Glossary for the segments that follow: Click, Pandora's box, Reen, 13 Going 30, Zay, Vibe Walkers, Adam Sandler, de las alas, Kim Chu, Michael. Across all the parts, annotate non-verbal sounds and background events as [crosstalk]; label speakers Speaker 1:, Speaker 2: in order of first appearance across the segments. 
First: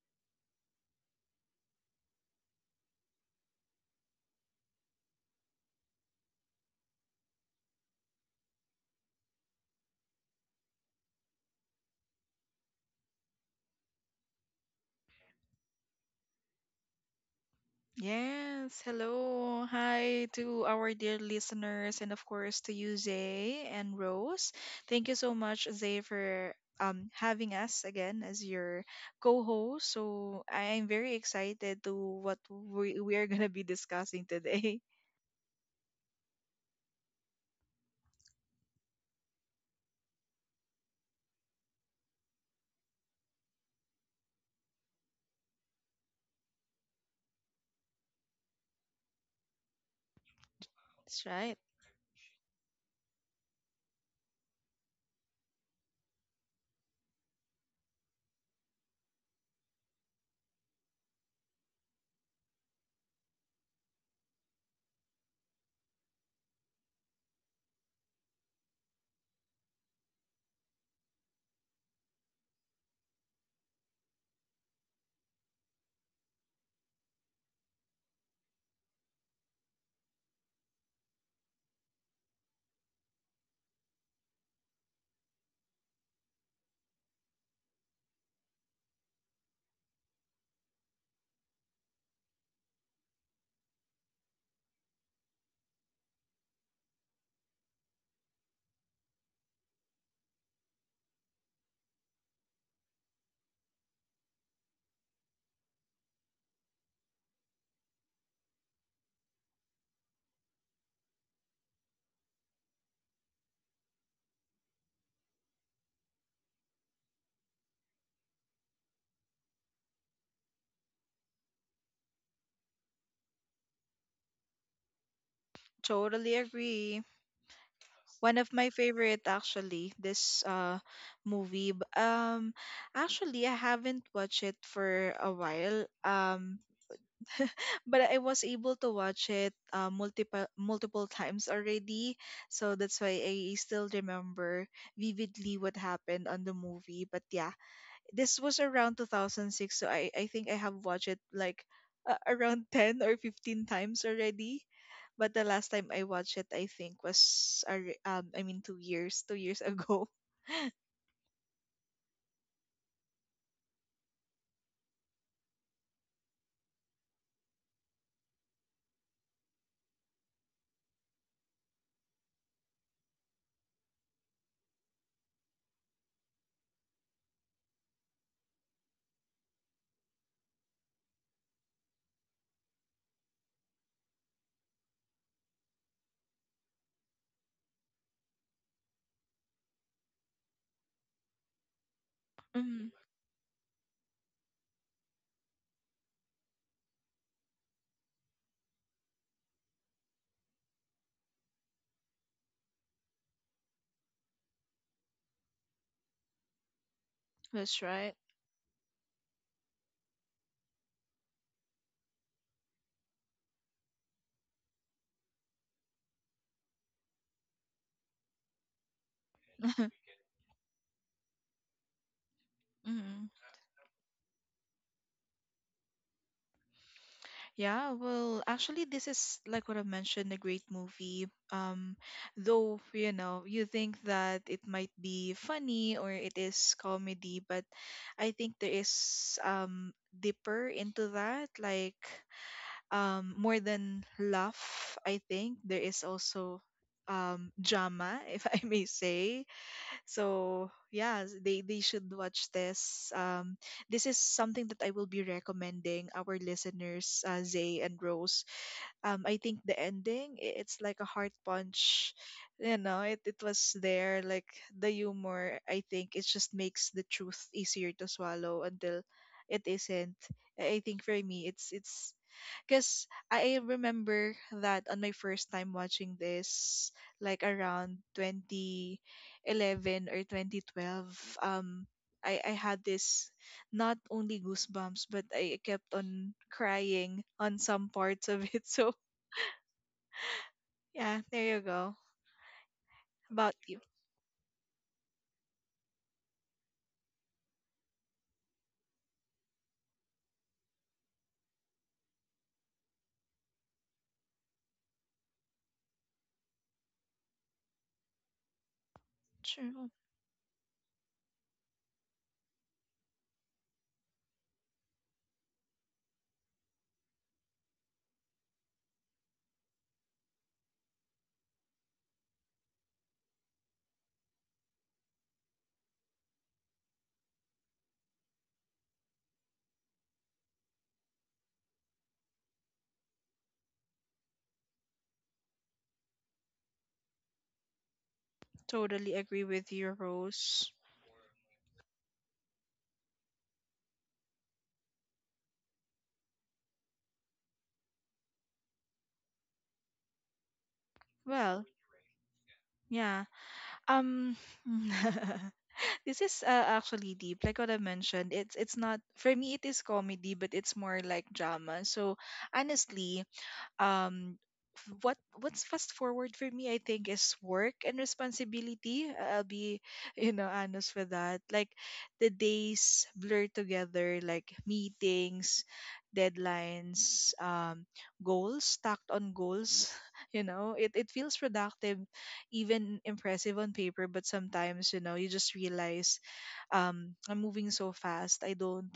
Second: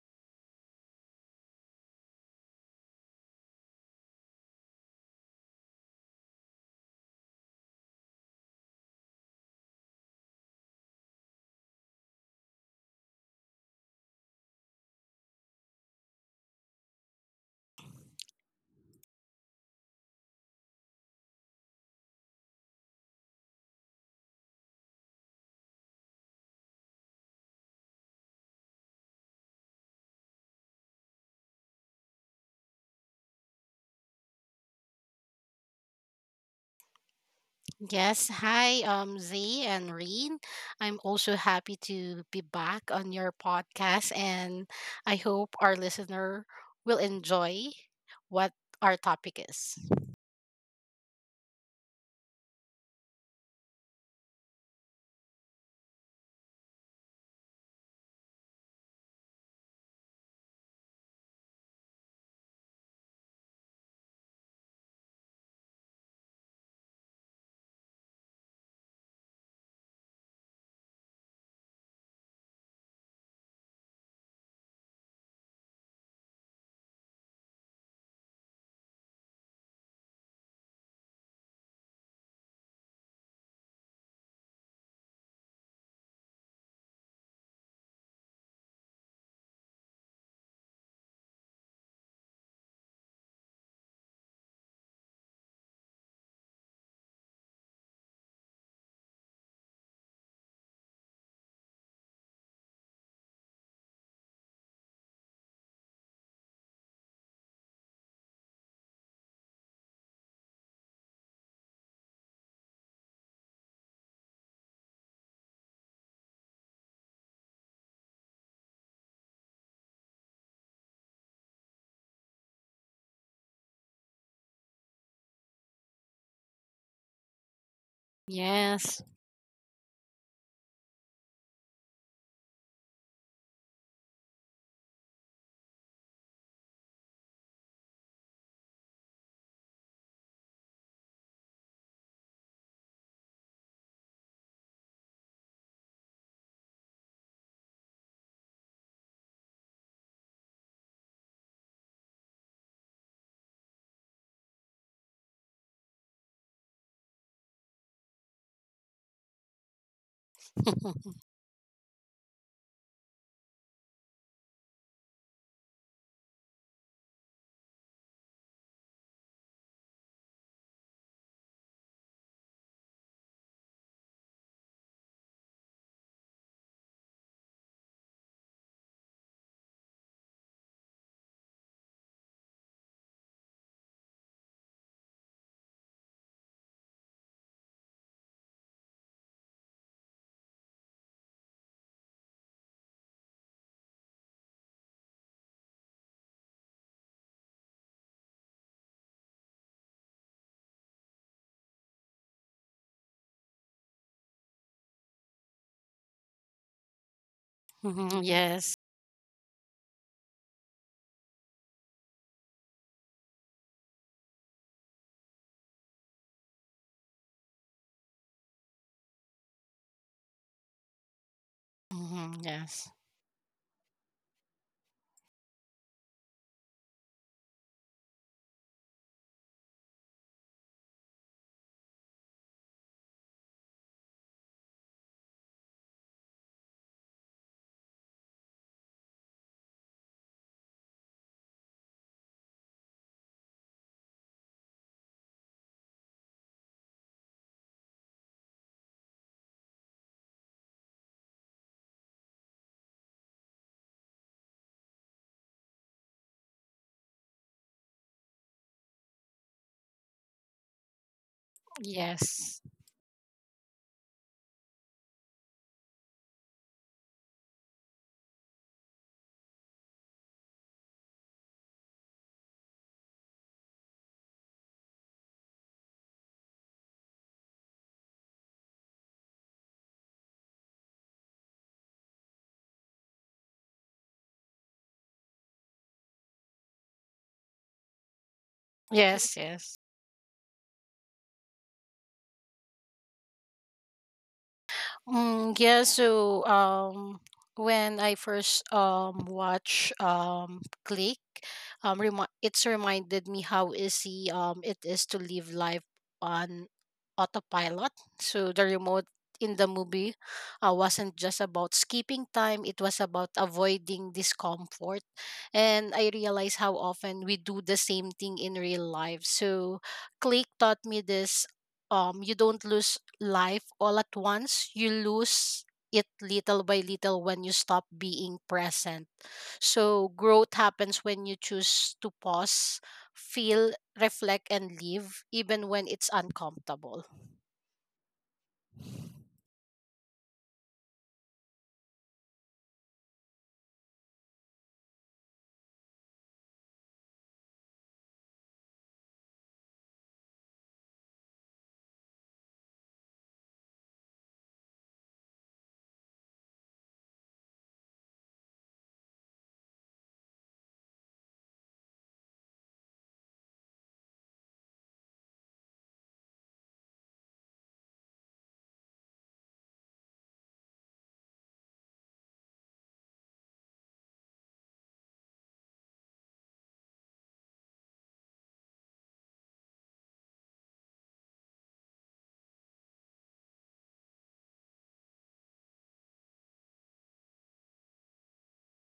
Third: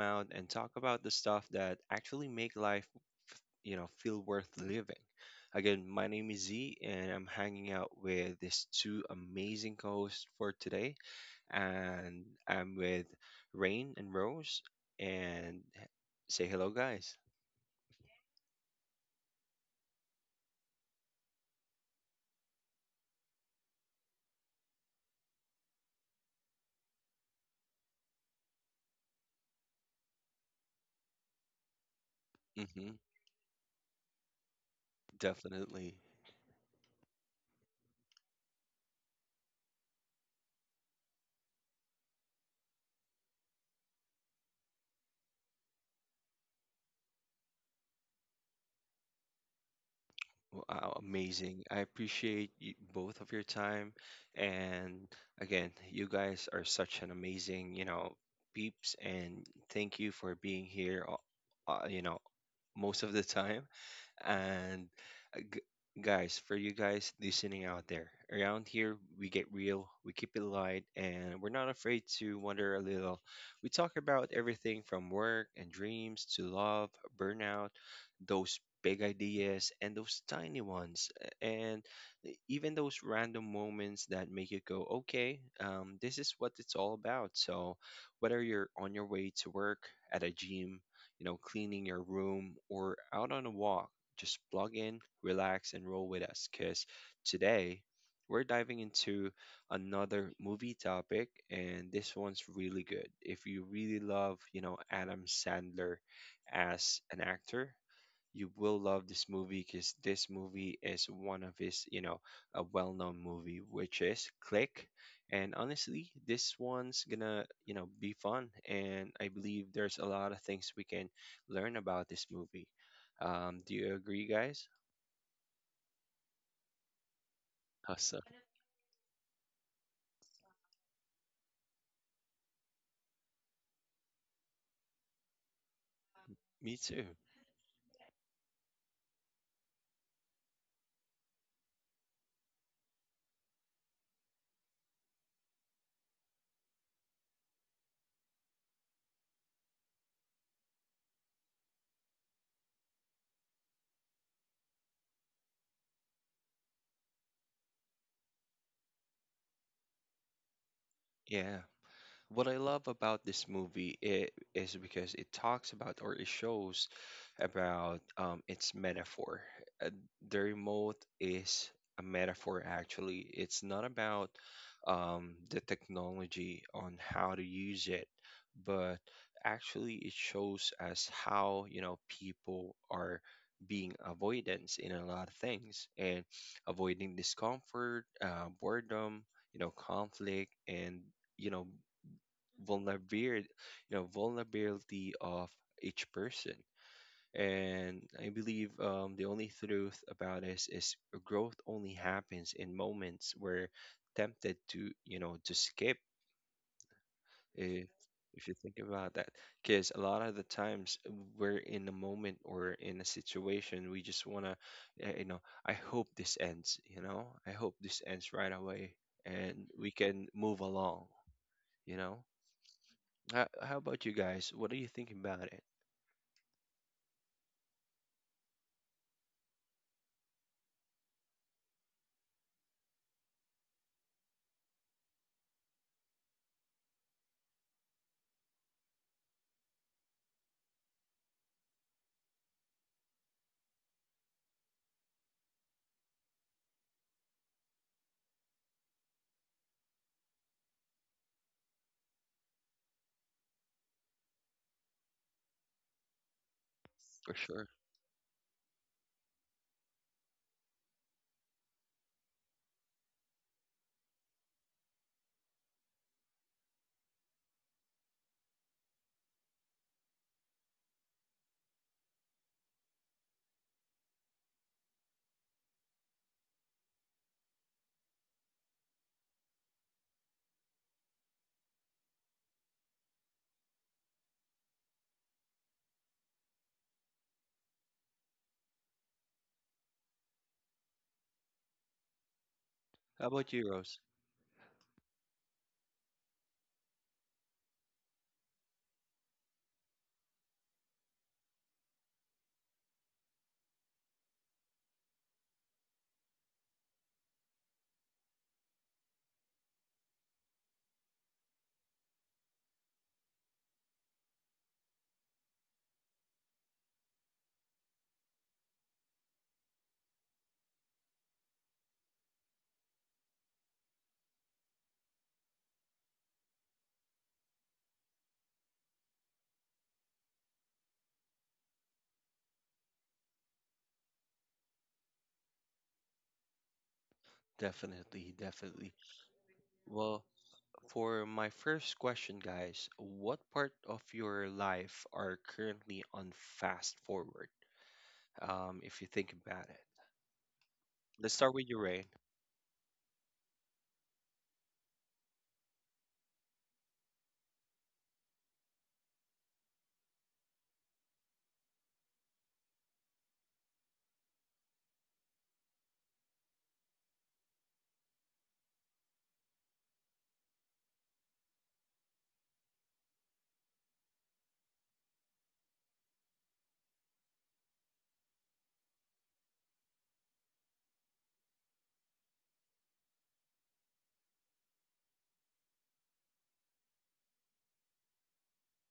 Speaker 1: out, and talk about the stuff that actually make life, feel worth living. Again, my name is Z, and I'm hanging out with these two amazing co-hosts for today, and I'm with Rain and Rose, and say hello, guys.
Speaker 2: Yes, hello. Hi to our dear listeners and of course to you, Zay and Rose. Thank you so much, Zay, for having us again as your co-host. So I am very excited to what
Speaker 1: Hmm,
Speaker 2: we are [laughs] gonna be discussing today. [laughs]
Speaker 1: definitely.
Speaker 3: Yes, hi, Zay and Reen. I'm also happy to be back on your podcast, and I hope our listener will enjoy what our topic is.
Speaker 1: Wow,
Speaker 2: That's right.
Speaker 1: amazing. I appreciate you, both of your time. And again, you guys are such an amazing peeps. And thank you for being here, most of the time. And uh, g- guys, for you guys listening out there, around here we get real, we keep it light, and we're not afraid to wonder a little. We talk about everything from work and dreams to love, burnout, those big ideas and those tiny ones, even those random moments that make you go okay this is what it's all about. So whether you're on your way to work, at a gym, cleaning your room, or out on a walk, just plug in, relax, and roll with us. Because today we're diving into another movie topic, and this one's really good. If you really love, Adam Sandler as an actor, you will love this movie because this movie is one of his a well-known movie, which is Click. And honestly, this one's gonna be fun. And I believe there's a lot of things we can learn about this movie. Do you agree, guys?
Speaker 2: Totally agree.
Speaker 1: Awesome.
Speaker 2: One of my
Speaker 3: Yes,
Speaker 2: favorite actually, this movie. Actually, I haven't watched it for a while.
Speaker 1: Me too.
Speaker 2: [laughs] But I was able to watch it multiple times already, so that's why I still remember vividly what happened on the movie. But yeah, this was around 2006, so I think I have watched it like around [laughs] 10 or 15 times already. But the last time I watched it, I think was I mean 2 years ago.
Speaker 3: [laughs]
Speaker 2: [laughs]
Speaker 1: Yeah. What I love about this movie is because it talks about or it shows about its metaphor. Uh, the remote is a metaphor, actually. It's not about the technology on how to use it, but actually, it shows us how, people are being avoidance in a lot of things and avoiding discomfort, boredom, conflict, and you know
Speaker 2: Mm,
Speaker 1: vulnerability, vulnerability of each person. And I believe the only truth about this is growth only happens in moments where tempted to, to skip.
Speaker 2: that's
Speaker 1: If,
Speaker 2: right.
Speaker 3: Mhm,
Speaker 1: if you
Speaker 3: yes.
Speaker 1: think about that, because a lot of the times we're in a moment or in a situation we just wanna, uh, you know, I hope this ends. You know, I hope this ends right away, and we
Speaker 2: [laughs]
Speaker 1: can move along. You know.
Speaker 3: Mhm, yes,
Speaker 2: Mm.
Speaker 1: How about you guys? What do you think about it?
Speaker 2: Yeah, well, actually, this is like what I mentioned, a great movie. Though, you know, you think that it might be funny or it is comedy, but I think there is deeper into that, like more than laugh, I think there is also drama, [laughs] if I may say. So yeah, they should watch this. This is something that I will be recommending our listeners,
Speaker 1: For sure.
Speaker 2: Zay and Rose. I think the ending it's like a heart punch.
Speaker 3: yes,
Speaker 2: You know, it was there. Like the humor, I think it just makes the truth easier to swallow until it isn't. I think for me, it's because I remember that on my first time watching this, like around 2011 or 2012, um, I had this not only goosebumps, but I kept on crying on some parts of it. [laughs] So
Speaker 3: yes, yes.
Speaker 2: yeah, there you go.
Speaker 1: How about
Speaker 2: About
Speaker 1: you,
Speaker 2: you.
Speaker 1: Rose?
Speaker 3: Yeah, so when I first watch Click, it's reminded me how easy it is to live life on autopilot. So the remote in the
Speaker 2: True.
Speaker 3: movie wasn't just about skipping time, it was about avoiding discomfort. And I realized how often we do the same thing in real life. So Click taught me this, you don't lose life all at once, you lose it little by little when you stop being present. So, growth happens when you choose to pause, feel, reflect, and live, even when it's uncomfortable.
Speaker 1: Definitely, definitely.
Speaker 2: Totally agree with you,
Speaker 1: Well,
Speaker 2: Rose.
Speaker 1: for my first question, guys, what part of your life are currently on fast forward? If you think about it, let's start
Speaker 2: Well,
Speaker 1: with you, Rain.
Speaker 2: yeah. Um, [laughs] this is actually deep. Like what I mentioned, it's not for me. It is comedy, but it's more like drama. So honestly, um what's fast forward for me, I think, is work and responsibility. I'll be [laughs] you know, honest with that. Like, the days blur together, like meetings, deadlines, goals stacked on goals. [laughs] You know, it feels productive, even impressive on paper, but sometimes, you know, you just realize, I'm moving so fast. I don't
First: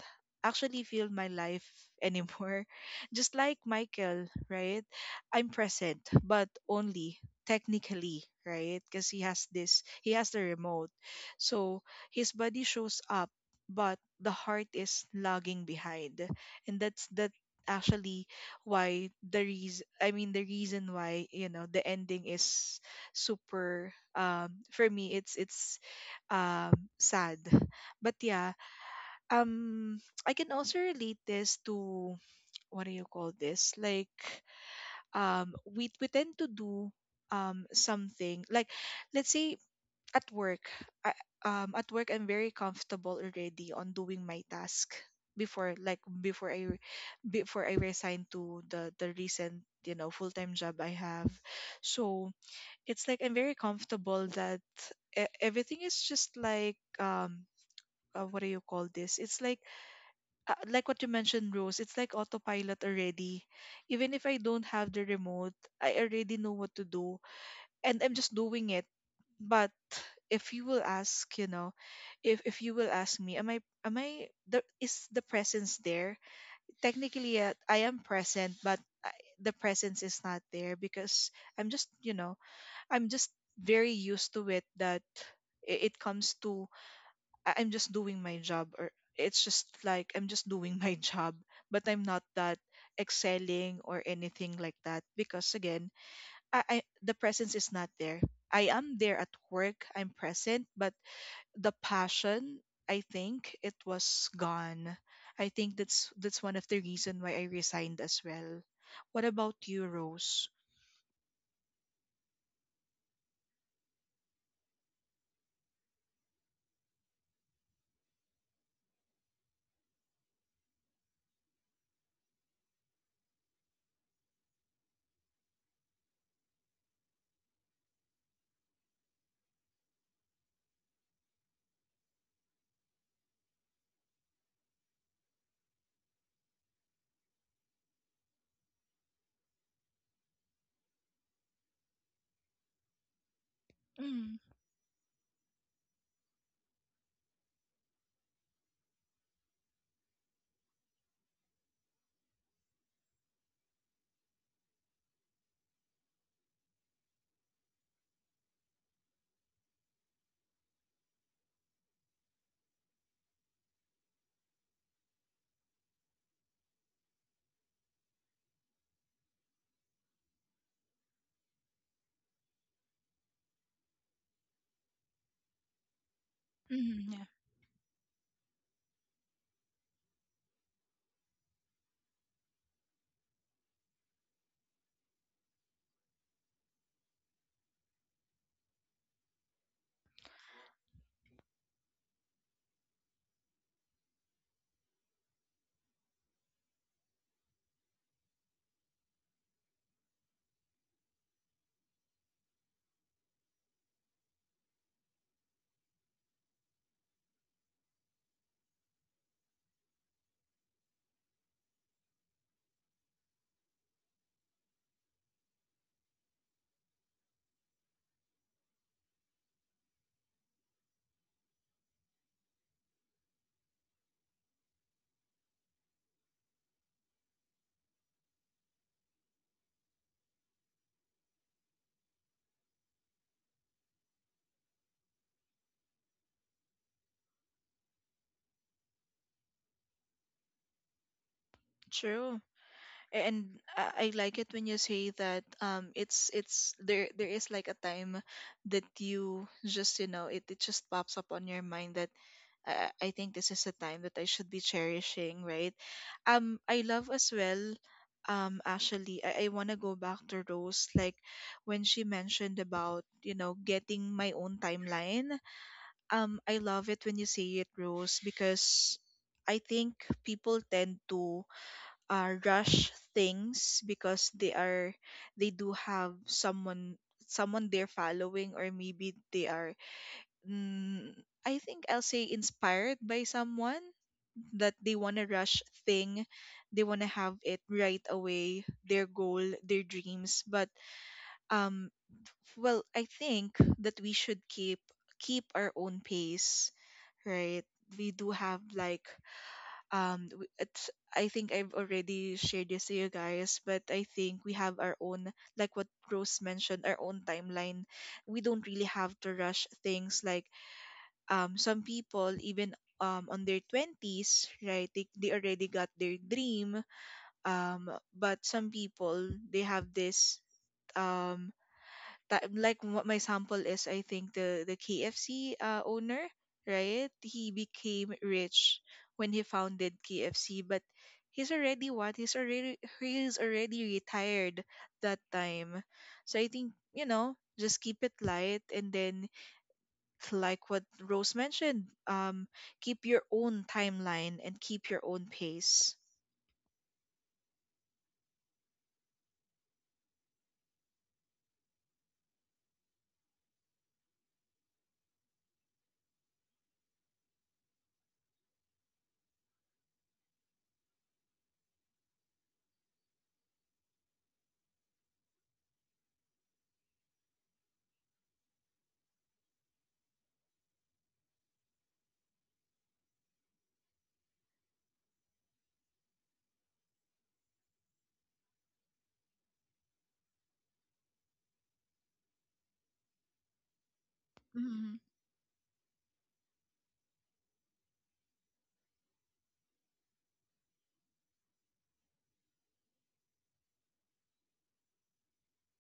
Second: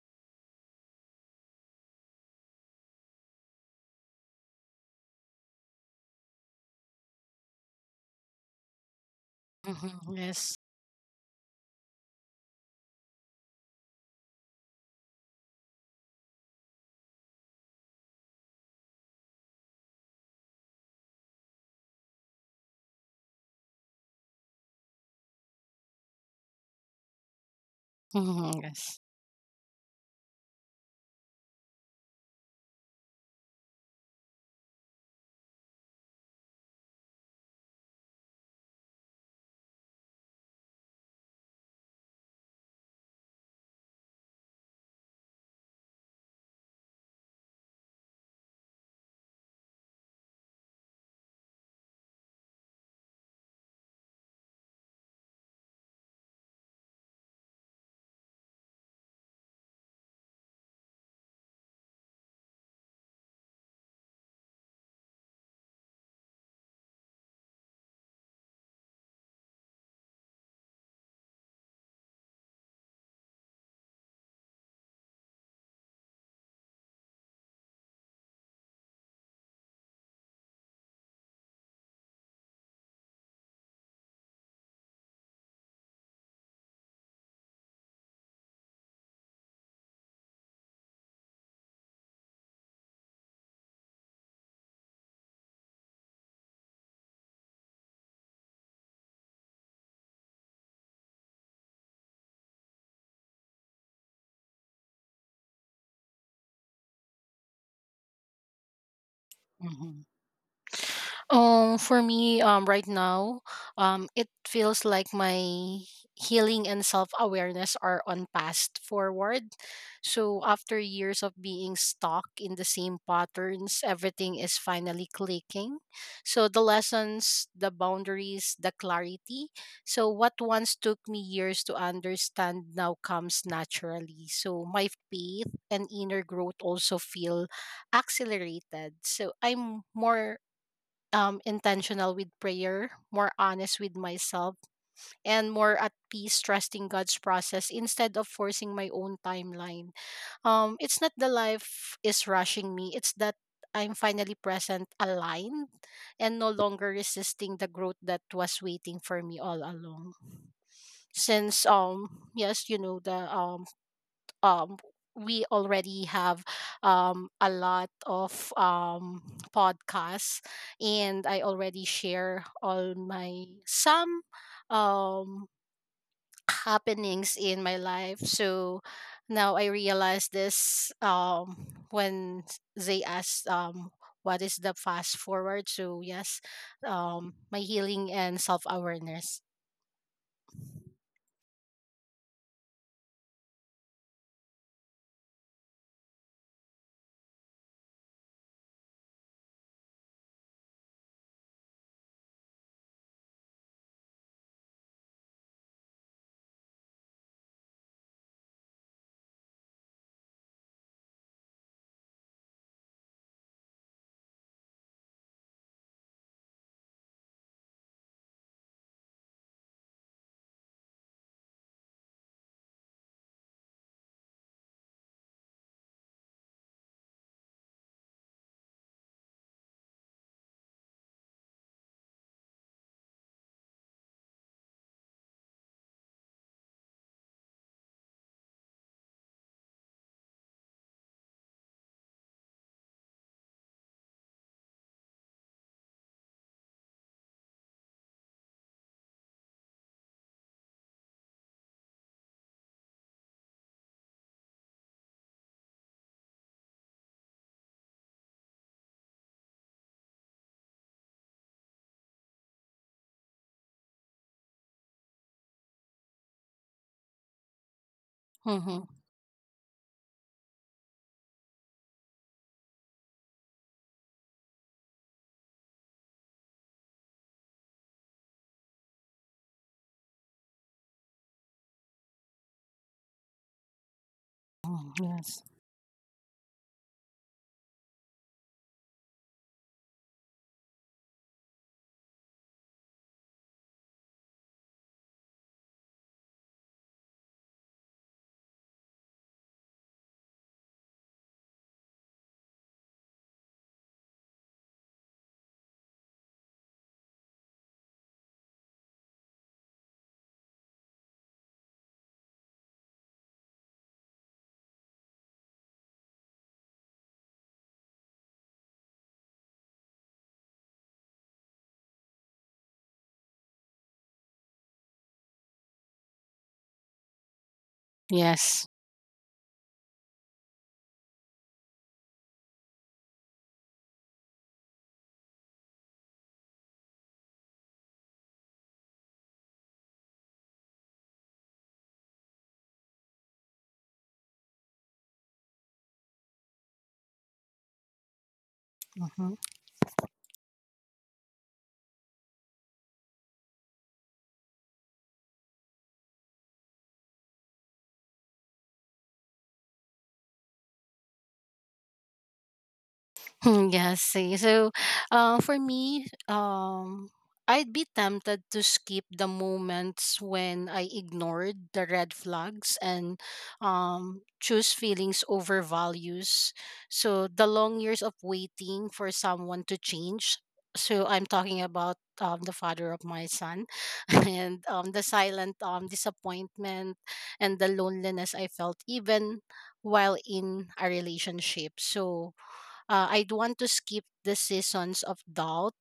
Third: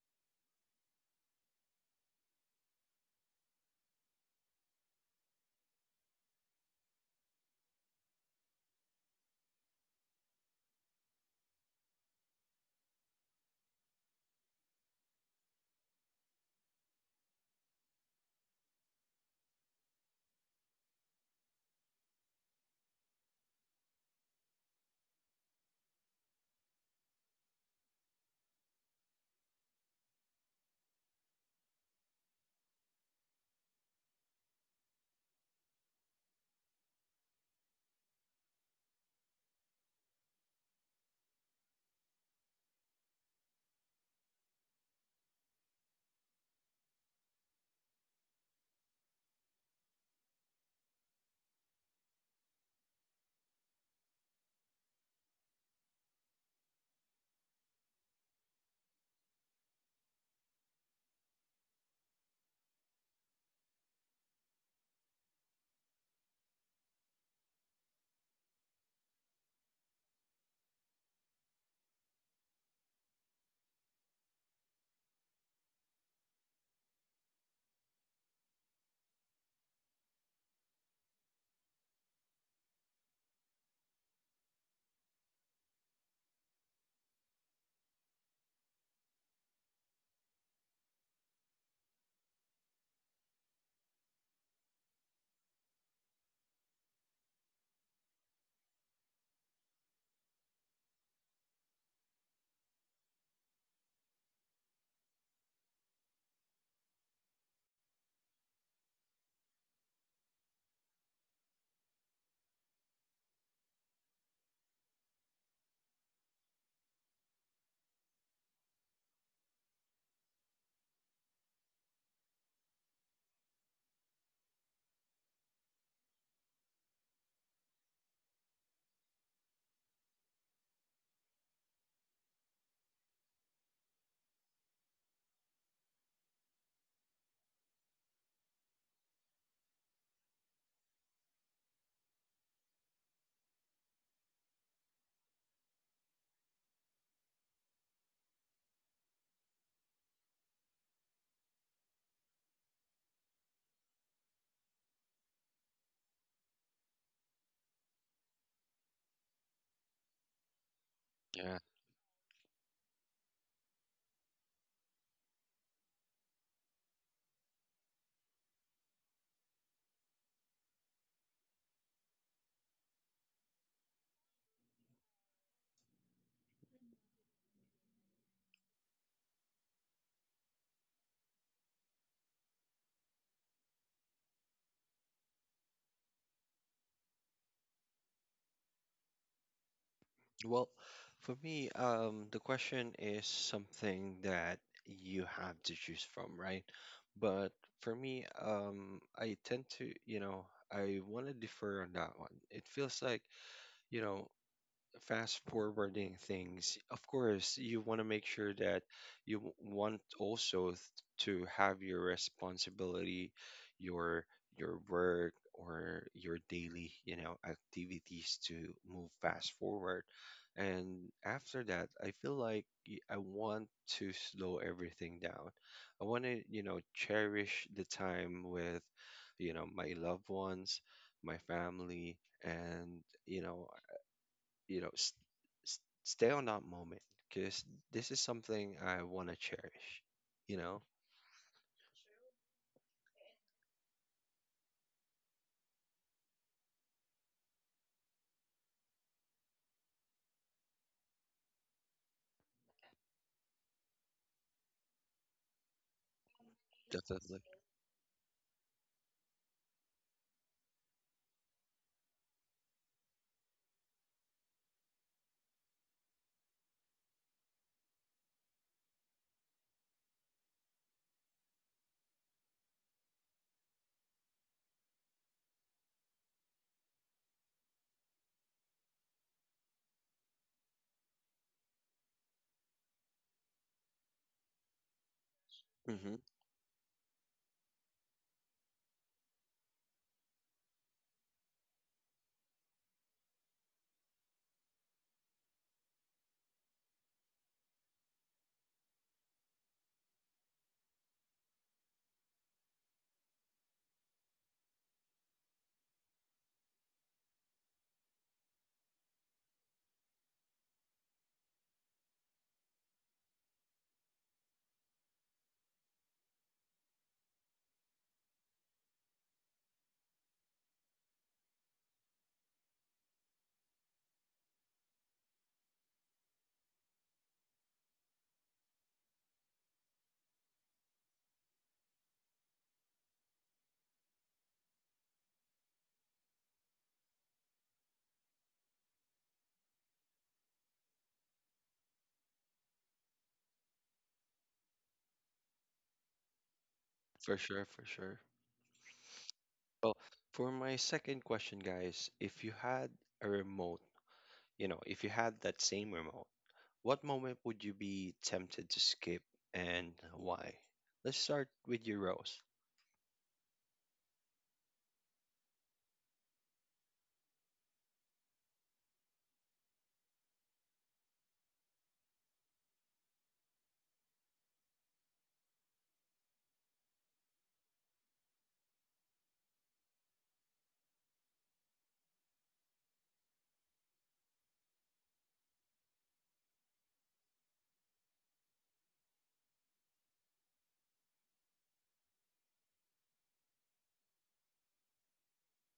Speaker 2: actually feel my life anymore. [laughs] Just like Michael, right? I'm present, but only technically, right? Because he has this, he
Speaker 3: Mhm,
Speaker 2: has the
Speaker 3: yes.
Speaker 2: remote. So his body shows up, but the heart is lagging behind. And that's that actually why the reason I mean the reason why, you know, the ending is super, for me, it's sad. But yeah,
Speaker 3: Mhm, yes.
Speaker 2: um, I can also relate this to, what do you call this? Like, we tend to do something like, let's say at work. I, at work, I'm very comfortable already on doing my task before, like, before I resign to the recent, you know, full-time job I have. So it's like I'm very comfortable that everything is just like what do you call this? It's like what you mentioned, Rose, it's like autopilot already. Even if I don't have the remote, I already know what to do and I'm just doing it. But if you will ask, you know, if you will ask me, am I the is the presence there? Technically, yeah, I am present, but I, the presence is not there because I'm just, you know, I'm just very used to it that it comes to I'm just doing my job, or it's just like I'm just doing [laughs] my job, but I'm not that excelling or anything like that because again, I the presence is not there. I am there at work, I'm present, but the passion, I think it was gone. I think that's one of the reason why I resigned as well. What about you, Rose?
Speaker 3: For me, right now, it feels like my healing and self awareness are on fast forward. So after years of being stuck in the same patterns, everything is finally clicking. So the lessons, the boundaries, the clarity. So what once took me years to understand now comes naturally. So my faith and inner growth also feel accelerated. So I'm more intentional with prayer, more honest with
Speaker 2: Mm,
Speaker 3: myself, and more at peace trusting God's process instead of forcing my own timeline. It's not the life is rushing me, it's that I'm finally present, aligned, and no longer resisting the growth that was waiting for me all along. Since yes, you know the um we already have a lot of podcasts, and I already share all my some um
Speaker 2: mm, yeah,
Speaker 3: happenings in my life. So now I realize this, when they asked, what is the fast forward? So yes, my healing and self awareness.
Speaker 1: Well, for me, the question is something that you have to choose from, right? But for me, I tend to, I want to defer on that one. It feels like, you know, fast forwarding things, of course, you want to make sure that want also to have your responsibility, your your work or your daily, activities to move fast forward. And after that, I feel like I want to slow everything down. I want to, cherish the time with, my loved ones, my family, and you know you know s s stay on that moment because this is something I want to cherish. You know,
Speaker 2: true. And I like it when you say that, it's there, there is like a time that you just, you know, it just pops up on your mind that I think this is a time that I should be cherishing, right? Um, I love as
Speaker 1: definitely.
Speaker 2: well, actually, I want to go back to Rose, like when she mentioned about, you know, getting my own timeline. Um, I love it when you say it, Rose,
Speaker 3: Mm-hmm.
Speaker 2: because I think people tend to rush things because they are, they do have someone, someone they're following, or maybe they are, mm, I think I'll say inspired by someone, that they want to
Speaker 3: Yes.
Speaker 2: rush
Speaker 1: Mm-hmm.
Speaker 2: thing, they want to have it right away, their goal, their dreams. But um well, I think that we should keep our own pace, right? We do have like, it's, I think I've already shared this to you guys, but I think we have our own, like what Rose mentioned, our own timeline. We don't really have to rush things. Like, some people, even on their 20s, right, they already got their dream. um but some people, they have this, um that, like what my sample is, I think the KFC owner, right? He became
Speaker 3: Yes.
Speaker 2: rich when he founded KFC, but he's already retired that time. So I think, you know, just keep it light, and then like what Rose mentioned, keep your own timeline and keep your own pace.
Speaker 1: For sure, for sure. Well, for my second question, guys, if you had a remote, you know, if you had that same remote, what moment would you be tempted to skip and why? Let's start with your Rose.
Speaker 3: Hmm, yes, see. So, for me, I'd be tempted to skip the moments when I ignored the red flags and, choose feelings over values. So, the long years of waiting for someone to change. So, I'm talking about, the father of my son, [laughs] and,
Speaker 2: Mhm.
Speaker 3: the silent, disappointment and the loneliness I felt even while in a relationship. So, I'd want to skip the seasons of doubt,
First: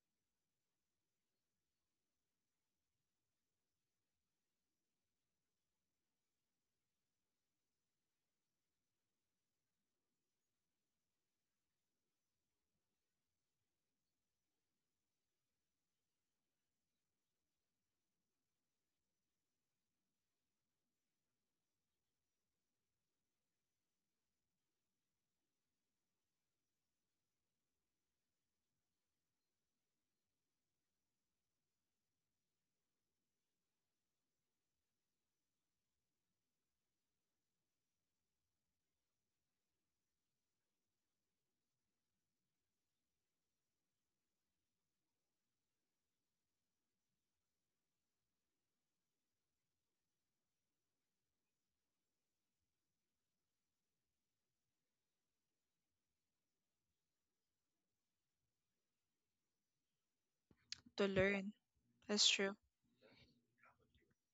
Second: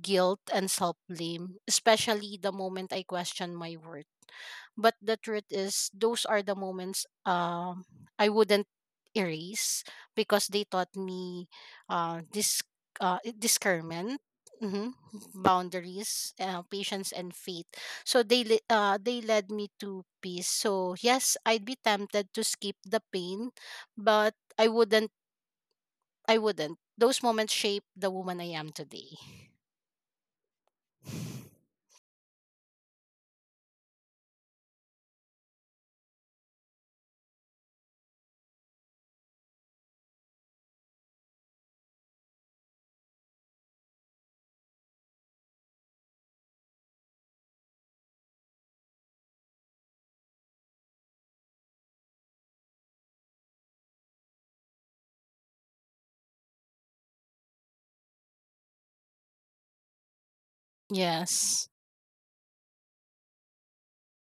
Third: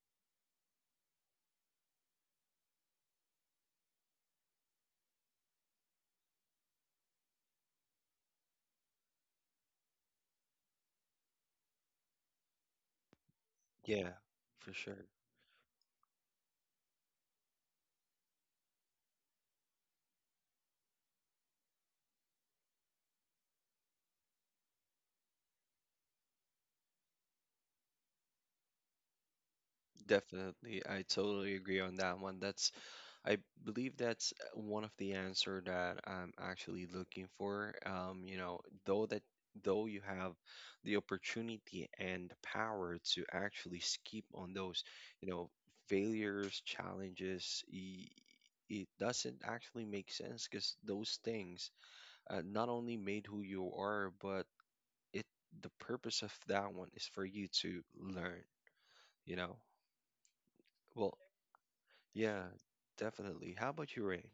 Speaker 3: guilt, and self blame, especially the moment I question my worth. But the truth is, those are the moments, I wouldn't erase because they taught me, this,
Speaker 1: Yeah,
Speaker 3: discernment.
Speaker 1: for
Speaker 3: Mhm,
Speaker 1: sure.
Speaker 3: boundaries, patience and faith, so they led me to peace. So yes, I'd be tempted to skip the pain, but I wouldn't. Those moments shape the woman I am today.
Speaker 1: Definitely, I totally agree on that one. That's, I believe that's one of the answer that I'm actually looking for. You know, though that though you have the opportunity and the power to actually skip on those, you know, failures, challenges, it doesn't actually make sense because those things not only made who you are, but it the purpose of that one is for you to learn, you know.
Speaker 2: To
Speaker 1: Well,
Speaker 2: learn,
Speaker 3: Yes.
Speaker 2: that's —
Speaker 1: yeah, definitely. How about you, Rain?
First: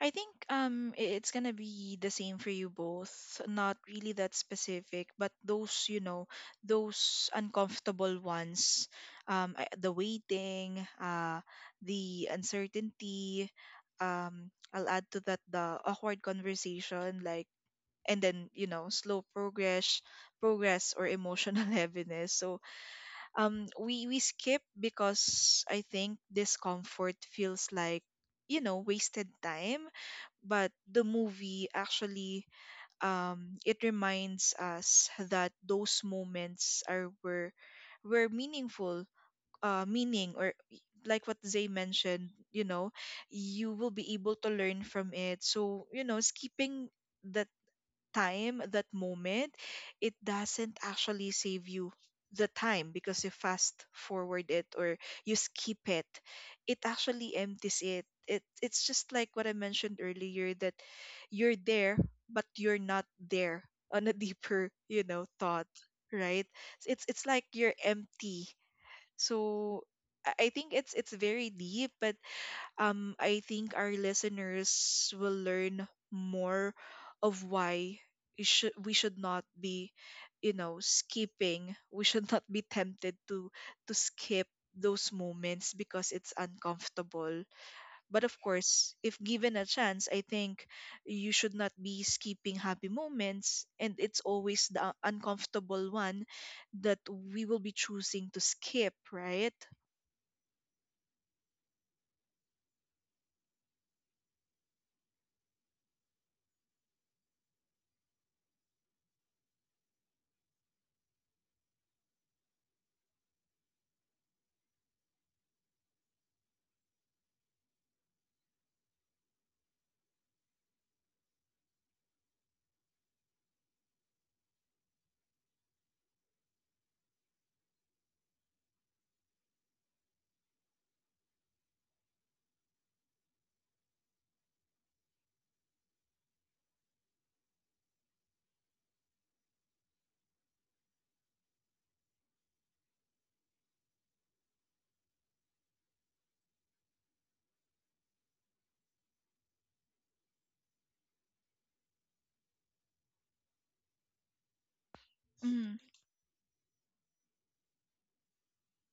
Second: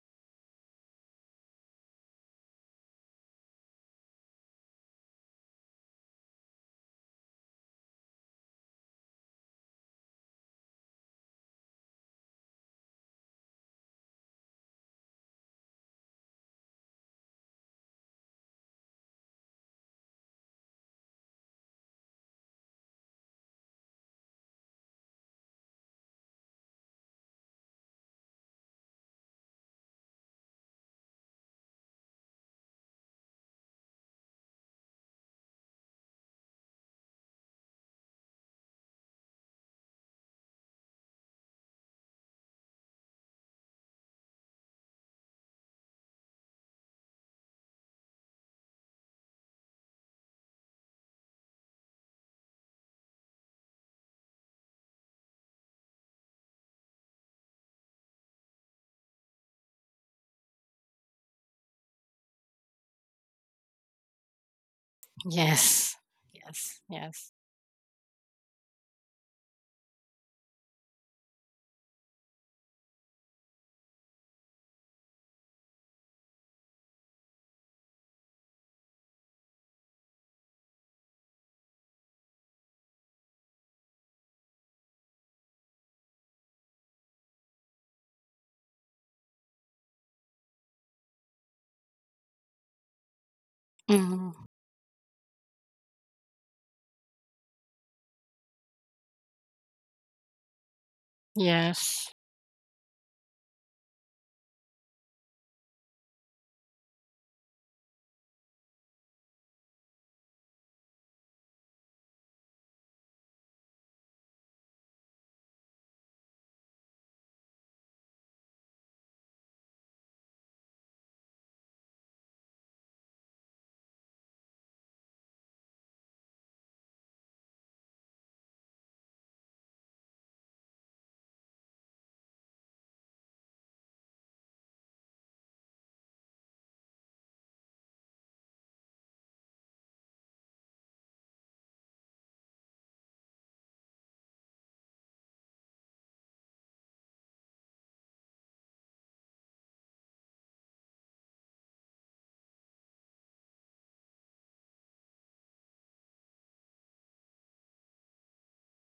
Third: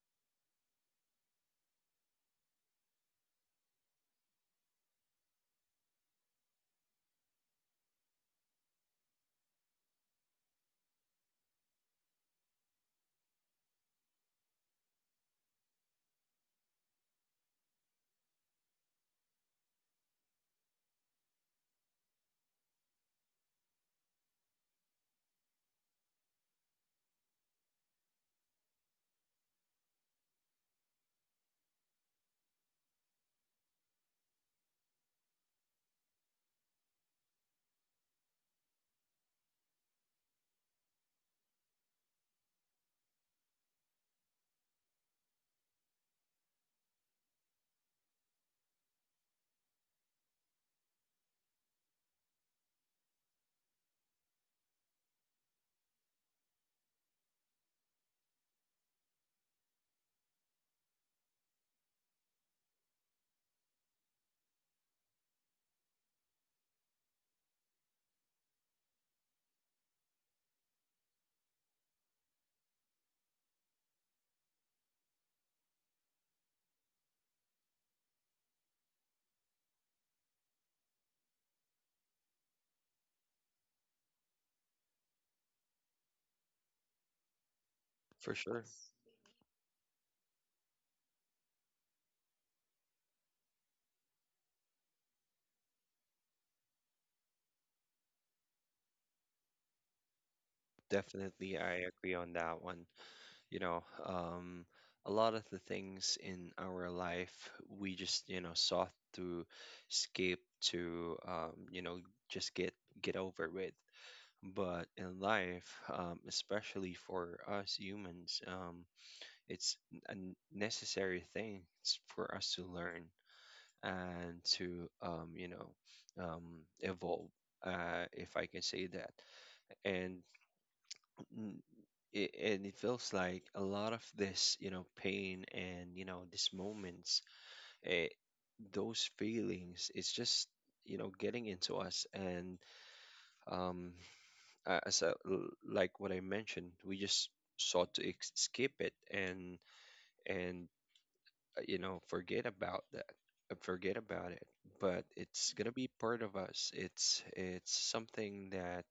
Speaker 2: I think it's gonna be the same for you both. Not really that specific, but those, you know, those uncomfortable ones, the waiting, the uncertainty. I'll add to that the awkward conversation, like, and then, you know, slow progress, progress or emotional [laughs] heaviness. So we skip because I think discomfort feels like, you know, wasted time, but the movie actually, it reminds us that those moments are, were meaningful, uh meaning or y- like what Zay mentioned, you know, you will be able to learn from it. So, you know, skipping the time, that moment, it doesn't actually save you the time because you fast forward it or you skip it. It actually empties it. It's just like what I mentioned earlier, that you're there but you're not there on a [laughs] deeper, you know, thought,
Speaker 3: Yes.
Speaker 2: right?
Speaker 3: Yes.
Speaker 2: It's
Speaker 3: Yes.
Speaker 2: like you're empty. So I think it's very deep, but I think our listeners will learn more of why you should, we should not be, you know, skipping. We should [laughs] not be tempted to skip those moments because it's uncomfortable. But
Speaker 1: For
Speaker 2: of
Speaker 1: sure.
Speaker 2: course, if given a chance, I think you should not be skipping happy moments, and it's
Speaker 3: Hmm,
Speaker 2: always the uncomfortable one that we will be choosing to skip, right?
Speaker 1: Definitely, I agree
Speaker 3: yes.
Speaker 1: on that one. You know, a lot of the things in our life, we just, sought to escape to, just get over with. But in life, especially for us humans, it's a necessary thing for us to learn and to evolve, if I can say that. And n- it, and it feels like a lot of this you know pain and you know these moments, eh, those feelings, it's just you know getting into us and um, as like what I mentioned, we just sought to skip it and you know forget about that, forget about it, but it's gonna
Speaker 2: Mm-hmm.
Speaker 1: be part of us. It's something that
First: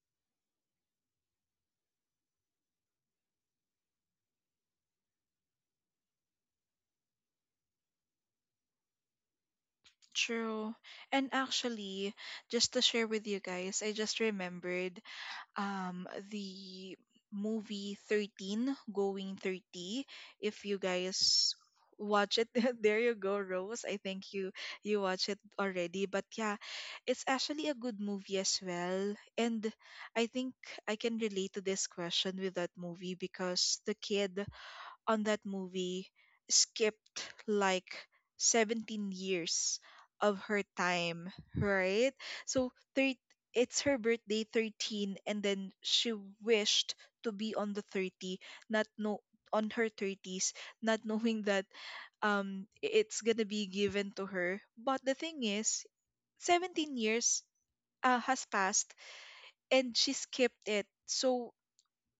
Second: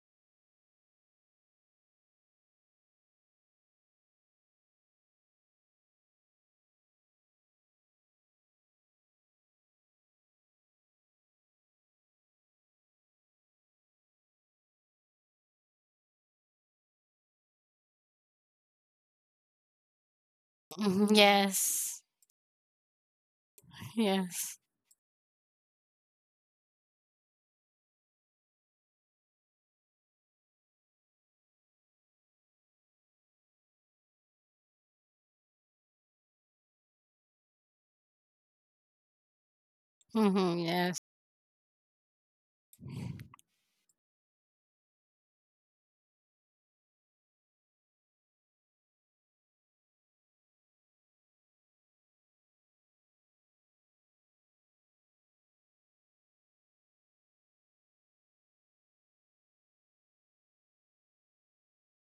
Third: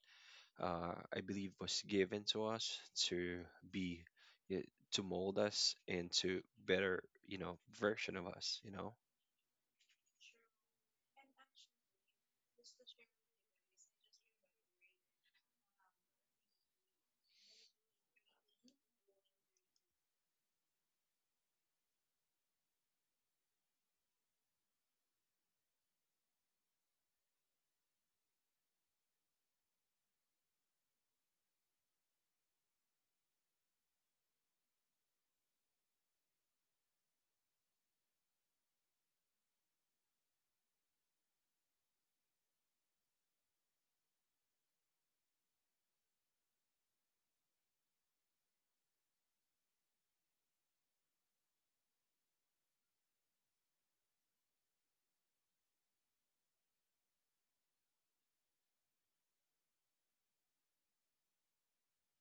Speaker 1: I believe was given to us to be y- to mold us into better you know version of us you know.
Speaker 2: True. And actually, just to share with you guys, I just remembered the movie 13 Going 30. If you
Speaker 3: Hmm,
Speaker 2: guys
Speaker 3: yes.
Speaker 2: watch it, [laughs] there you go, Rose, I think you,
Speaker 3: Yes.
Speaker 2: you watch it already. But yeah, it's actually a good movie as well. And I think I can relate to this question with that movie because the kid on that movie skipped like 17 years of
Speaker 3: Hmm,
Speaker 2: her
Speaker 3: yes.
Speaker 2: time, right? So it's her birthday, 13, and then she wished to be on the 30, not know on her 30s, not [laughs] knowing that it's going to be given to her. But the thing is, 17 years has passed and she skipped it. So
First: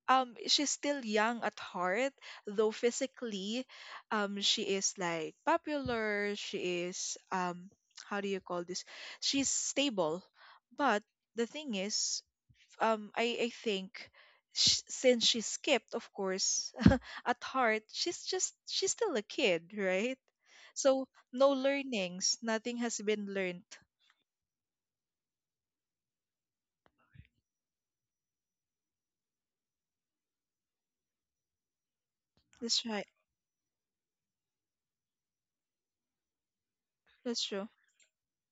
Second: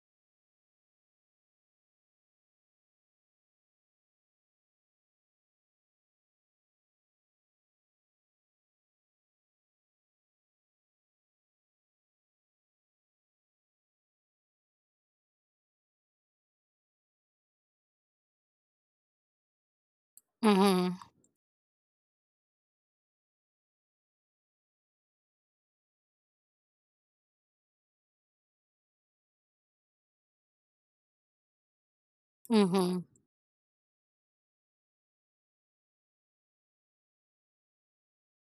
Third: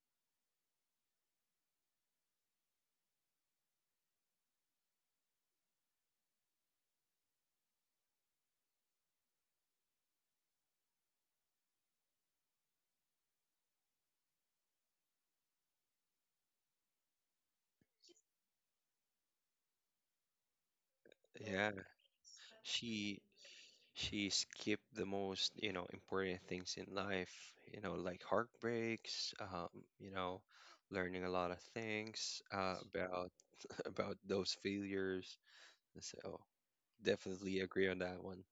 Speaker 2: she's still young at heart, though physically, she is like popular, she is, how do you call this, she's stable. But the thing is, I think since she skipped, of course, [laughs] at heart, she's still a kid, right?
Speaker 3: Hmm,
Speaker 2: So no
Speaker 1: Yeah,
Speaker 2: learnings, nothing has
Speaker 1: she
Speaker 2: been learned.
Speaker 1: she skipped the most you know important things in life you know like heartbreaks you know learning a lot of things
Speaker 2: That's
Speaker 3: hmm,
Speaker 2: right.
Speaker 1: about those failures. So
Speaker 2: That's
Speaker 1: definitely
Speaker 2: true.
Speaker 1: agree on that one.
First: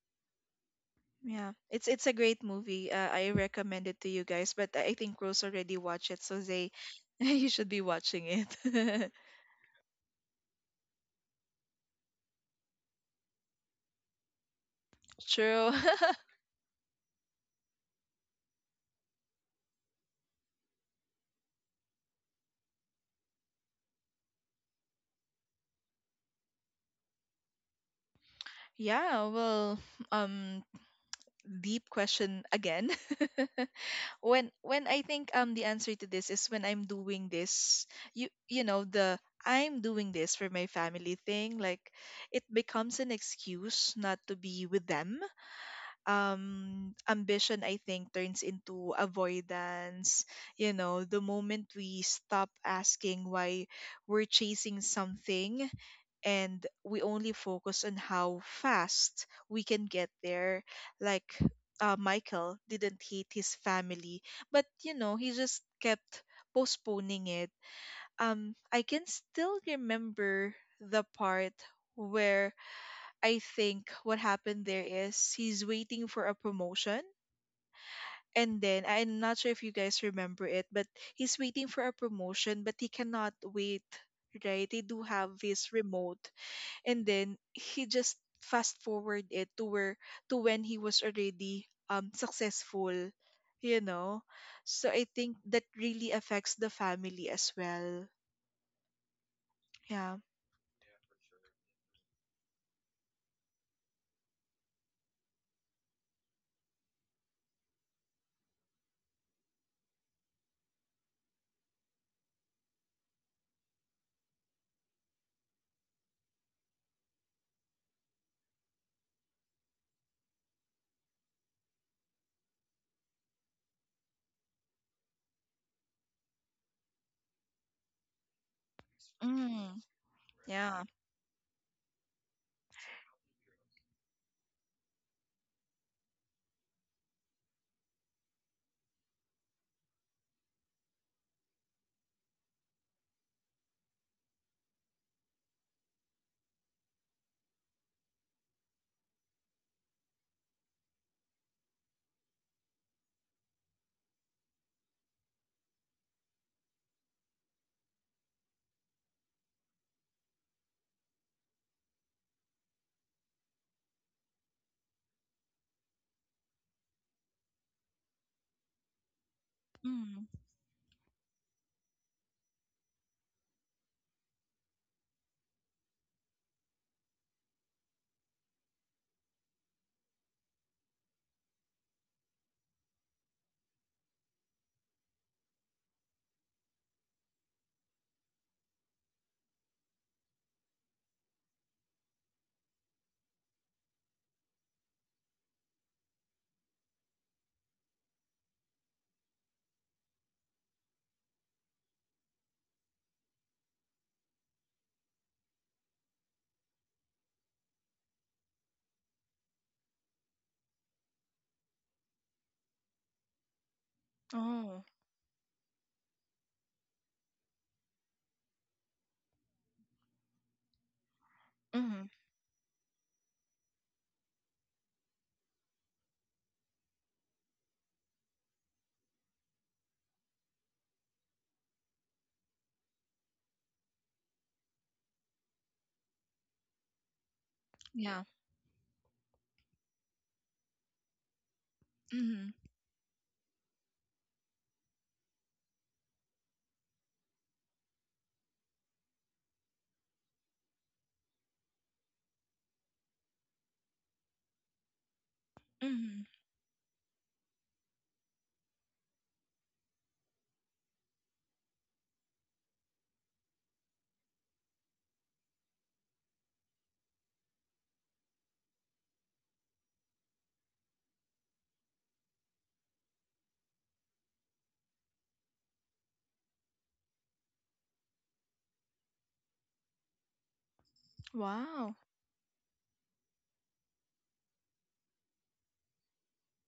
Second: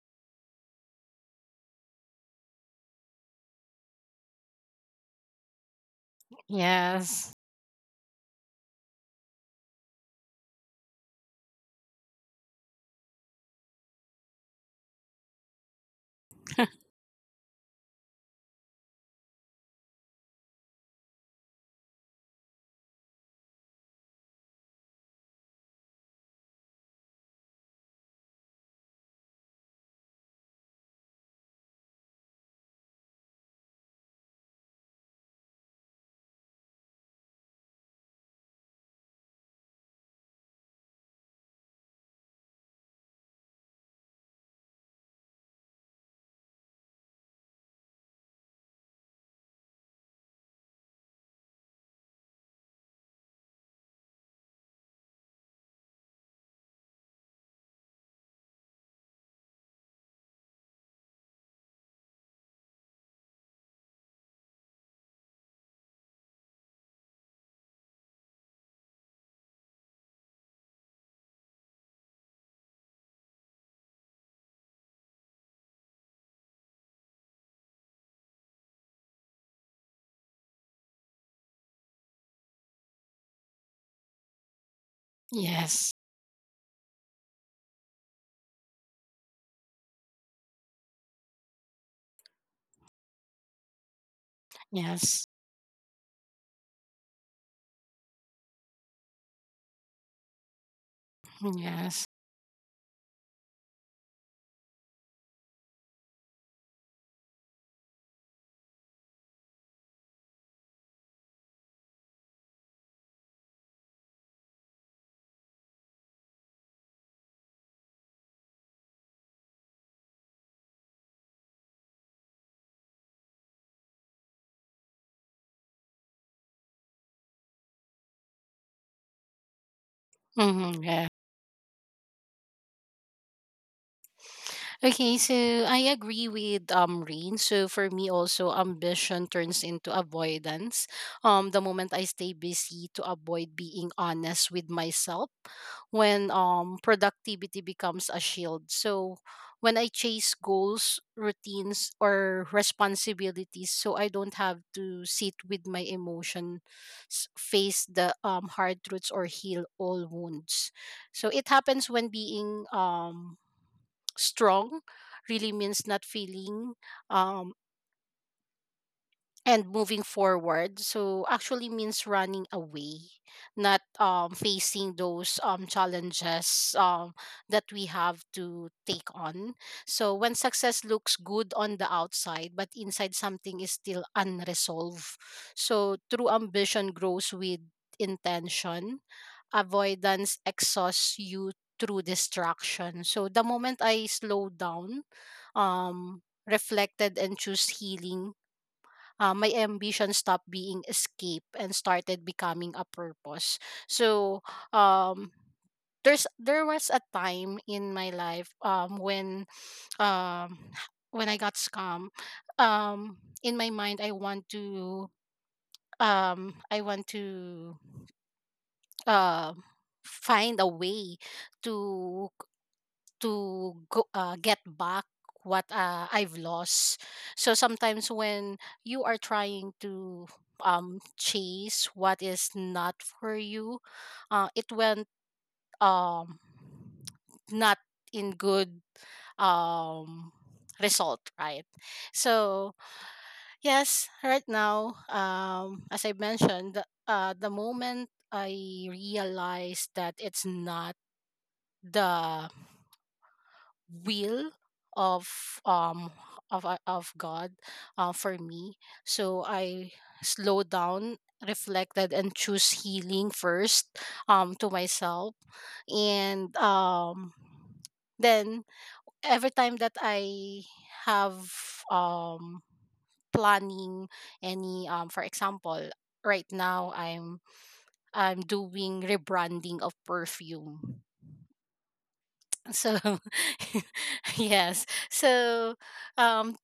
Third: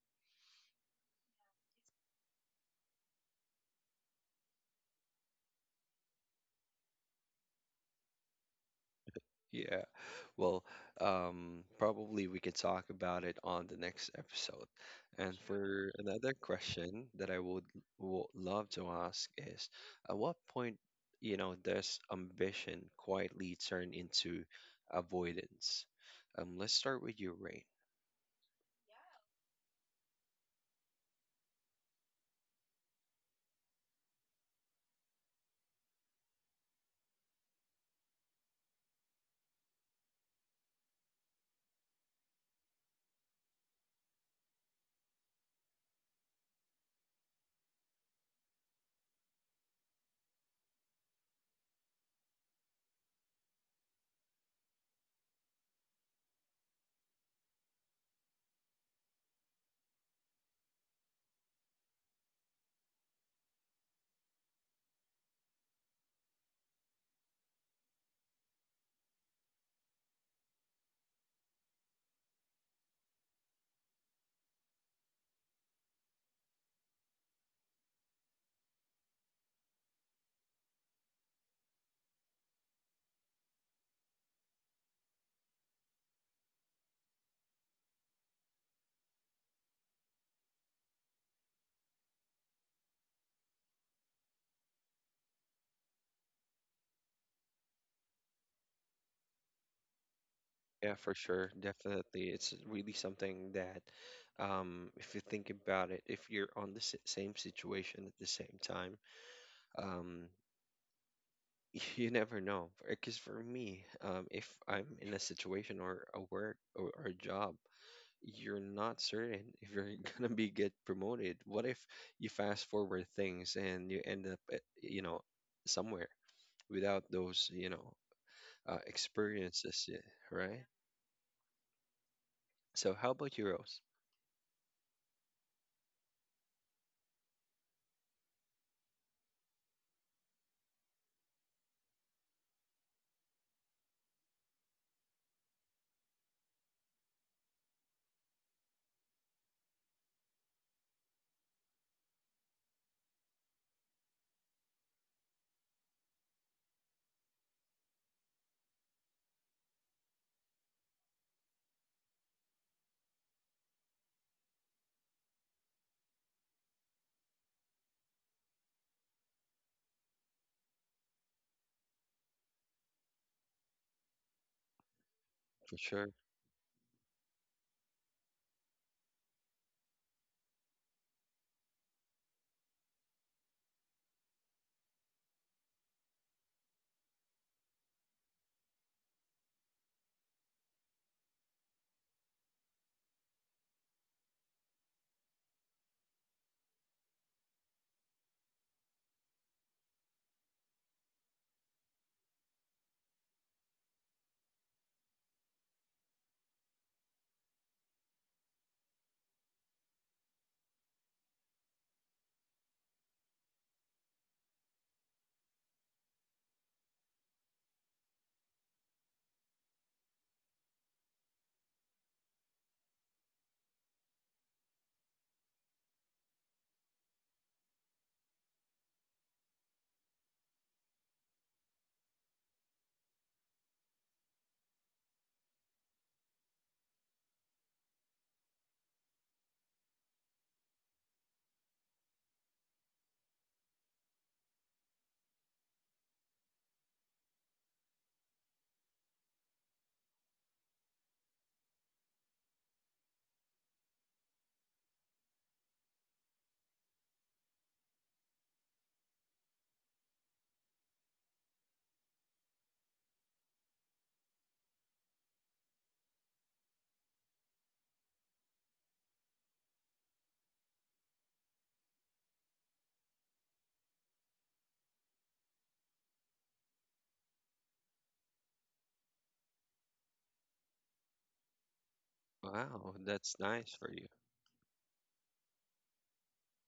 Speaker 2: Yeah, it's a great movie. I recommend it to you guys, but I think Rose already watched it, so they [laughs]
Speaker 3: yes.
Speaker 2: you should be watching it. [laughs]
Speaker 1: Yeah. Well, probably we could talk about it on the next episode. And
Speaker 2: True. [laughs]
Speaker 1: for another
Speaker 3: [laughs]
Speaker 1: question that I would love to ask is, at what point, does ambition quietly turn into avoidance? Let's start with you, Rain.
Speaker 2: Yeah. Well, um, deep question again. [laughs] When I think the answer to this is when I'm doing this, you know, the I'm doing this for my family thing, like it becomes an excuse not to be with them. Ambition, I think, turns into avoidance, you know, the moment we stop asking why we're chasing something, and we only focus on how fast we can get there. Like, Michael didn't hate his family, but, you know, he just kept postponing it. I can still remember the part where I think what happened there is he's waiting for a promotion. And then I'm not sure if you guys remember it, but he's waiting for a promotion, but he cannot wait, right? They do have this
Speaker 3: Yes.
Speaker 2: remote. And then he just fast forward it to where to when he was already successful, you know. So I
Speaker 3: Yes.
Speaker 2: think that really affects the family as well. Yeah.
Speaker 1: Yeah, for sure.
Speaker 3: Yes.
Speaker 1: Definitely. It's really something that, if you think about it, if you're on the same situation at the same time, um, [laughs] you never know. Because for me, if I'm in a situation or a work or a job, you're not certain if you're [laughs] gonna be get promoted. What if you fast forward things and you end up, at, somewhere without those,
Speaker 2: Mm.
Speaker 1: experiences, yeah, right?
Speaker 2: Yeah.
Speaker 3: Hmm, yes.
Speaker 1: So how about you, Rose?
Speaker 3: Okay, so I agree with Rain. So for me also ambition turns into avoidance. The moment I stay busy to avoid being honest with myself, when productivity becomes a shield. So when I chase goals, routines or responsibilities so I don't have to sit with my emotions, face the hard truths or heal all wounds. So it happens when being strong really means not feeling, um, and moving
Speaker 2: Mm.
Speaker 3: forward so actually means running away, not facing those
Speaker 1: For sure.
Speaker 3: challenges that we have to take on. So when success looks good on the outside but inside something is still unresolved, so true ambition grows with intention. Avoidance exhausts you through distraction. So the moment I slow down, reflected and choose healing, my ambition stopped being escape and started becoming a purpose. So, um, there was a time in my life, when, um, when I got scammed. Um, in my mind,
Speaker 2: Oh.
Speaker 3: I want to uh, find a way
Speaker 2: Mm.
Speaker 3: to to get back what, I've lost. So sometimes when you are trying to, chase what is not for you, it went, um, not
Speaker 2: Yeah.
Speaker 3: in good, um, result, right?
Speaker 2: Mm.
Speaker 3: So yes, right now, as I mentioned, the moment I realized that it's not the will of um
Speaker 2: Mhm.
Speaker 3: of God, for me. So I slow down, reflected, and choose healing first, to myself, and then, every time that I have um planning any, for example, right now I'm doing rebranding of perfume.
Speaker 2: Wow.
Speaker 1: Wow,
Speaker 3: So,
Speaker 1: that's nice for you.
Speaker 3: [laughs] yes. So, um,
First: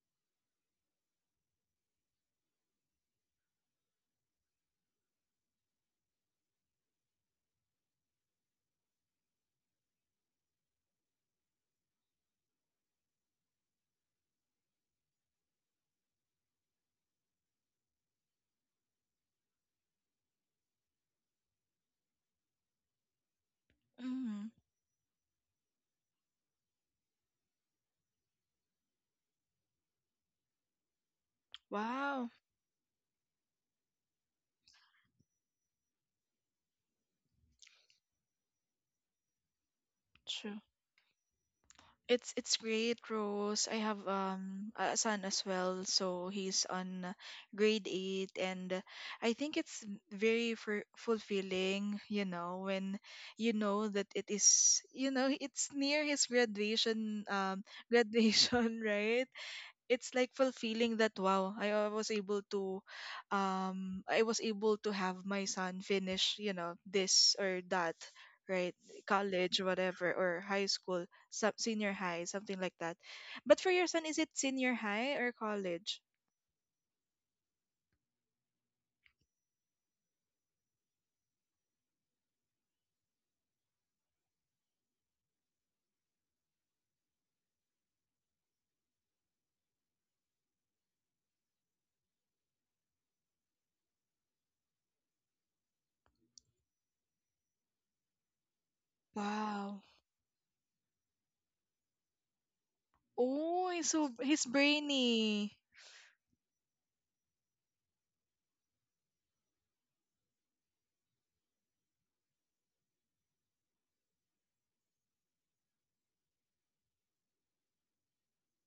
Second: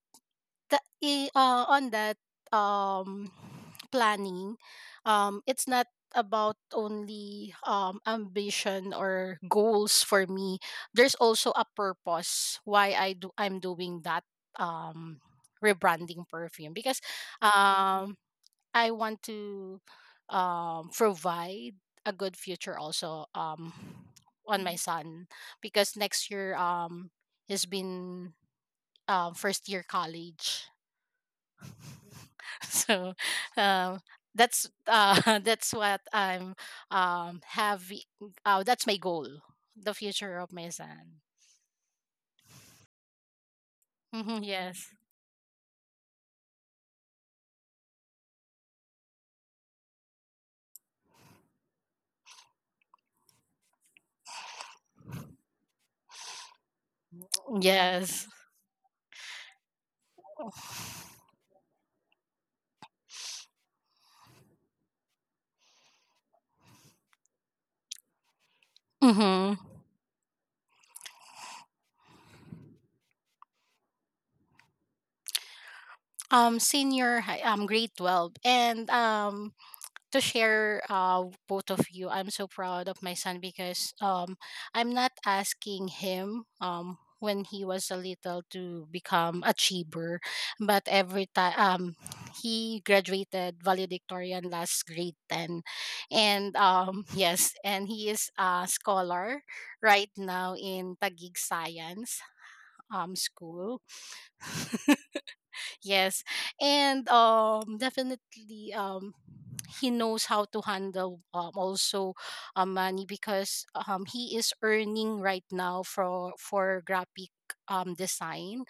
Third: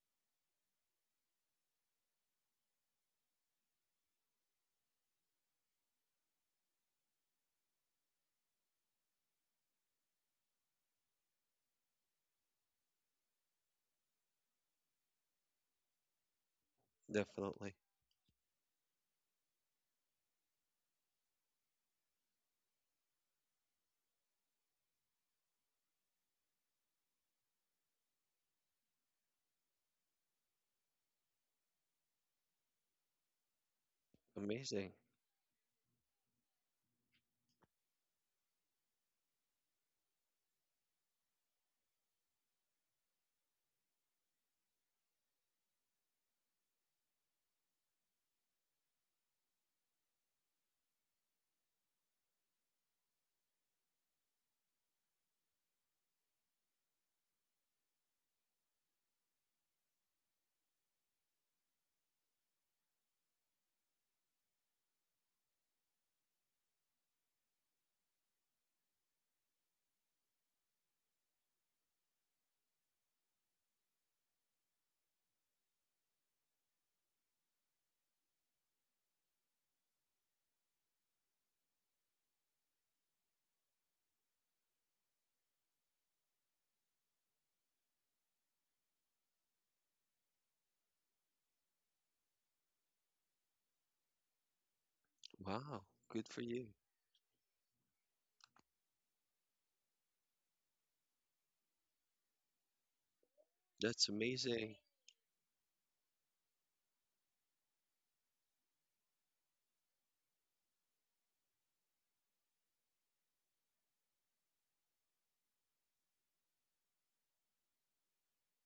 Speaker 3: on that, um, planning, it's not about only, ambition or goals for me. There's also a purpose why I'm doing that, um, rebranding perfume, because,
Speaker 1: Definitely.
Speaker 3: um, I want to, provide a good future also,
Speaker 2: Mhm.
Speaker 3: on my son, because next year, he's been, first year college.
Speaker 2: Wow.
Speaker 3: [laughs] So, um, that's
Speaker 1: Amazing.
Speaker 3: [laughs] that's what I'm, have. That's my goal, the future of
Speaker 2: True.
Speaker 3: my son.
Speaker 2: It's great, Rose. I have
Speaker 3: Mhm, yes,
Speaker 2: a son as well, so he's on grade eight, and I think it's very fur fulfilling, you know, when you know that it is, you know, it's near his graduation, [laughs]
Speaker 3: yes.
Speaker 2: graduation, right? It's like fulfilling that, wow, I was able to I was able to have my son finish, you know, this or that, right?
Speaker 3: Mm-hmm.
Speaker 2: College, whatever, or high school, sub senior high, something like that. But for your son, is it senior high or college?
Speaker 3: Senior high, grade 12, and, to share, both of you, I'm so proud of my son because I'm not asking him, when he was a little, to become a achiever, but every time, he graduated valedictorian last grade 10,
Speaker 1: Wow, good for
Speaker 3: and
Speaker 1: you.
Speaker 3: yes, and he is a scholar
Speaker 2: Wow.
Speaker 3: right now in Tagig Science
Speaker 2: Oh,
Speaker 3: school.
Speaker 2: he's, so
Speaker 1: That's
Speaker 2: he's
Speaker 1: amazing.
Speaker 2: brainy.
Speaker 3: Yes. And definitely, he knows how to handle also, money because he is earning right now for graphic, design.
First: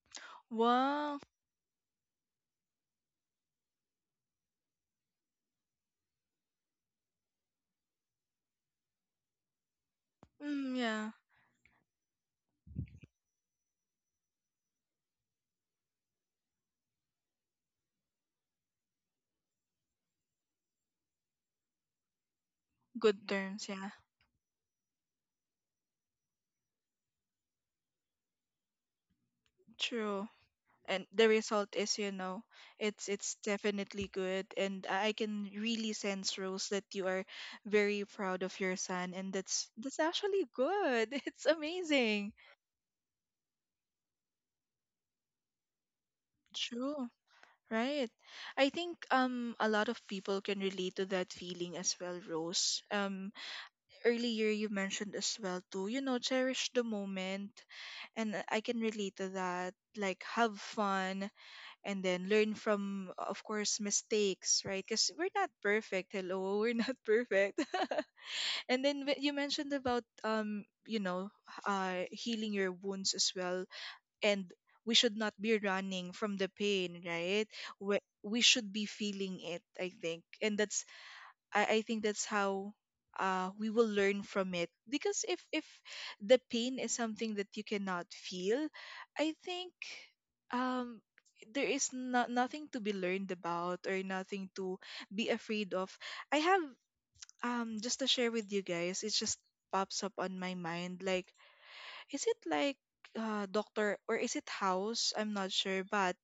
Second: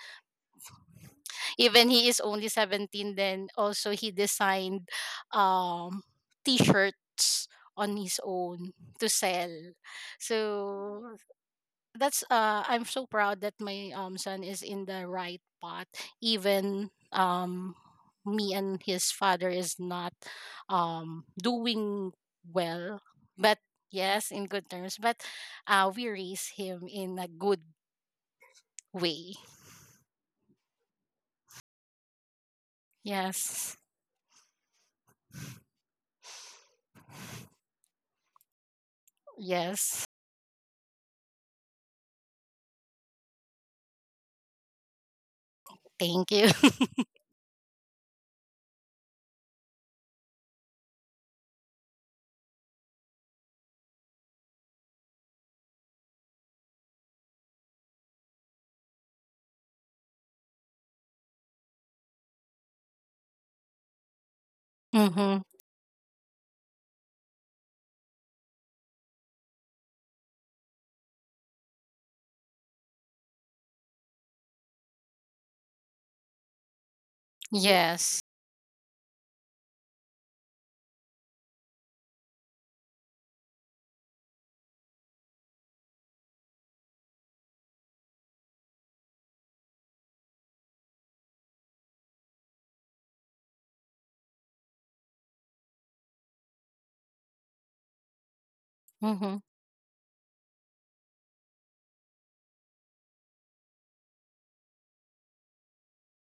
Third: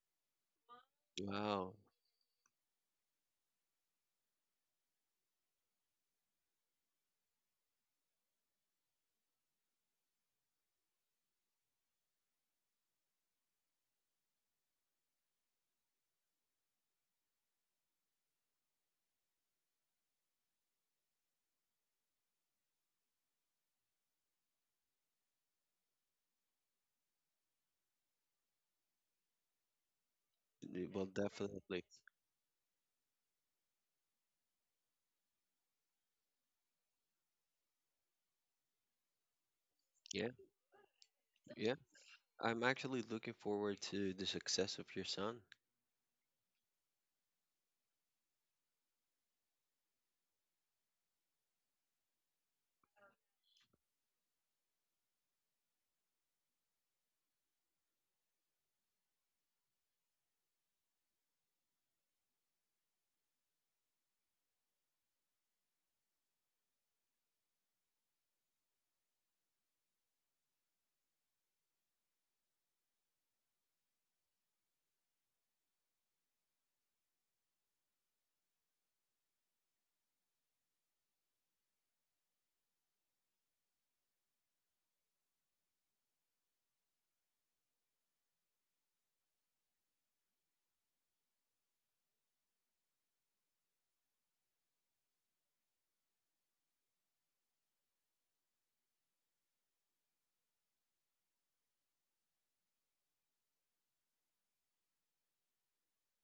Speaker 2: Wow.
Speaker 1: Wow.
Speaker 3: Even he is only 17, then also he designed um t-shirts on his own to sell.
Speaker 2: Mm, yeah.
Speaker 3: So that's, I'm so proud that my son is in the right path, even me and his father is not doing well,
Speaker 2: Good
Speaker 3: but
Speaker 2: terms, yeah.
Speaker 3: yes, in good terms, but we raise him in a good way.
Speaker 2: True.
Speaker 1: Well,
Speaker 2: And the result
Speaker 1: definitely.
Speaker 2: is, you know, it's
Speaker 3: Yes.
Speaker 2: definitely good, and I can really sense, Rose, that you are very proud of your son, and that's
Speaker 3: Yes.
Speaker 1: Yeah,
Speaker 2: actually good. [laughs] It's
Speaker 1: yeah.
Speaker 2: amazing.
Speaker 1: I'm actually looking forward to the success of your son.
Speaker 3: Thank you.
Speaker 2: True. Right. I think a lot of people can relate to that feeling as well, Rose. Earlier you mentioned as well to, you know, cherish the moment, and I can relate to that. Like have fun, and then learn from, of course, mistakes, right?
Speaker 3: [laughs]
Speaker 2: Because we're
Speaker 3: Mhm,
Speaker 2: not perfect, hello, we're not [laughs] perfect. [laughs] And then you mentioned about, you know, healing your wounds as well, and we should not be running from the pain, right? we,
Speaker 3: yes.
Speaker 2: we should be feeling it, I think, and that's, I think that's how, we will learn from it. Because if the pain is something that you cannot feel, I think um there is not nothing to be learned about, or nothing to be afraid of. I have, just to share with you guys, it just
Speaker 3: Mhm,
Speaker 2: pops up on my mind, like, is it like, Doctor, or is it House? I'm not sure, but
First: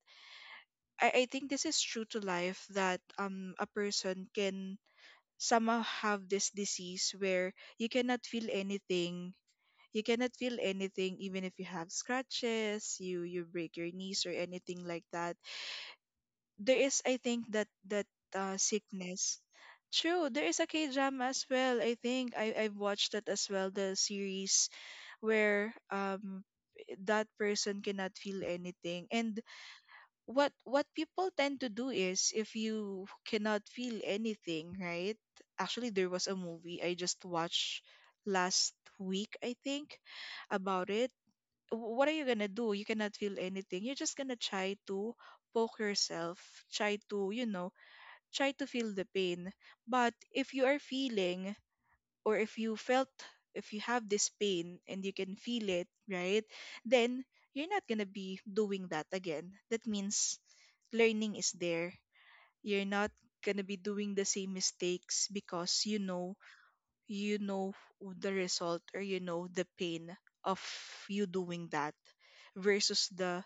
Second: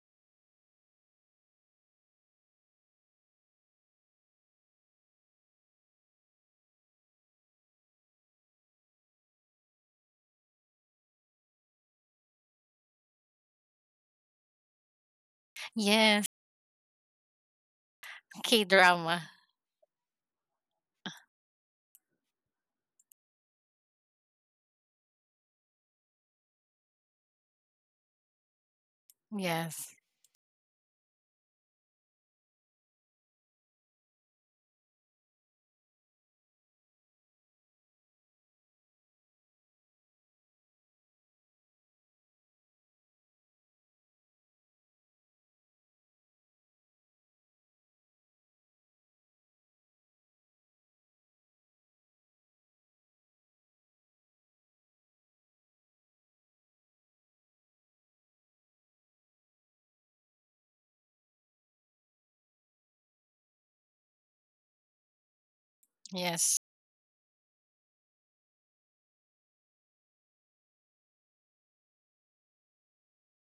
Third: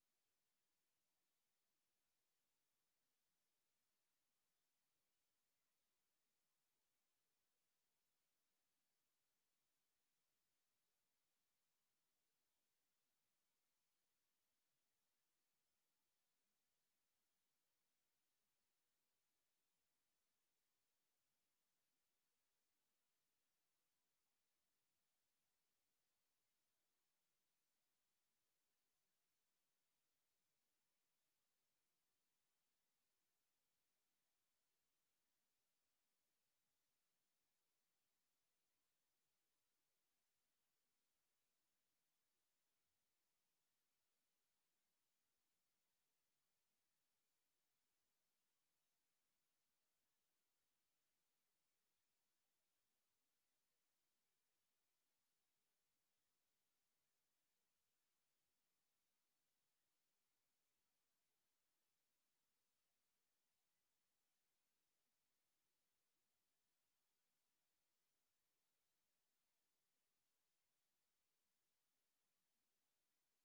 Speaker 2: I think this is true to life, that a person can somehow have this disease where you cannot feel anything. You cannot feel anything, even if you have scratches, you break your knees, or anything like that.
Speaker 3: yes.
Speaker 2: There is, I think that
Speaker 3: K drama.
Speaker 2: sickness. True, there is a K drama as well, I think, I've watched that as well, the series where that person cannot feel anything. And
Speaker 3: Yes,
Speaker 2: what people tend to do is, if you cannot feel anything, right? Actually, there was a movie I just watched last week, I think, about it. What are you gonna do? You cannot feel anything, you're just gonna try to poke yourself, try to, you know, try to feel the pain. But if you are feeling, or if you felt, if you have this pain and you can feel it, right? Then you're not going to be doing that again. That means learning is there. You're not going to be doing the same mistakes, because you know,
Speaker 3: yes.
Speaker 2: you know the result, or you know the pain of you doing that, versus the,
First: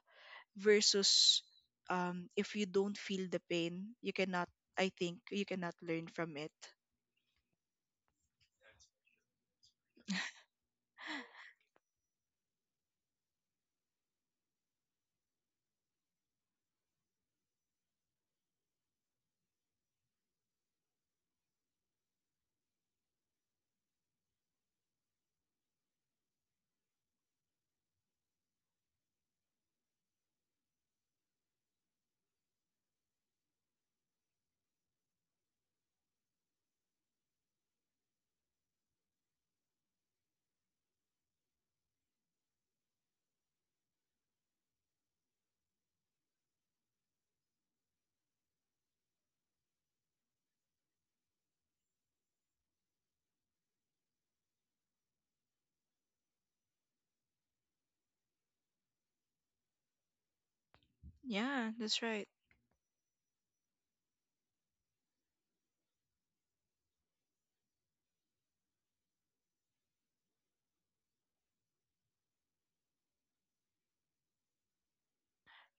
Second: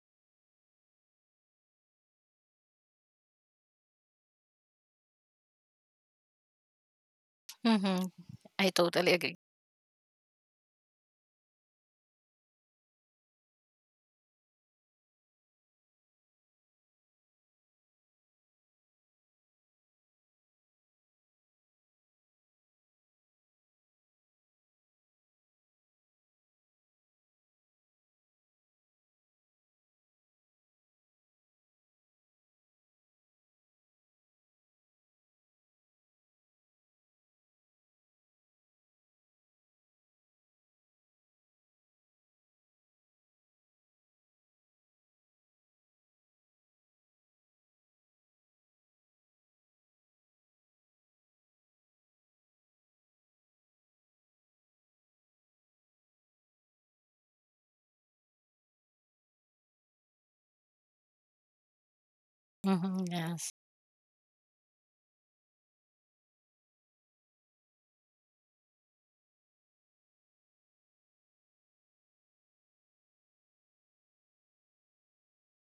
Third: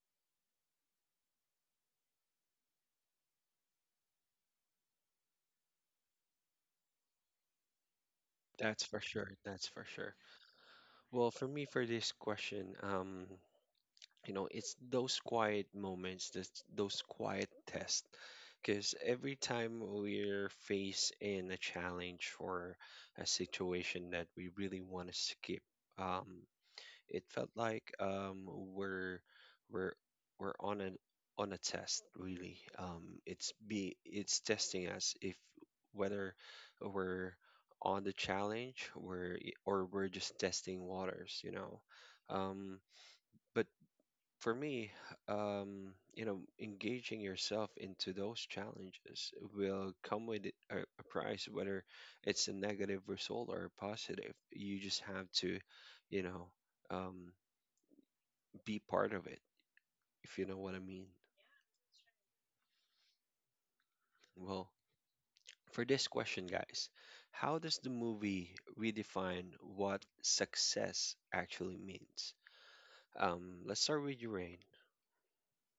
Speaker 2: versus, if you don't feel the pain, you cannot, I think you cannot learn from it.
Speaker 3: Mhm. I
Speaker 1: That's for
Speaker 3: totally
Speaker 1: sure.
Speaker 3: agree.
Speaker 1: That's for sure. Well, for me, for this question, you know it's those quiet tests because every time we're faced in a challenge or a situation that we really want to skip, um, it felt like we're we're we're on an on a test really. It's be it's testing us if whether we're on the challenge, we're, or we're just testing waters you know. um, but for me, you know, engaging yourself into those challenges will come with a price, whether it's a negative result or a positive. You just have to, you know, um, be part of it, if you know what I mean.
Speaker 2: Yeah, that's right.
Speaker 3: Mhm, yes.
Speaker 1: Well, for this question, guys, how does the movie redefine what success actually means? Let's start with you, Rain.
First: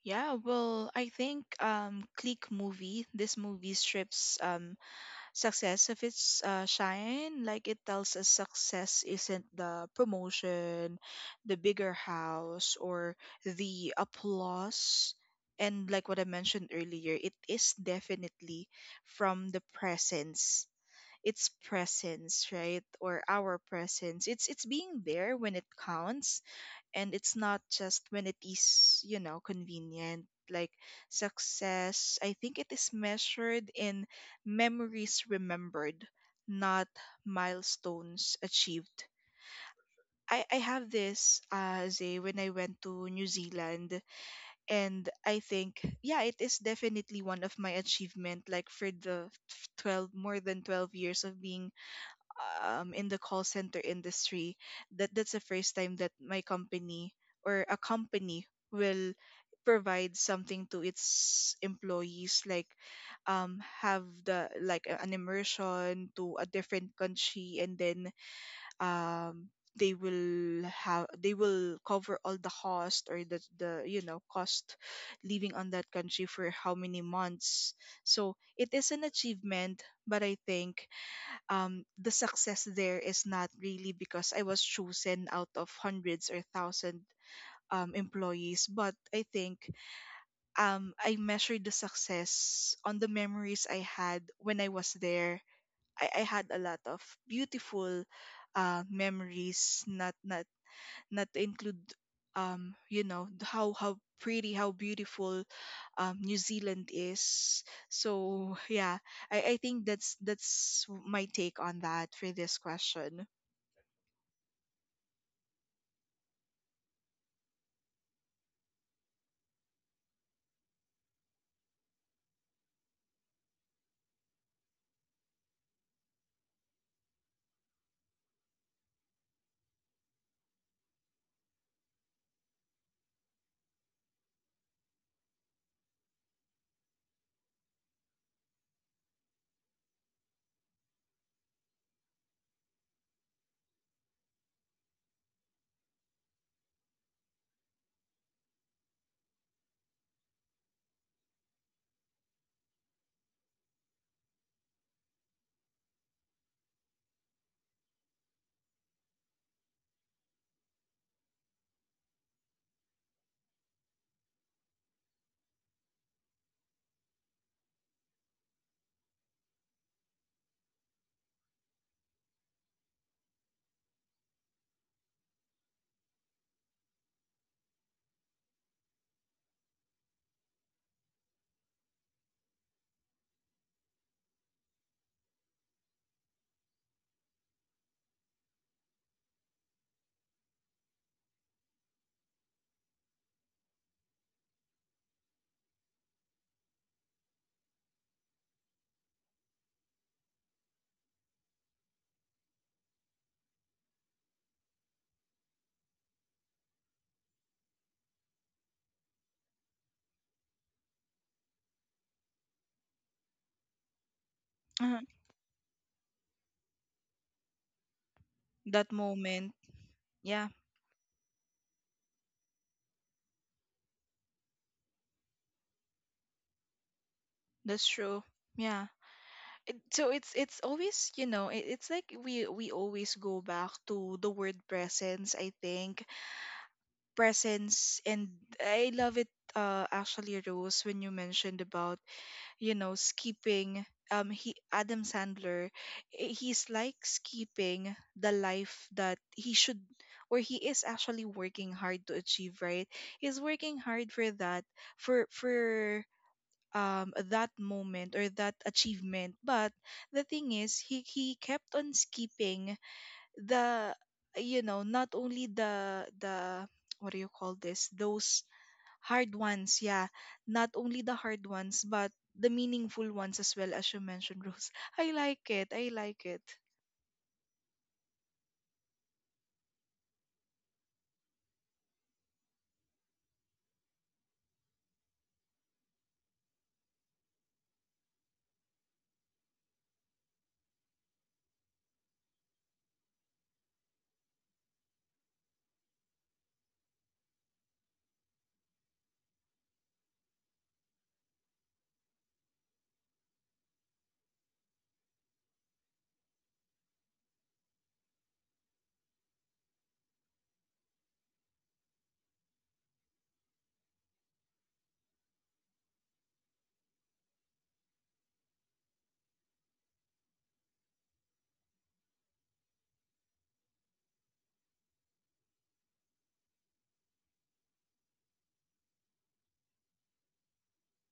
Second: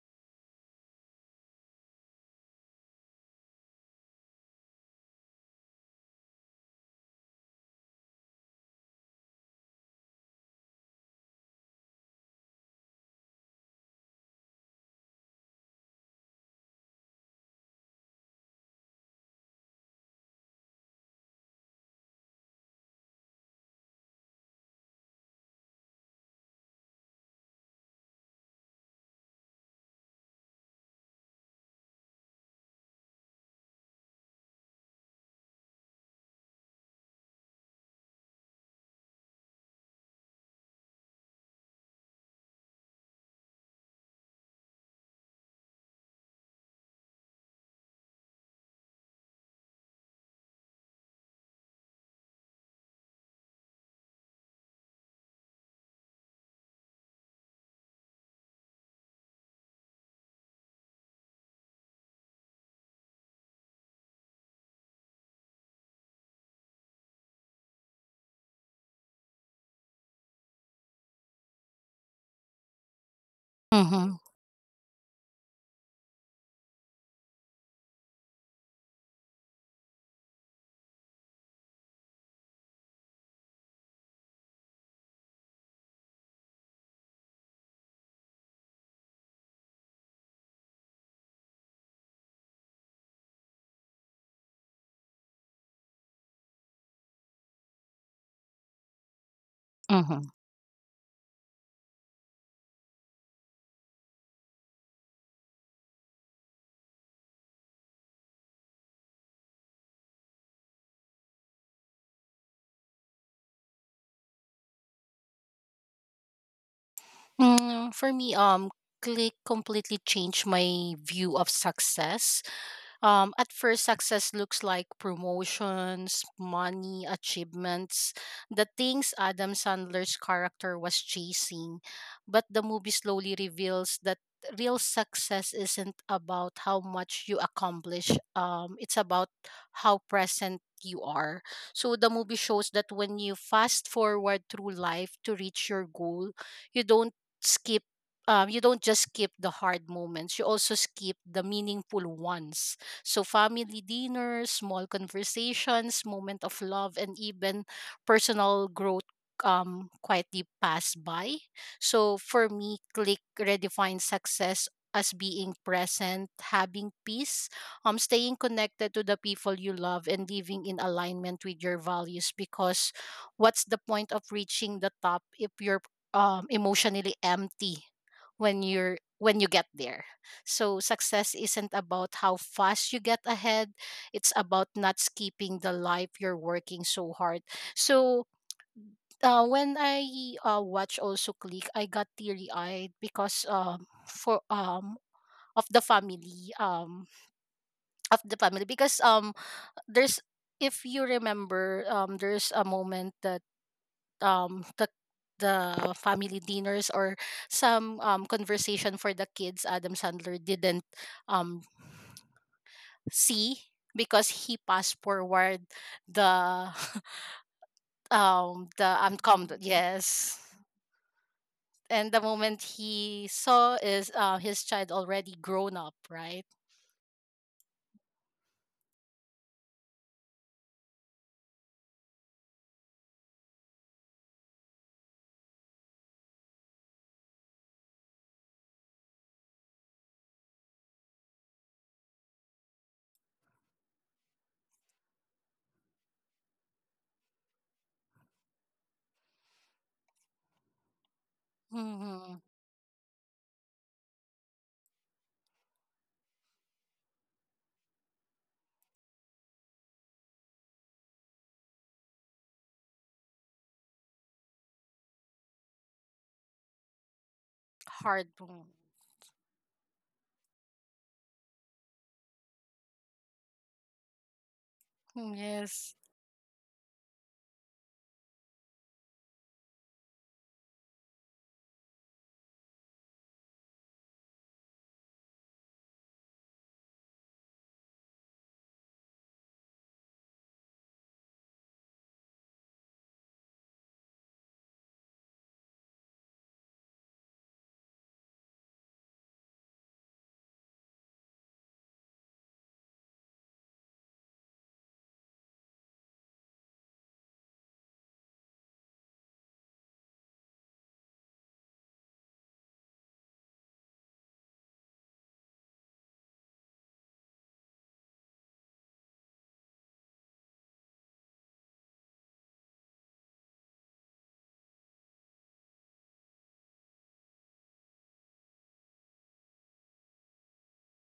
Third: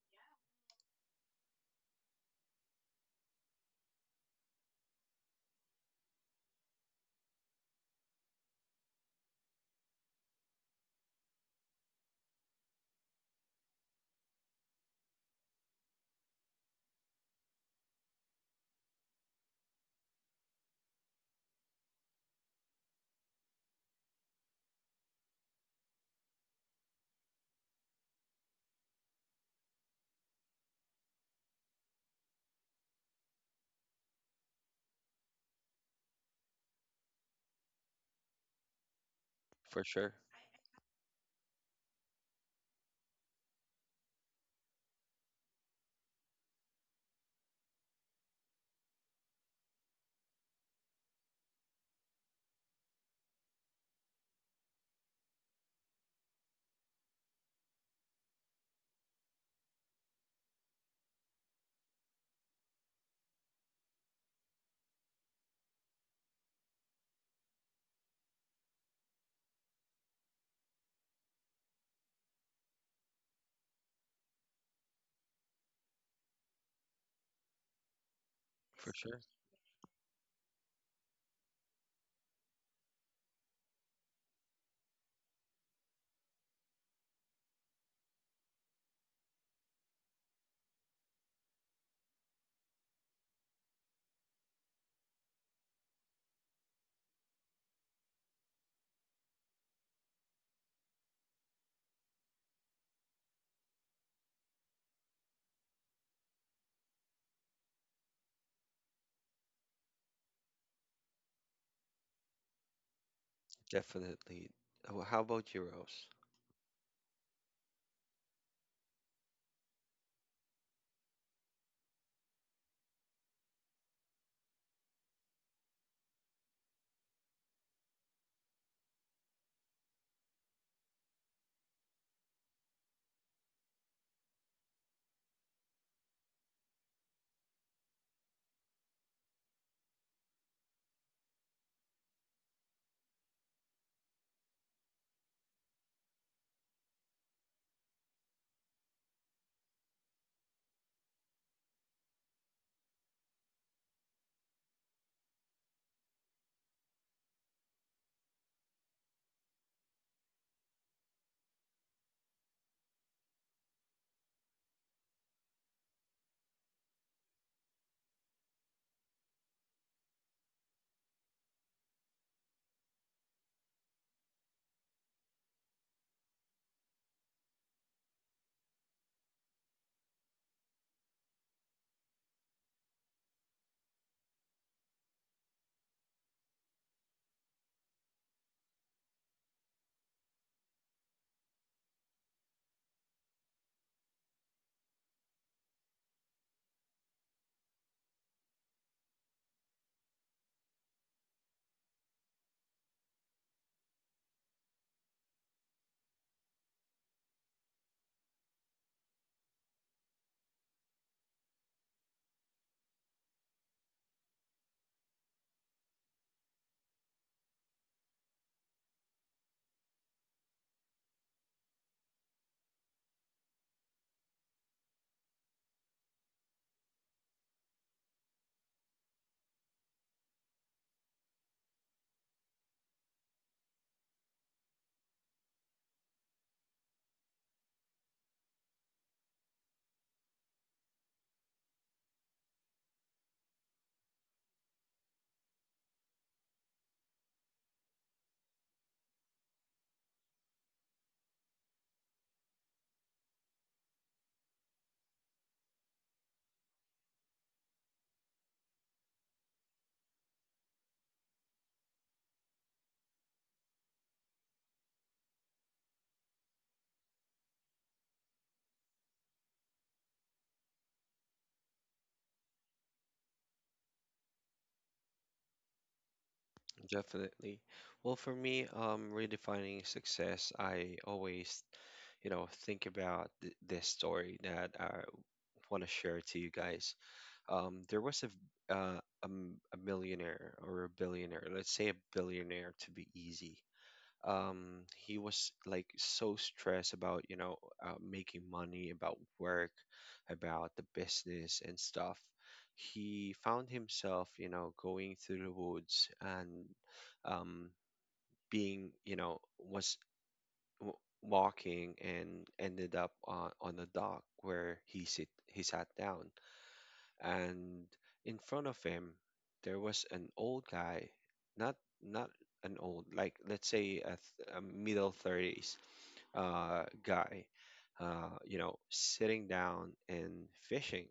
Speaker 2: Yeah, well, I think Click movie, this movie strips success of its shine. Like, it tells us success isn't the promotion, the bigger house, or the applause. And like what I mentioned earlier, it is definitely from the presence. It's presence, right? Or our presence. It's being there when it counts, and it's not just when it is, you know, convenient. Like, success, I think, it is measured in memories remembered, not milestones achieved.
Speaker 1: For sure,
Speaker 2: I have this, Zay, when I went to New Zealand, and I think, yeah, it is definitely one of my achievement. Like, for the 12, more than 12 years of being in the call center industry, that that's the first time that my company, or a company, will provide something to its employees, like have the like an immersion to a different country, and then um, they will have, they will cover all the cost, or the, you
Speaker 3: Mhm.
Speaker 2: know, cost living on that country for how many months. So it is
Speaker 1: for
Speaker 2: an
Speaker 1: sure,
Speaker 2: achievement, but I think the success there is not really because I was chosen out of hundreds or thousand employees, but I think I measured the success on the memories I had when I was there. I had a lot of beautiful memories, not
Speaker 3: Mhm.
Speaker 2: not not to include you know, how pretty, how beautiful New Zealand is. So [laughs] yeah, I think that's my take on that for this question.
Speaker 1: definitely. How about you, Rose?
Speaker 3: Mm, for me, Click completely changed my view of success. At first, success looks like promotions, money, achievements, the things Adam Sandler's character was chasing. But the movie slowly reveals that real success isn't about how much you accomplish, it's about how present you are. So the movie shows that when you fast forward through life to reach your goal, you don't skip you don't just skip the hard moments, you also skip the meaningful ones. So family dinners, small conversations, moment of love, and even personal growth, quietly pass by. So for me, Click redefines success as being present, having peace, staying connected to the people you love and living in alignment with your values, because what's the point of reaching the top if you're emotionally empty when you're when you get there? So success isn't about how fast you get ahead, it's about not skipping the life you're working so hard. So when I, watch also Click, I got teary eyed because, for of the family, of the family, because there's if you remember, there's a moment that, um the the family dinners or some conversation for the kids Adam Sandler didn't, um C, because he passed
Speaker 2: Uh-huh.
Speaker 3: forward the, [laughs]
Speaker 2: That
Speaker 3: the
Speaker 2: moment.
Speaker 3: uncommon, yes.
Speaker 2: Yeah.
Speaker 3: And the moment he saw is, his child already grown up, right.
Speaker 2: That's true. Yeah. So it's always, you know, it's like we always go back to the word presence, I think. Presence, and I love it. Actually, Rose, when you mentioned about, you know, skipping he Adam Sandler, he's like skipping the life that he should, or he is actually working hard to
Speaker 3: Mm-hmm.
Speaker 2: achieve, right? He's working hard for that, for that moment or that achievement, but the thing is, he kept on skipping the, you know, not only the, what do you call this,
Speaker 3: Hard.
Speaker 2: those, hard ones, yeah. Not only the hard ones, but the meaningful ones as well, as you mentioned, Rose. [laughs] I
Speaker 3: Mm,
Speaker 2: like it. I
Speaker 3: yes.
Speaker 2: like it.
Speaker 1: Definitely. Well, for me, redefining success, I always, think about th this story that I want to share to you guys. There was a millionaire or a billionaire, let's say a billionaire to be easy. He was like so stressed about you know making money, about work, about the business and stuff. He found himself you know going through the woods and um being you know w- walking and ended up on a dock where he sat down, and in front of him there was an old guy, not not an old, like let's say a middle 30s guy, you know sitting down and fishing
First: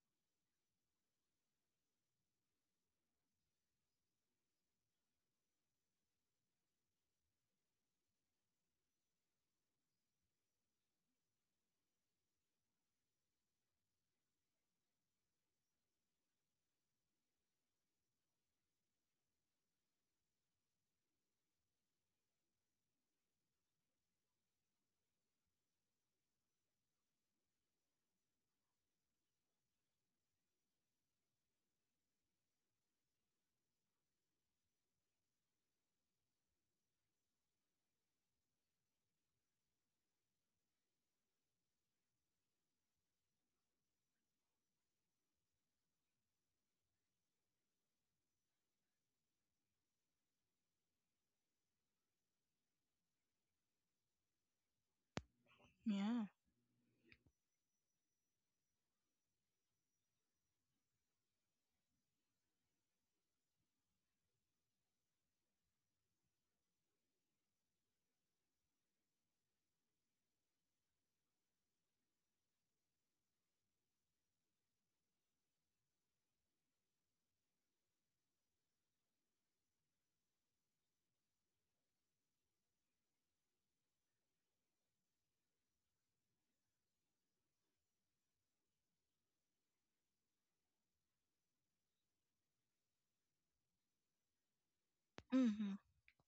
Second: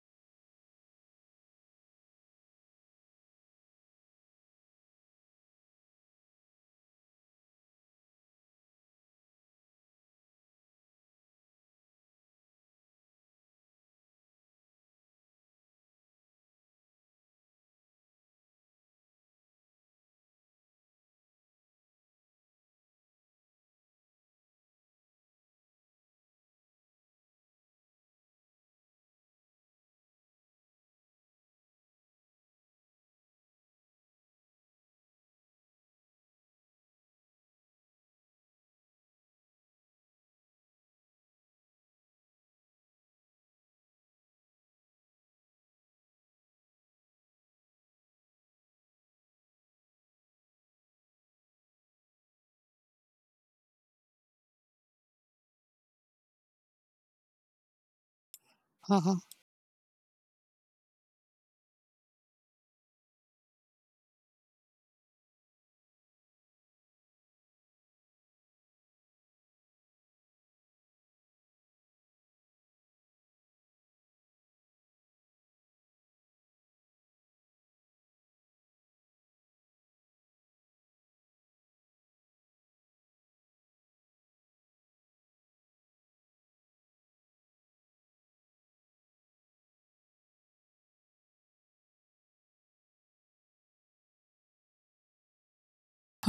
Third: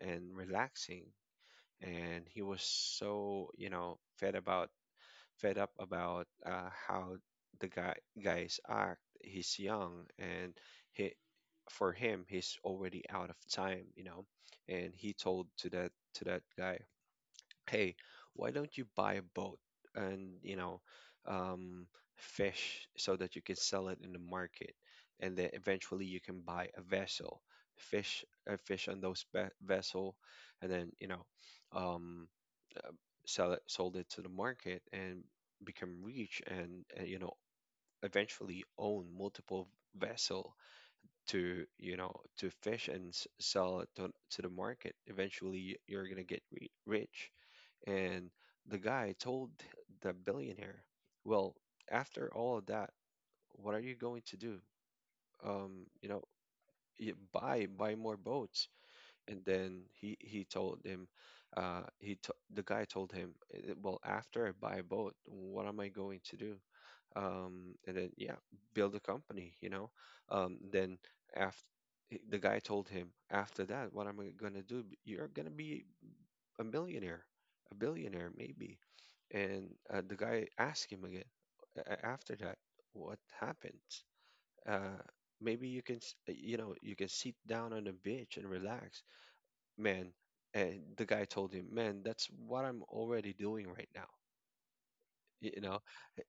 Speaker 1: and relaxing. And he was so you know fed up about how the guy guys act. He's young and he for him he's already out of time you know. And he told to that guy, "Hey, why don't you buy a boat and, um, fish so that you can sell it in the market, and then eventually you can buy a vessel, fish, fish on those vessel, and then, um, sell it, sold it to the market and become rich, and, eventually own multiple vessel to, to fish and sell it to the market. Eventually you're gonna get rich." And the guy told the billionaire, "Well, after all of that, what are you going to do? Um, you know,
Speaker 2: Yeah.
Speaker 1: you buy more boats."
Speaker 3: Mm-hmm.
Speaker 1: And then he told him, he to the guy told him, "Eh, well, after I buy a boat, what am I going to do?" And then yeah, build a company. Then after. The guy told him, after that, what am I gonna do? You're gonna be a millionaire, a billionaire maybe. And the guy asked him again after that, what happened? Uh, Maybe you can, you can sit down on the beach and relax, man. And the guy told him, man, that's what I'm already doing right now. Y- You
Speaker 2: Mm-hmm.
Speaker 1: know,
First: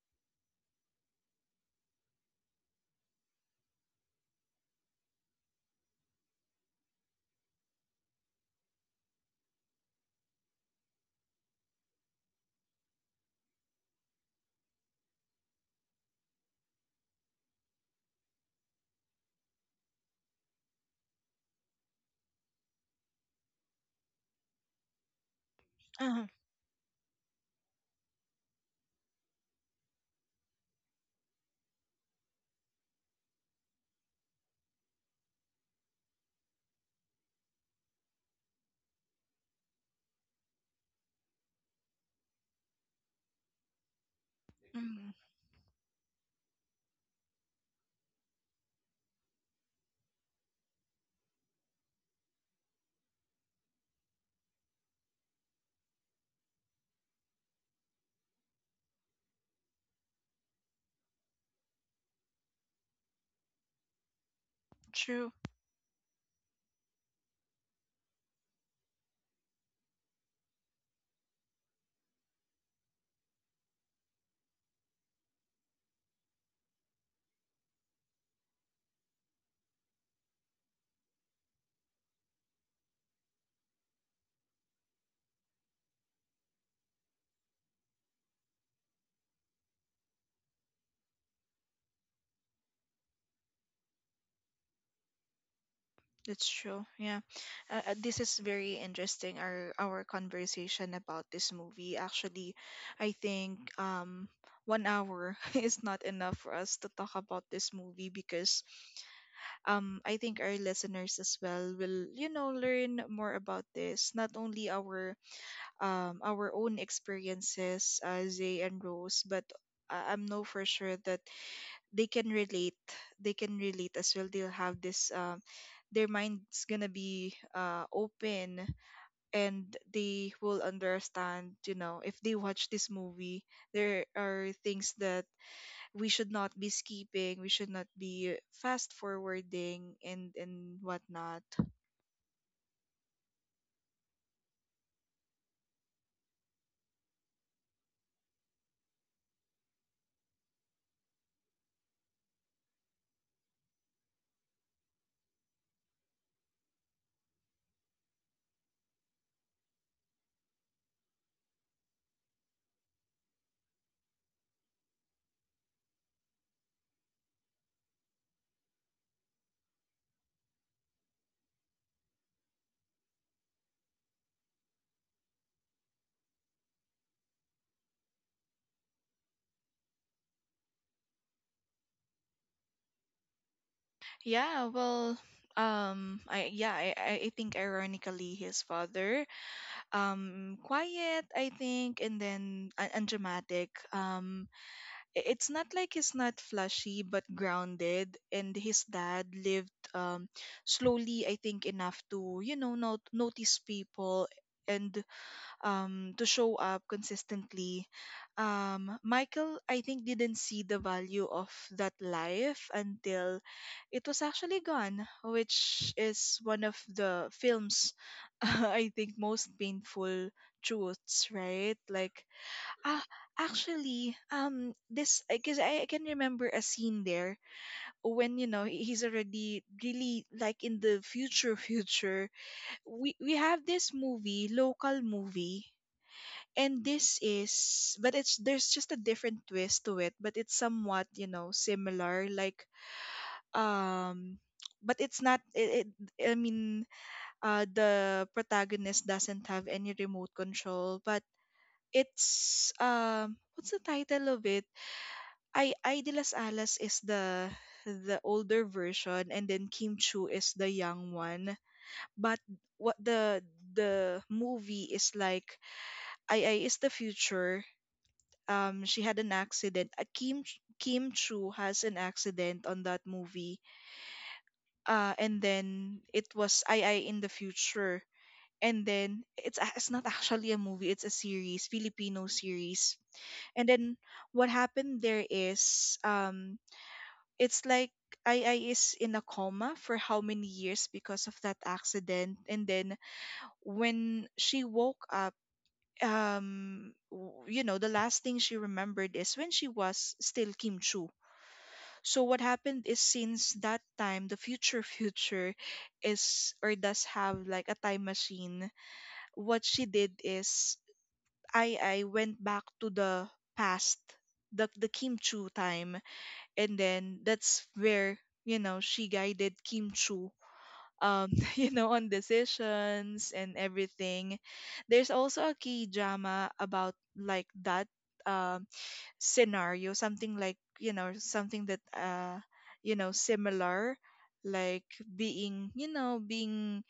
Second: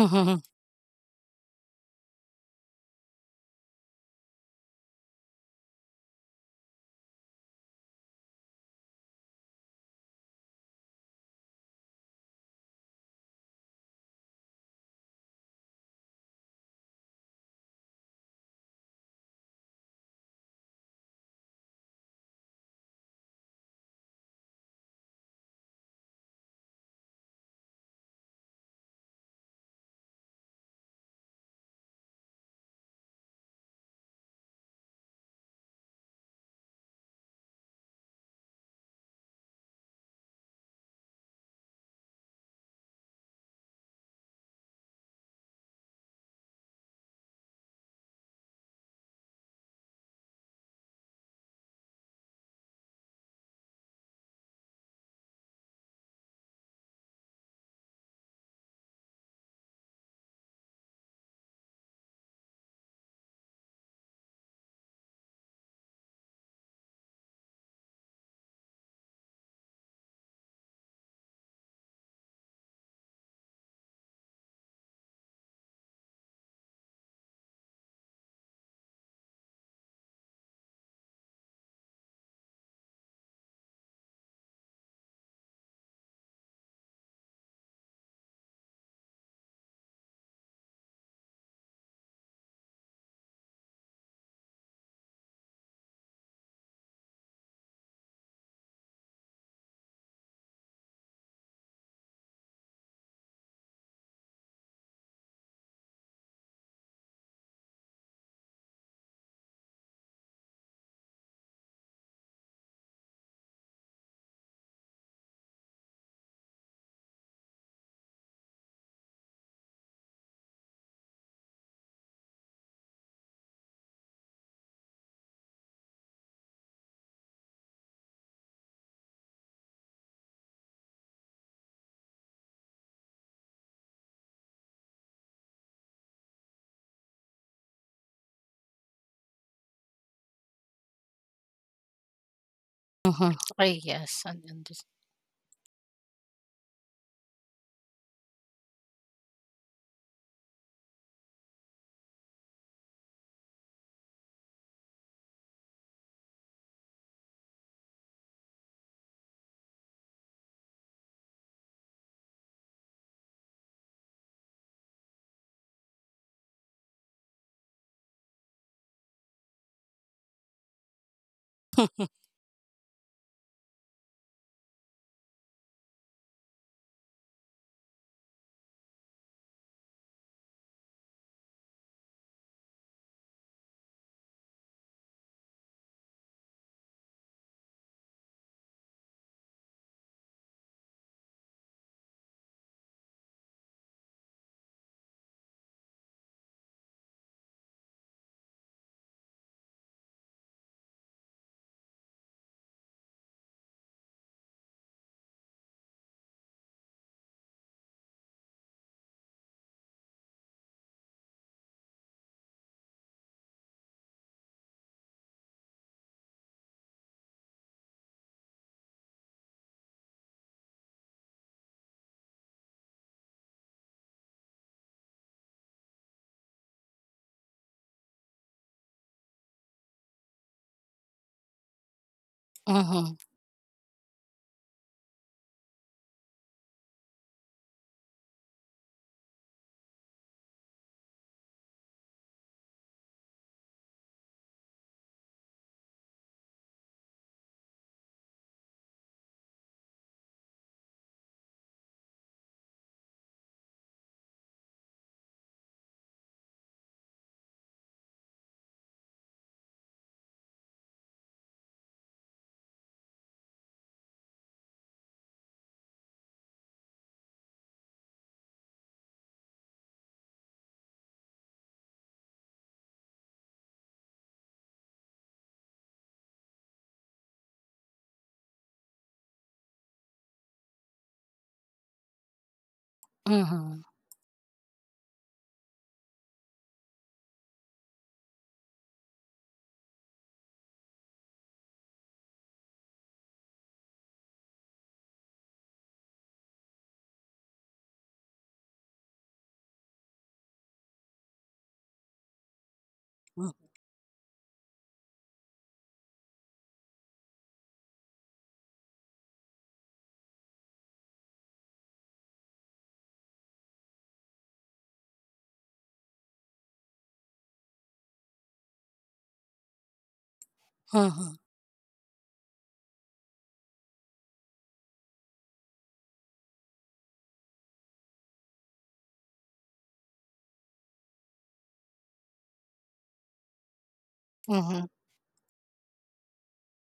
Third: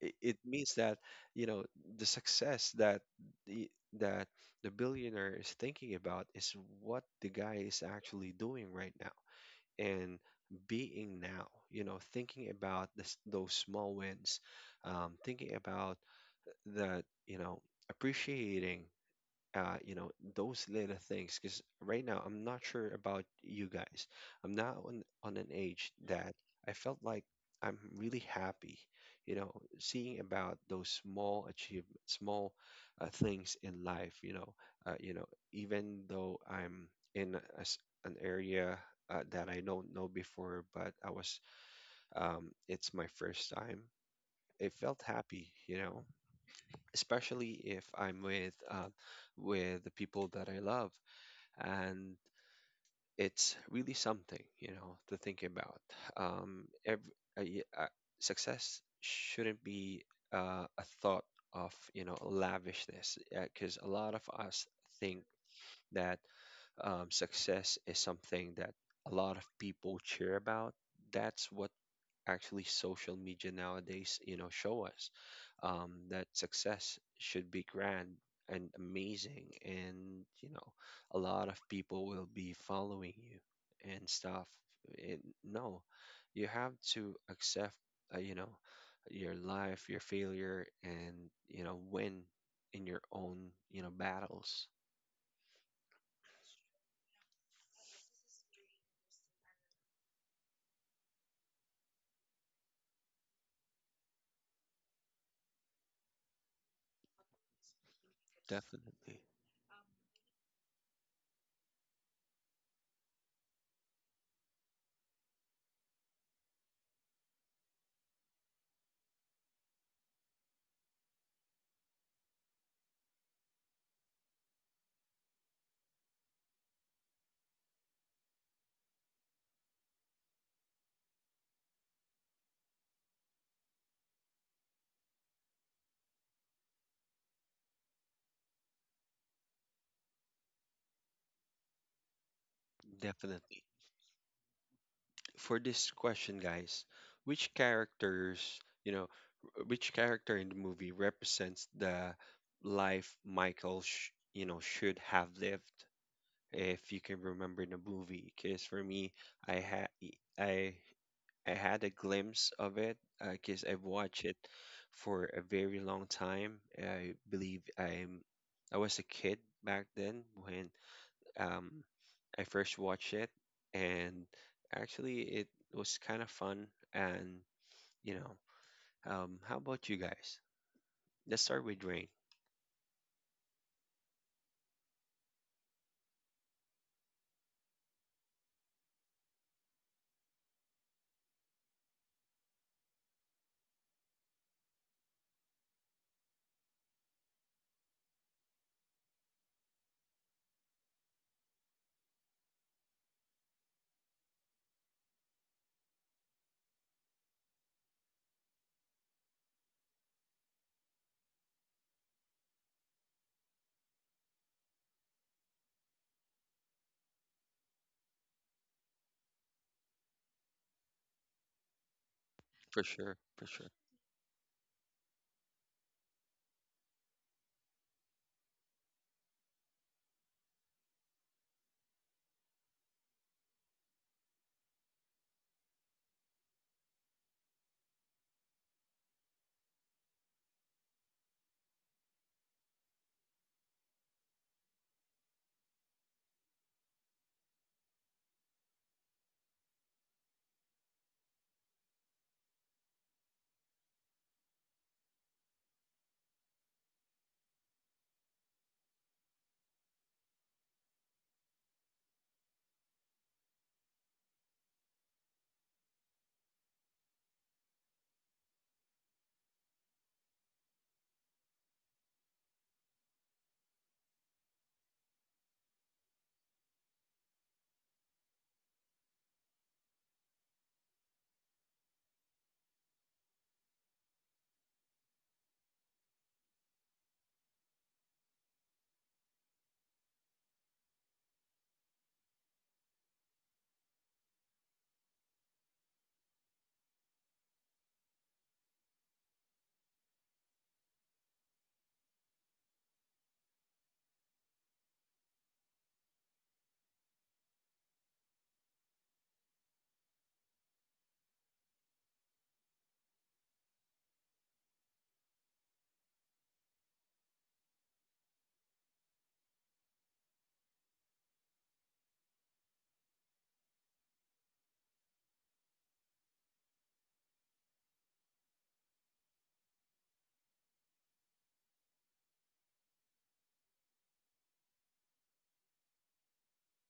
Speaker 1: it, it
Speaker 3: [laughs]
Speaker 1: means that, you know, the success that the that the billionaire is thinking about is what the guy is actually doing right now, and being now, you know, thinking about this, those small wins, thinking about that, you know, appreciating those little things. Because right now, I'm not sure about you guys. I'm not on an age
Speaker 2: Uh-huh.
Speaker 1: that I felt like I'm really happy, you know, seeing about those small achievements, small things in life. Uh, you know, even though I'm in a s an area that I don't know before, but I was, it's my first time. It felt
Speaker 2: Hmm.
Speaker 1: happy, you know, especially if I'm with the people that I love, and it's really something, you know, to think about. Um, every, uh, y- uh, success shouldn't be a thought of, you know, lavishness, because a lot of us think
Speaker 2: True.
Speaker 1: that success is something that a lot of people cheer about. That's what actually social media nowadays, you know, show us, that success should be grand and amazing, and you know, a lot of people will be following you and stuff. And no, you have to accept, you know, your life, your failure, and you know, win in your own, you know, battles.
Speaker 2: That's true. Yeah. This is very interesting. Our conversation about this movie. Actually, I think 1 hour [laughs] is not enough for us to talk about this movie, because
Speaker 1: Definitely,
Speaker 2: I think our listeners as well will, you know, learn more about this. Not only our own experiences, Zay and Rose, but I'm know for sure that they can relate. They can relate as well. They'll have this, their mind's gonna be open, and they will understand, you know, if they watch this movie, there are things that we should not be skipping, we should not be fast forwarding, and whatnot.
Speaker 3: Mm-hmm.
Speaker 1: definitely.
Speaker 3: Ay, yes, and this-
Speaker 1: For this question, guys, which characters, you know, which character in the movie represents the life Michael, you know, should have lived? If you can remember the movie, because for me, I had I I had a glimpse of it, because I've watched it for a very long time. I believe I was a kid back then when um, I first watched it, and actually, it was kind of fun. And you know, how about you guys? Let's start with Rain,
Speaker 2: Yeah, well, I yeah, I think ironically his father, quiet, I think, and then and dramatic. It's not like he's not flashy but grounded, and his dad lived slowly, I think, enough to, you know, not notice people, and to show up consistently. Michael, I think, didn't see the value of that life until it was actually gone, which is one of the film's, [laughs] I think, most painful truths, right? Like,
Speaker 1: for
Speaker 2: ah,
Speaker 1: sure, for sure.
Speaker 2: actually, this, because I can remember a scene there when, you know, he's already really like in the future, [laughs] future. We,
Speaker 3: Mhm,
Speaker 2: we have this movie, local movie, and this is, but it's, there's just a different twist to it, but it's somewhat, you know, similar. Like um but it's not it, I mean the protagonist doesn't have any remote control, but it's what's the title of it? I De Las Alas is the older version, and then Kim Chu is the young one. But what the movie is like, I is the future, she had an accident. Kim Chu has an accident on that movie. Uh, and then it was I in the future. And then it's it's not actually a movie, it's a series, Filipino series. And
Speaker 3: mhm,
Speaker 2: then what happened there is it's like I is in a coma for how many years because of that accident. And then when she woke up, you know, the last thing she remembered is when she was still Kim Chu. So what happened is, since
Speaker 3: mm,
Speaker 2: that time, the future [laughs] future is, or does have, like a time machine. What she did is, I went back to the past, the Kim Chu time, and then that's where, you know, she guided Kim Chu. Um,
Speaker 3: mhm,
Speaker 2: [laughs] you know, on decisions and everything. There's also a key drama about like that um scenario, something like something that similar, like
Speaker 3: mhm.
Speaker 2: being being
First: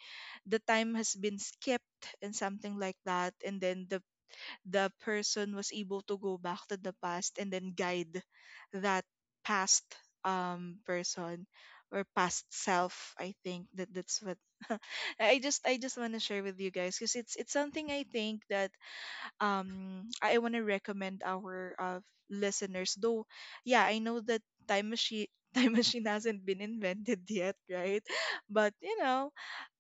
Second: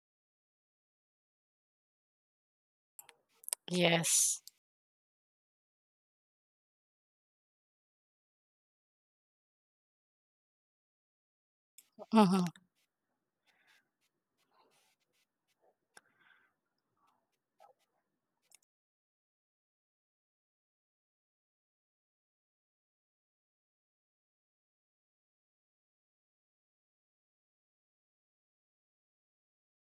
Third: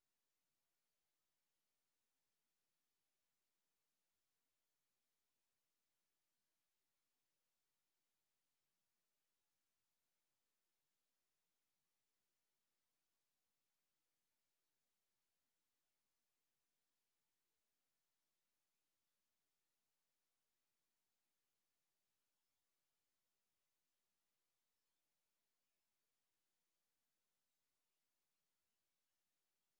Speaker 2: the time has been skipped and something like that. And then
Speaker 3: Yes.
Speaker 2: the person was able to go back to the past and then guide that past person, or past
Speaker 3: Mm-hmm.
Speaker 2: self. I think that's what. [laughs] I just want to share with you guys because it's something I think that I want to recommend our listeners, though. Yeah, I know that time machine [laughs] time machine hasn't been invented yet, right? [laughs] but you know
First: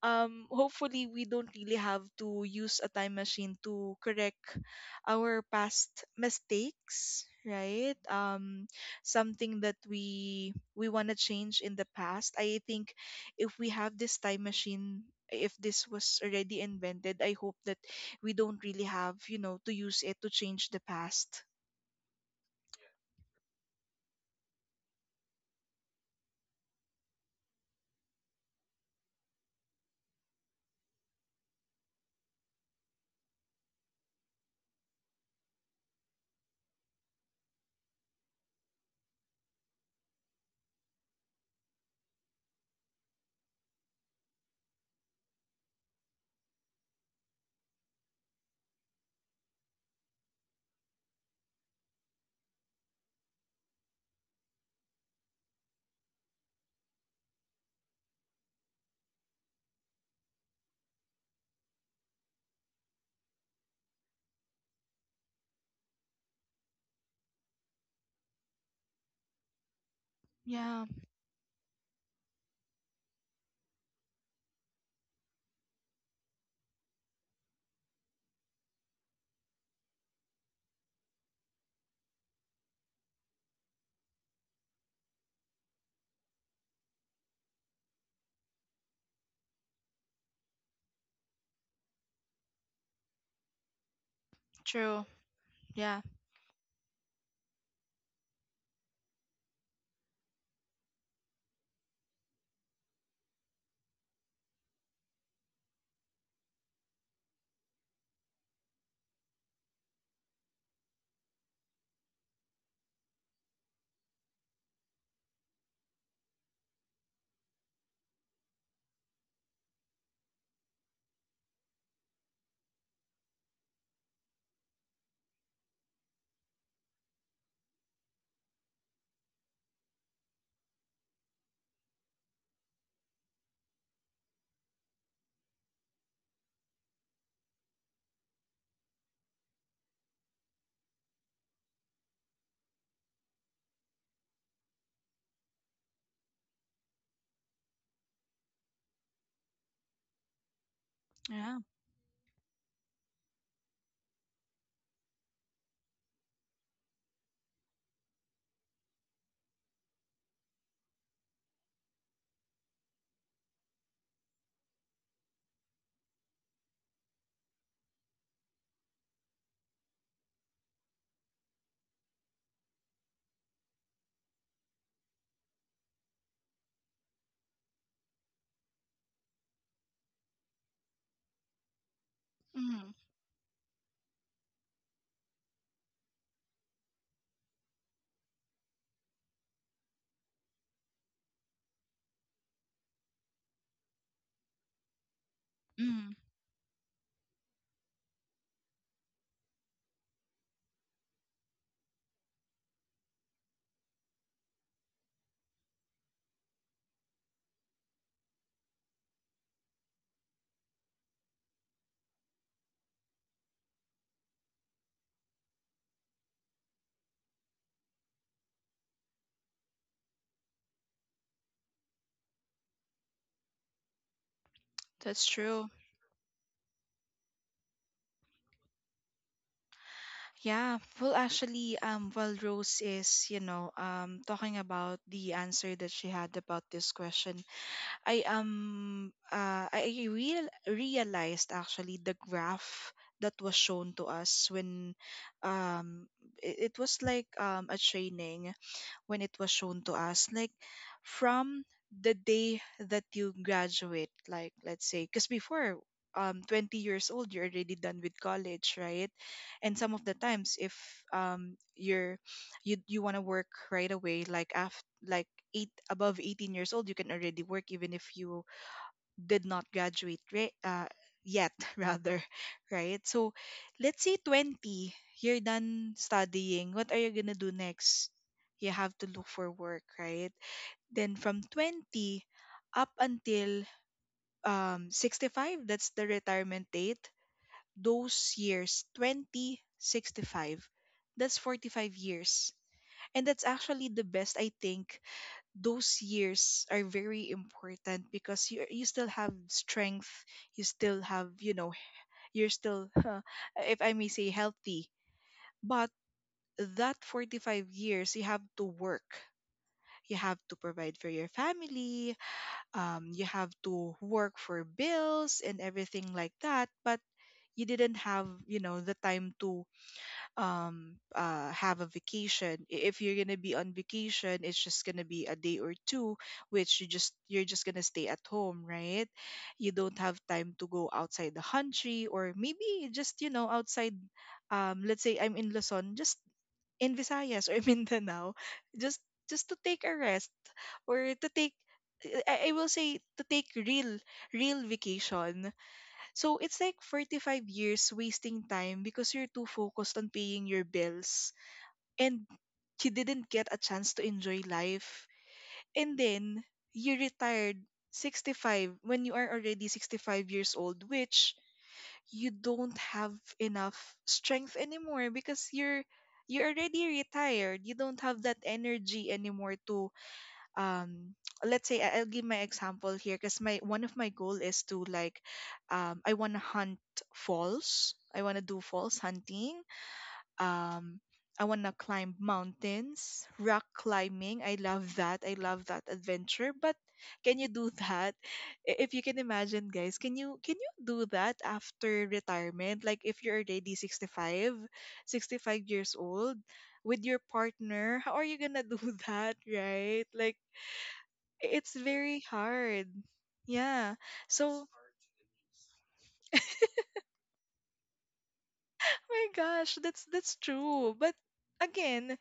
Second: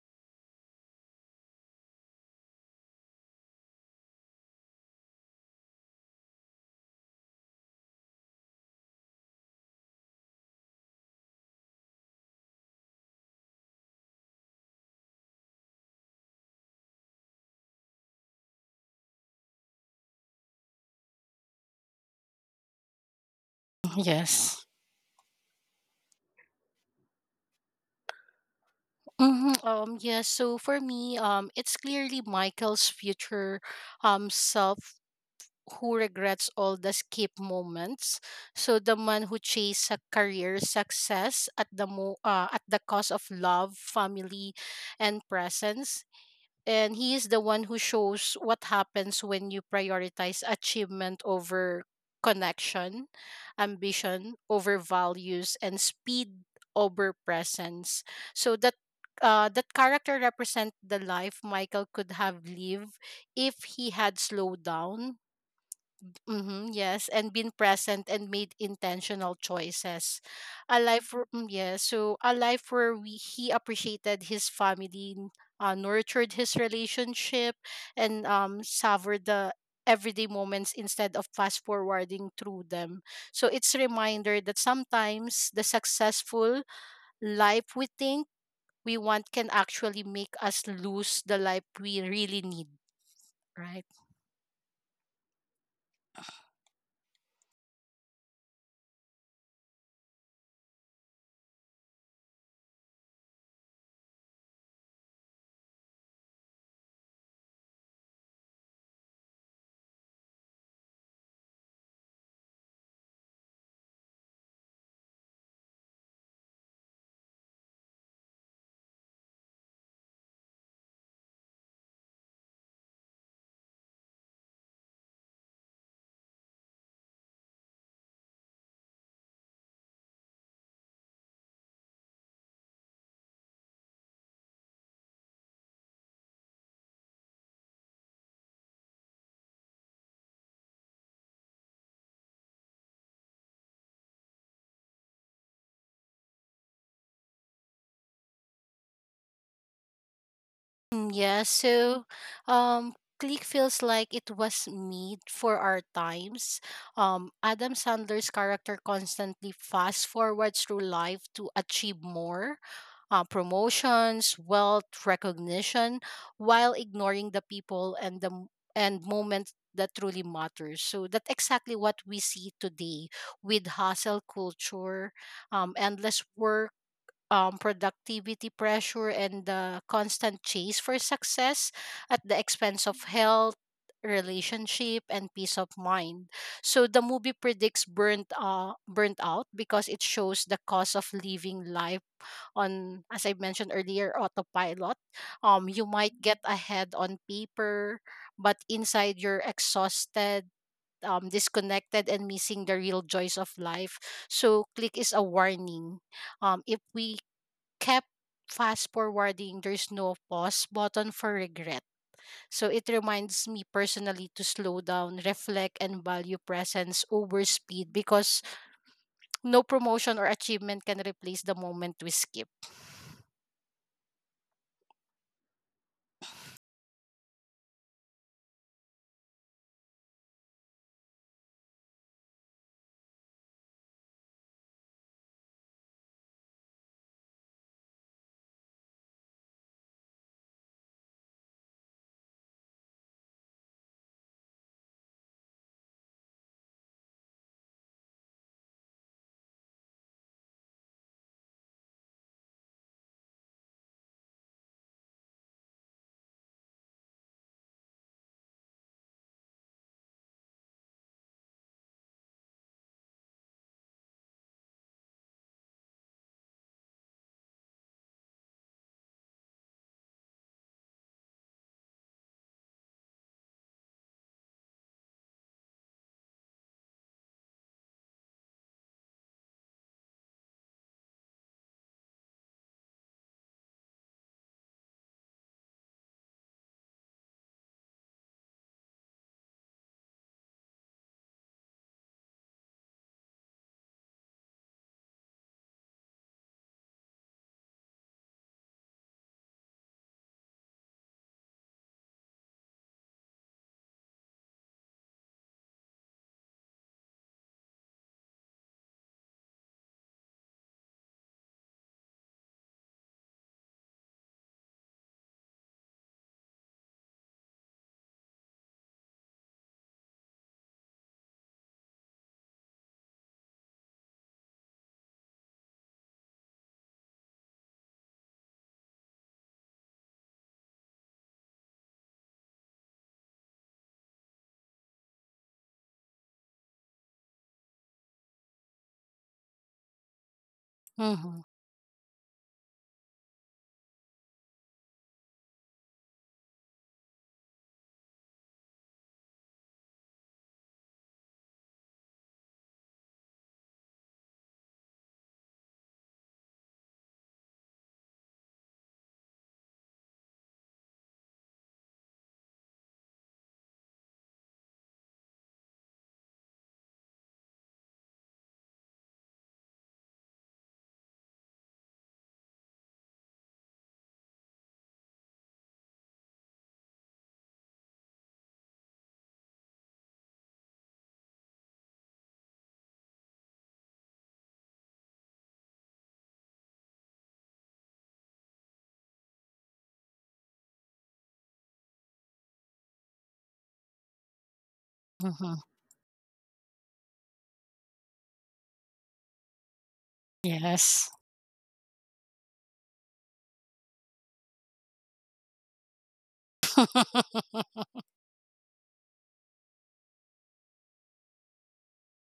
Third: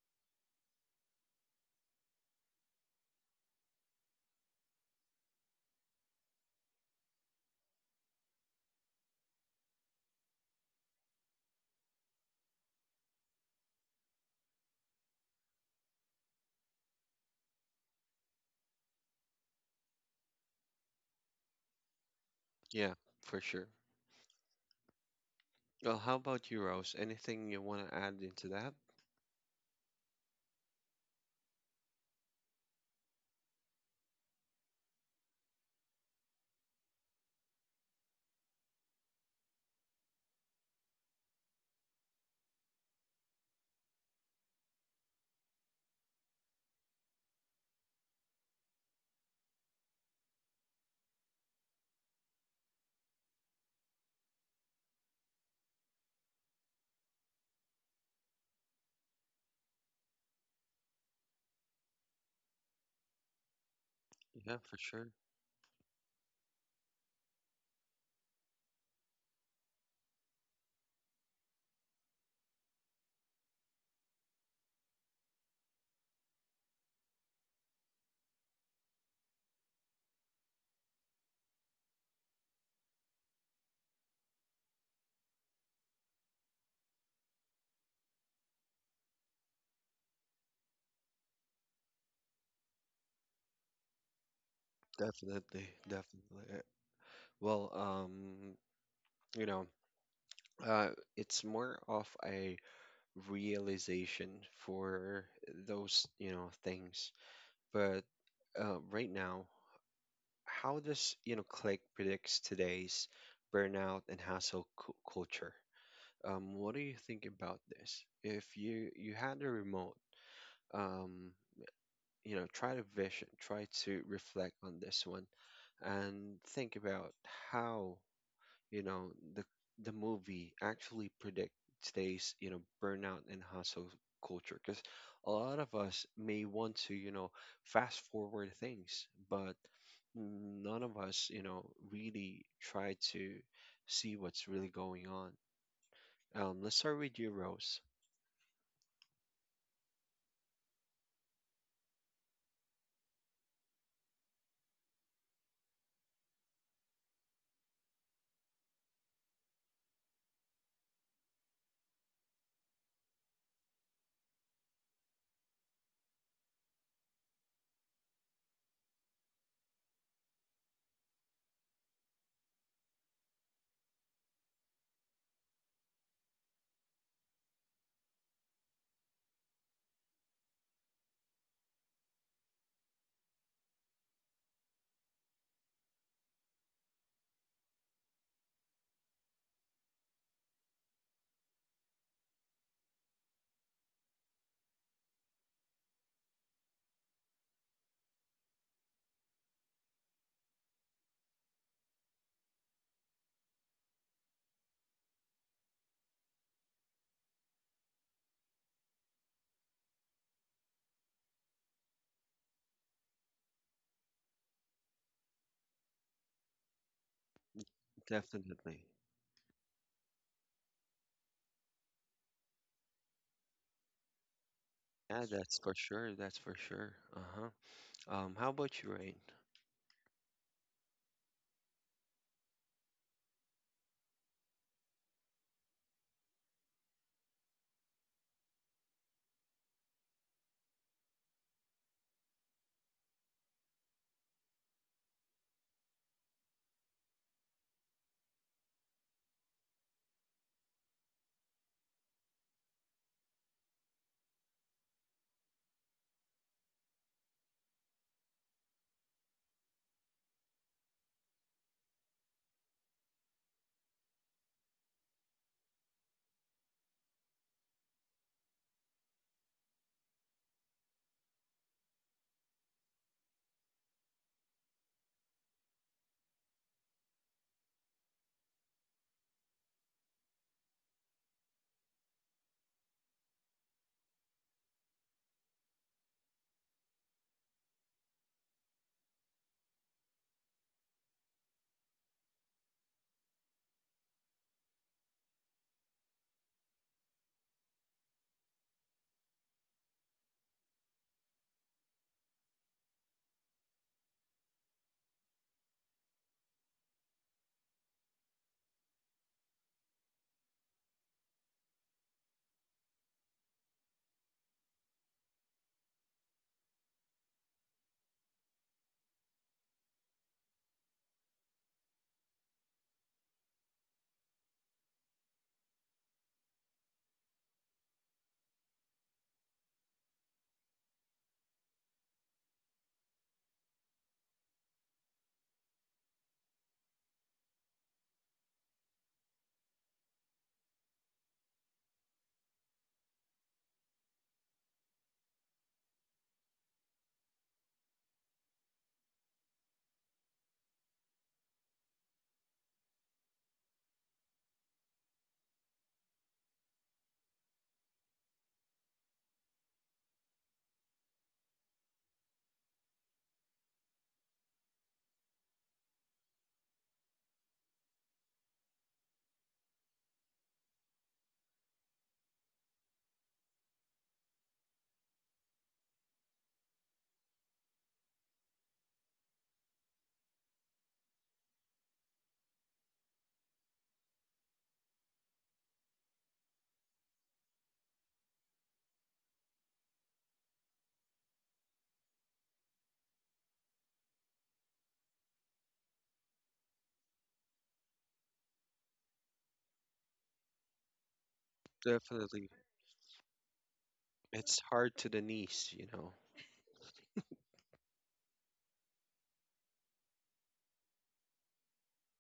Speaker 2: um hopefully we don't really have to use a time machine to correct our past mistakes, right? Something that we want to change in the past. I think if we have this time machine, if this was already invented, I hope that we don't really have, to use it to change the past.
Speaker 1: Yeah, for sure.
Speaker 3: Yes.
Speaker 1: Well, how about you, Rose? Anything you want to add into that?
Speaker 3: Hmm. Yes, so for me, it's clearly Michael's future self who regrets all the skip moments. So the man who chased a career success at the cost of love, family, and presence. And he is the one who shows what happens when you prioritize achievement over connection, ambition over values, and speed over presence. So that character represent the life Michael could have lived if he had
Speaker 1: Yeah,
Speaker 3: slowed
Speaker 1: for sure.
Speaker 3: down. Mm-hmm, yes, and been present and made intentional choices.
Speaker 2: Yeah,
Speaker 3: A life, where- mm, yeah, so a life where, he appreciated his family, nurtured his relationship, and, savored the everyday moments instead of fast forwarding through them. So it's a reminder that sometimes the successful life we think we want can actually make us lose the life we really need, right?
Speaker 2: true.
Speaker 1: Definitely,
Speaker 2: Yeah,
Speaker 1: definitely. Well, you know, uh, it's more of a realization for those, you know, things. But right now, how does, you know, click predicts today's burnout and culture, what do you think about this if you had a remote, um, you know, try to vision, try to reflect on this one and think about how, you know, the movie actually predict today's, you know, burnout and hustle culture, because a lot of us may want to, you know, fast forward things, but none of us, you know, really try to see what's really going on. Let's start with you, Rose.
Speaker 3: Mm, yeah,
Speaker 2: yeah.
Speaker 3: so um Click feels like it was made for our times. Adam Sandler's character constantly fast forwards through life to achieve more, promotions, wealth, recognition, while ignoring the people and and moments that truly matters. So that's exactly what we see today with hustle culture, endless work, productivity pressure and the constant chase for success at the expense
Speaker 2: Mm,
Speaker 3: of health, relationship, and peace of mind. So the movie predicts, burnt out, because it shows the cost of living life on, as I mentioned earlier, autopilot. You
Speaker 2: mm,
Speaker 3: might get ahead on paper, but inside you're exhausted. Disconnected and missing the real joys of life. So, Click is a warning. If we kept fast forwarding, there's no pause button for regret. So it reminds me personally to slow down, reflect, and value presence over speed, because
Speaker 1: Definitely.
Speaker 3: no promotion or achievement can replace the moment we skip.
Speaker 1: Yeah,
Speaker 2: that's
Speaker 1: that's
Speaker 2: true.
Speaker 1: for sure, that's for sure. Uh-huh. How about you, Rain?
Speaker 2: Yeah, well, actually, while Rose is, talking about the answer that she had about this question, I realized actually the graph that was shown to us when, um, it was like a training when it was shown to us, like, from the day that you graduate. Like, let's say, because before 20 years old you're already done with college, right? And some of the times, if you're, you want to work right away, like, after, like, eight above 18 years old you can already work even if you did not graduate, right? Yet [laughs] rather, right. So let's say 20, you're done studying. What are you going to do next? You have to look for work, right? Then from 20 up until 65, that's the retirement date. Those years, 20, 65, that's 45 years. And that's actually the best, I think. Those years are very important because you still have strength, you still have, you're still [laughs] if I may say, healthy. But that 45 years you have to work, you have to provide for your family. You have to work for bills and everything like that. But you didn't have, the time to have a vacation. I- if you're gonna be on vacation, it's just gonna be a day or two, which you just, you're just gonna stay at home, right? You don't have time to go outside the country, or maybe just outside. Let's say I'm in Luzon, just in Visayas or [laughs] Mindanao, just to take a rest, or to
Speaker 3: Mm-hmm.
Speaker 2: take, I will say, to take real real vacation. So it's like 45 years wasting time because you're too focused on paying your bills, and you didn't get a chance to enjoy life. And then you retired 65. When you are already 65 years old, which you don't have enough strength anymore, because you're already retired. You don't have that energy anymore to um let's say, I- I'll give my example here because my, one of my goal is to, like, I want to hunt falls. I want to do falls hunting. um I want to climb mountains, rock climbing. I love that. I love that adventure. But can you do [laughs] that? I- If you can imagine, guys, can you, can you do that after retirement? Like, if you're already 65, sixty
Speaker 3: Mm-hmm.
Speaker 2: five years old with your partner, how are you going to do [laughs] that, right? Like,
Speaker 3: Yes.
Speaker 2: I- it's very
Speaker 1: Definitely.
Speaker 2: hard. Yeah.
Speaker 1: It's
Speaker 2: So,
Speaker 1: hard to the knees, you know.
Speaker 3: [laughs] Yes.
Speaker 2: my gosh, that's true. But again,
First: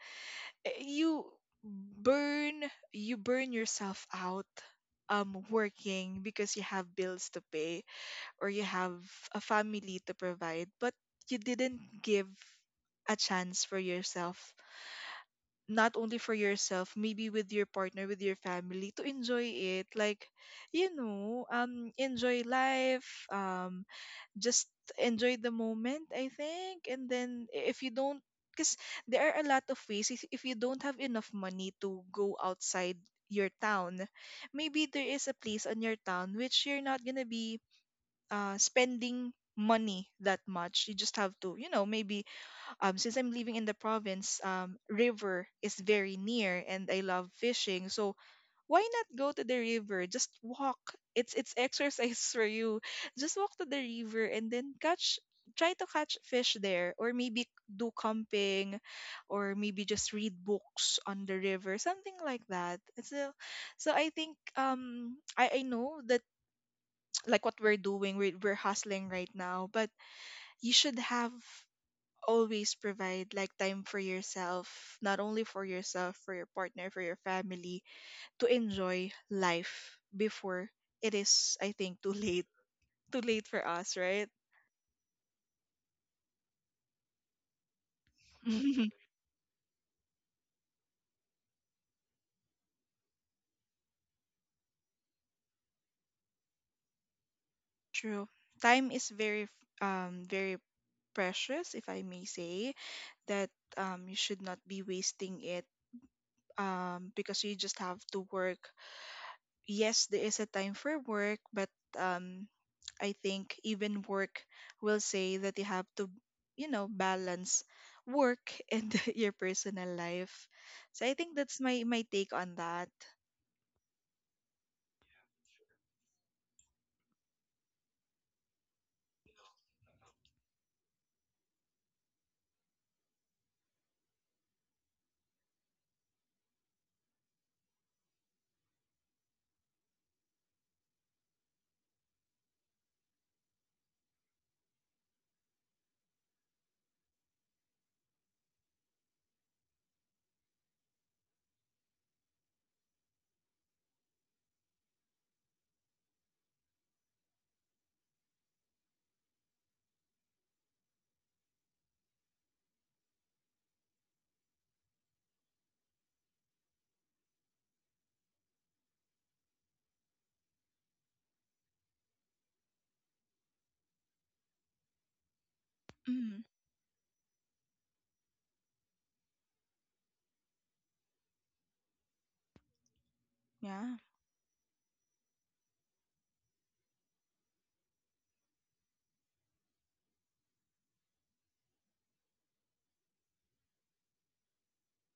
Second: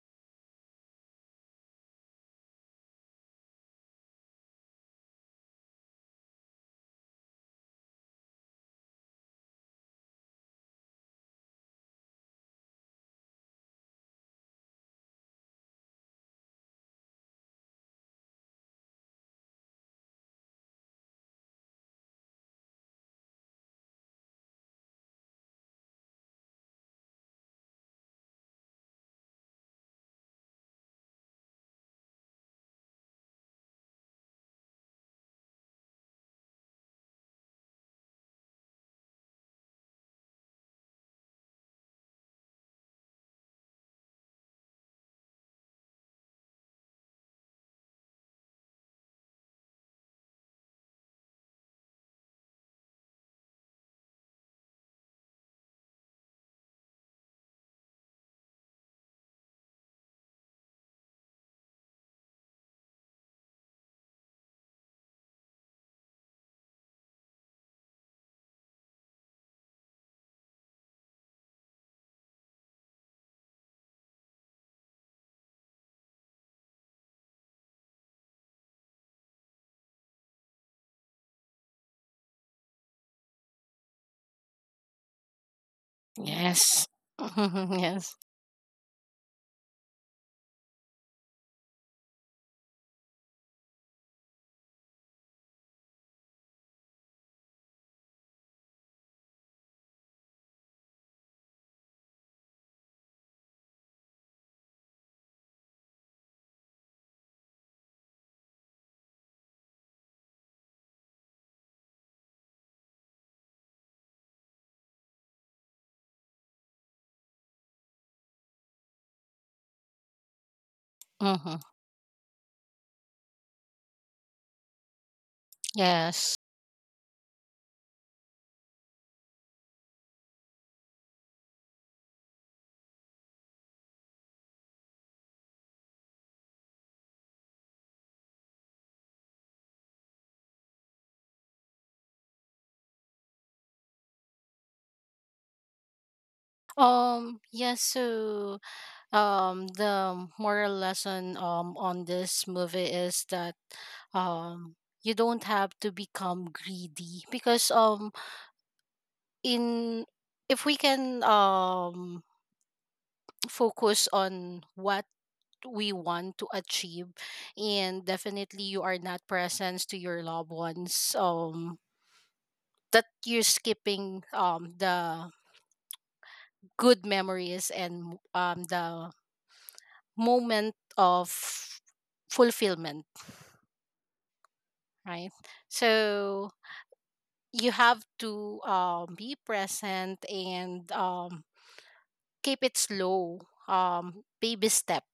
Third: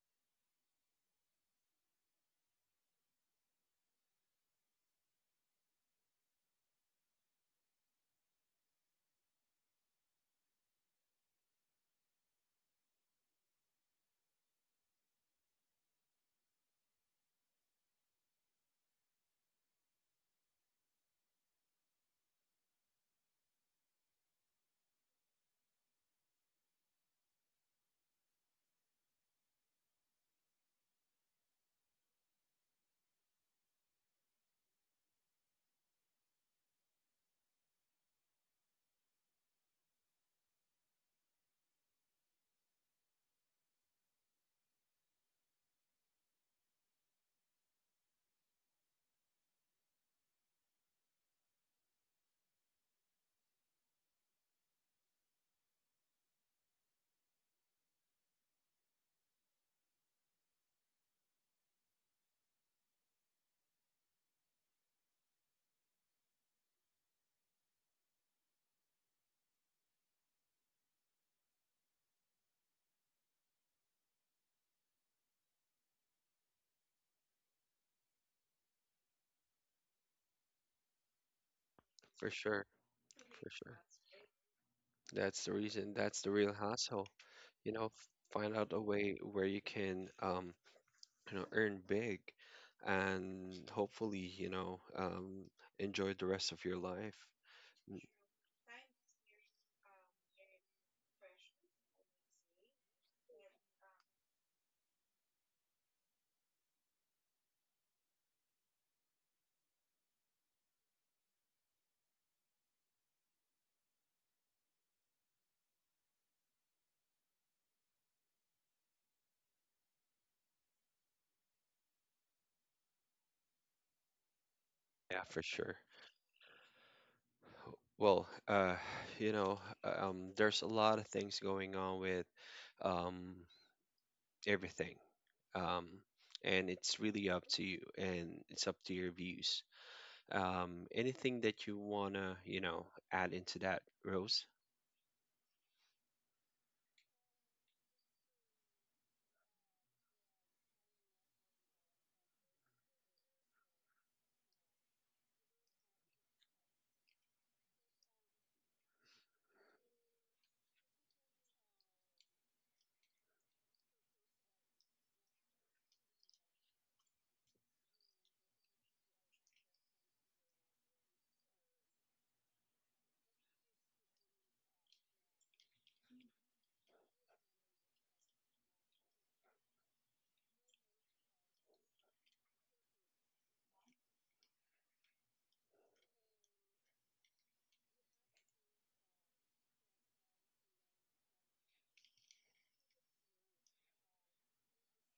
Speaker 2: eh, you burn yourself out working because you have bills to pay, or you have a family to provide. But you didn't give a chance for yourself, not only for yourself, maybe with your partner, with your family, to enjoy it. Like, enjoy life. Just enjoy the moment, I think. And then, I- if you don't, because there are a lot of ways. If you don't have enough money to go outside your town, maybe there is a place on your town which you're not gonna be spending money that much. You just have to, maybe, since I'm living in the province, river is very near and I love fishing, so why not go to the river? Just walk. It's exercise [laughs] for you. Just walk to the river and then catch, try to catch fish there, or maybe do camping, or maybe just read books on the river, something like that. So, so I think I know that [tsk] like what we're doing, we're hustling right now. But you should have always provide, like, time for yourself, not only for yourself, for your partner, for your family, to enjoy life before it is, I think, too
Speaker 1: For
Speaker 2: late.
Speaker 1: sure.
Speaker 2: [laughs] Too
Speaker 1: For
Speaker 2: late for
Speaker 1: sure.
Speaker 2: us, right?
Speaker 1: That's the reason. That's
Speaker 3: [laughs]
Speaker 1: the real
Speaker 3: Yes.
Speaker 1: hustle. You know,
Speaker 3: Mm-hmm.
Speaker 1: find out a
Speaker 2: [laughs]
Speaker 1: way where you can, you know, earn big, and hopefully, you know, enjoy the rest of your life. Mm,
Speaker 2: True. Time is very, very precious, if I may say, that you should not be wasting it, because you just have to work. Yes, there is a time for work, but um, I think even work will say that you have to, balance work [laughs] and your personal life. So I think that's my take on that.
Speaker 1: yeah, for sure.
Speaker 3: Yes.
Speaker 1: Well, you know, there's a lot of things going on with, um, everything. Um, and it's really up to you and it's up to your views. Anything that you want to, you know, add into that, Rose?
Speaker 3: Yes. So the moral lesson on this movie is that, um you don't have to become greedy, because, in if we can, focus on what we want to achieve, and definitely you are not present to your loved ones, that you're skipping, the
Speaker 2: Mm,
Speaker 3: good memories and the moment of fulfillment,
Speaker 2: yeah,
Speaker 3: right? So you have to, be present and, keep it slow, baby step,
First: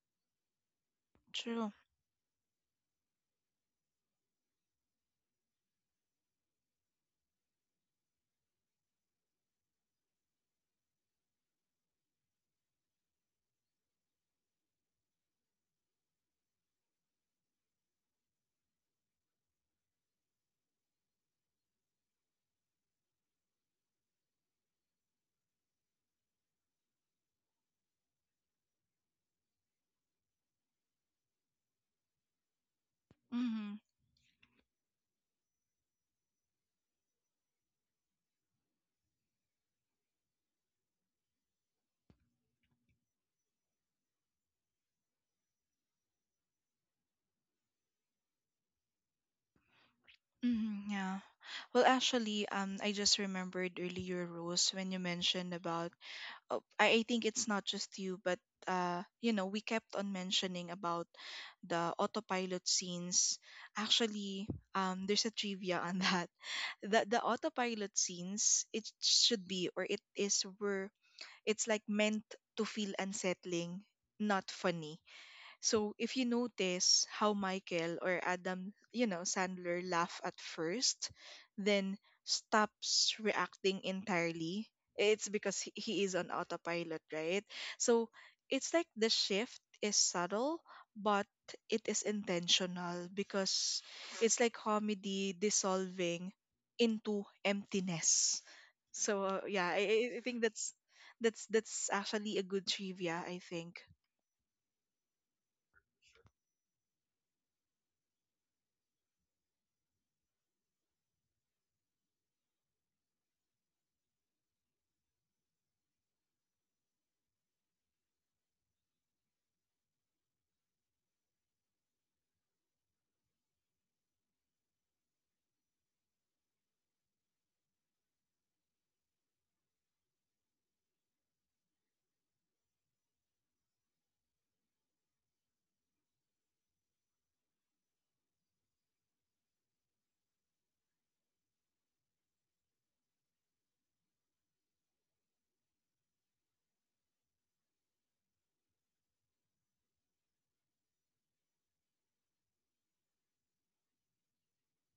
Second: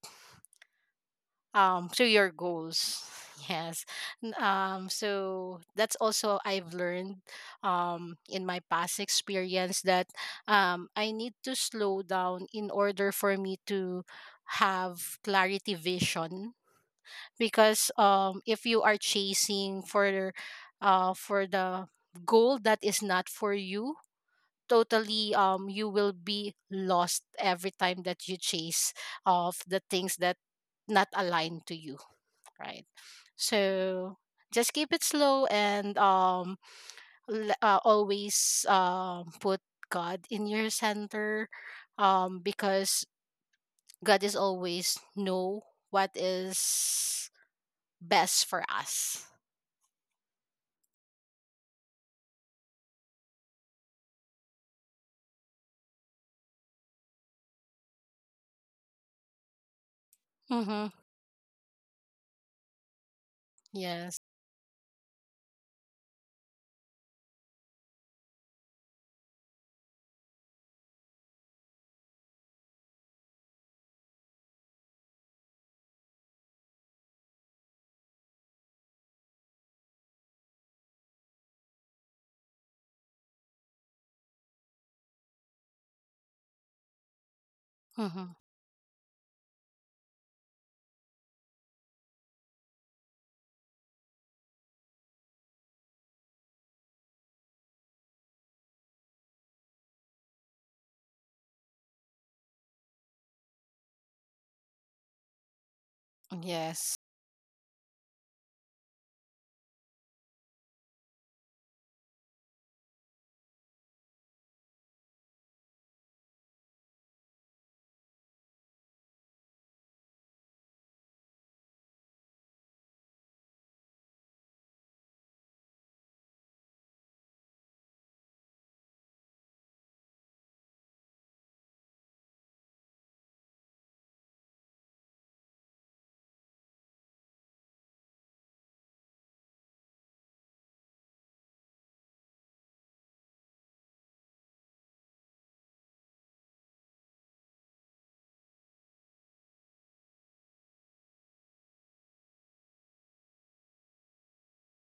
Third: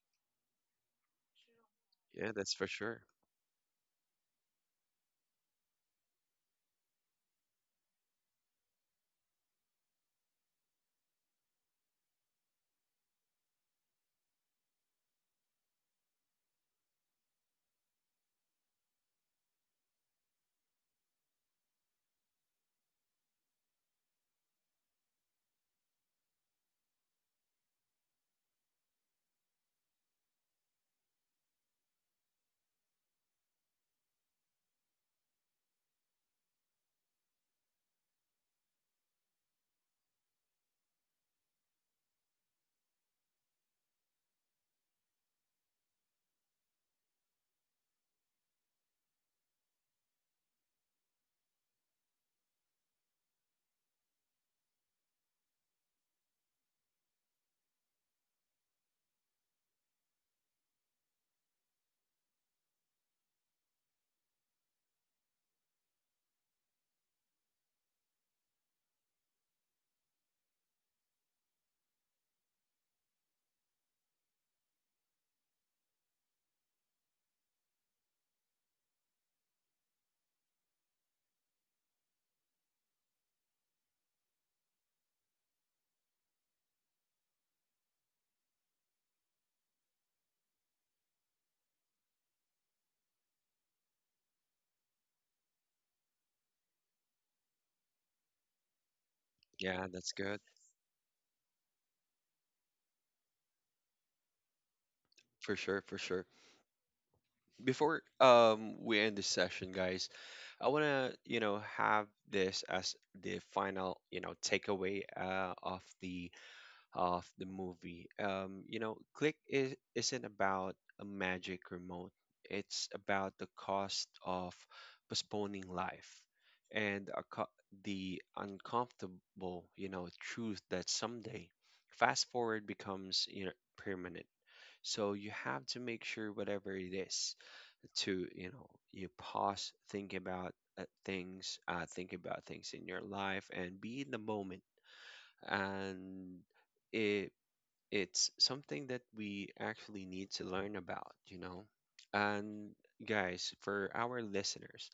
Speaker 2: true.
Speaker 3: to your
Speaker 1: Yeah, that's for sure.
Speaker 3: goals. [laughs] Yes. So that's also I've learned, in my past experience, that, I need to slow down in order for me to have clarity vision, because if you are chasing for, the goal that is not for you totally, you will be lost every time that you chase of the things that not aligned to you, right.
Speaker 2: Mm-hmm.
Speaker 3: So just keep it slow and always put God in your center, because God is always know what is best for us.
Speaker 2: Mm-hmm, yeah. Well, actually, I just remembered earlier, Rose, when you mentioned about, oh, I think it's not just you, but we kept on mentioning
Speaker 3: Mm-hmm.
Speaker 2: about the autopilot scenes.
Speaker 3: Yes.
Speaker 2: Actually, there's a trivia on that. [laughs] The autopilot scenes, it should be, or it is, were, it's like meant to feel unsettling, not funny. So if you notice how Michael, or Adam, Sandler laugh at first, then stops reacting entirely, it's because he is on autopilot, right? So
Speaker 3: Mm-hmm.
Speaker 2: it's like the shift is subtle, but it is intentional, because it's like comedy dissolving into emptiness. So yeah, I,
Speaker 1: Yeah,
Speaker 2: I
Speaker 1: that's
Speaker 2: i
Speaker 1: good.
Speaker 2: think that's, that's actually a good trivia, I think.
Speaker 1: For sure, for sure.
Speaker 3: Yes.
Speaker 1: Before we end this session, guys, I want to, you know, have this as the final, you know, takeaway of the movie. You know, Click isn't about a magic remote, it's about the cost of postponing life and the uncomfortable, you know, truth that someday fast forward becomes, you know, permanent. So you have to make sure whatever it is to, you know, you pause, think about think about things in your life and be in the moment, and it it's something that we actually need to learn about, you know? And guys, for our listeners,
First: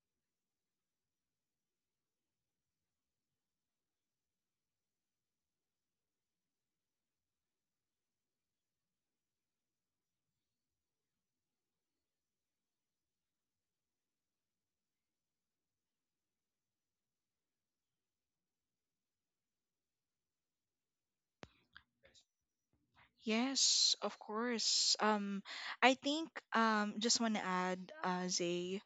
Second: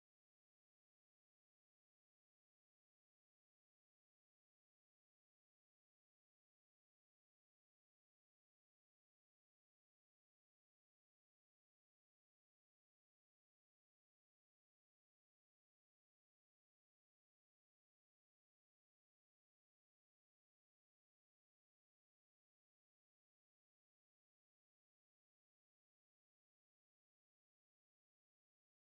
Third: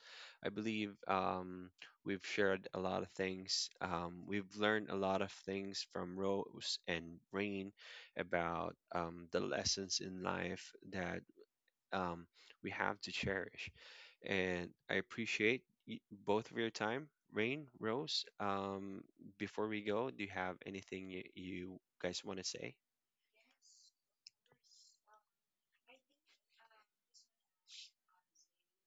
Speaker 1: I believe we've shared a lot of things. We've learned a lot of things from Rose and Rain about the lessons in life that um, we have to cherish. And I appreciate both of your time. Rain, Rose, before we go, do you have anything you guys want to say?
Speaker 2: Yes, of course. I think, just want to add, Zay,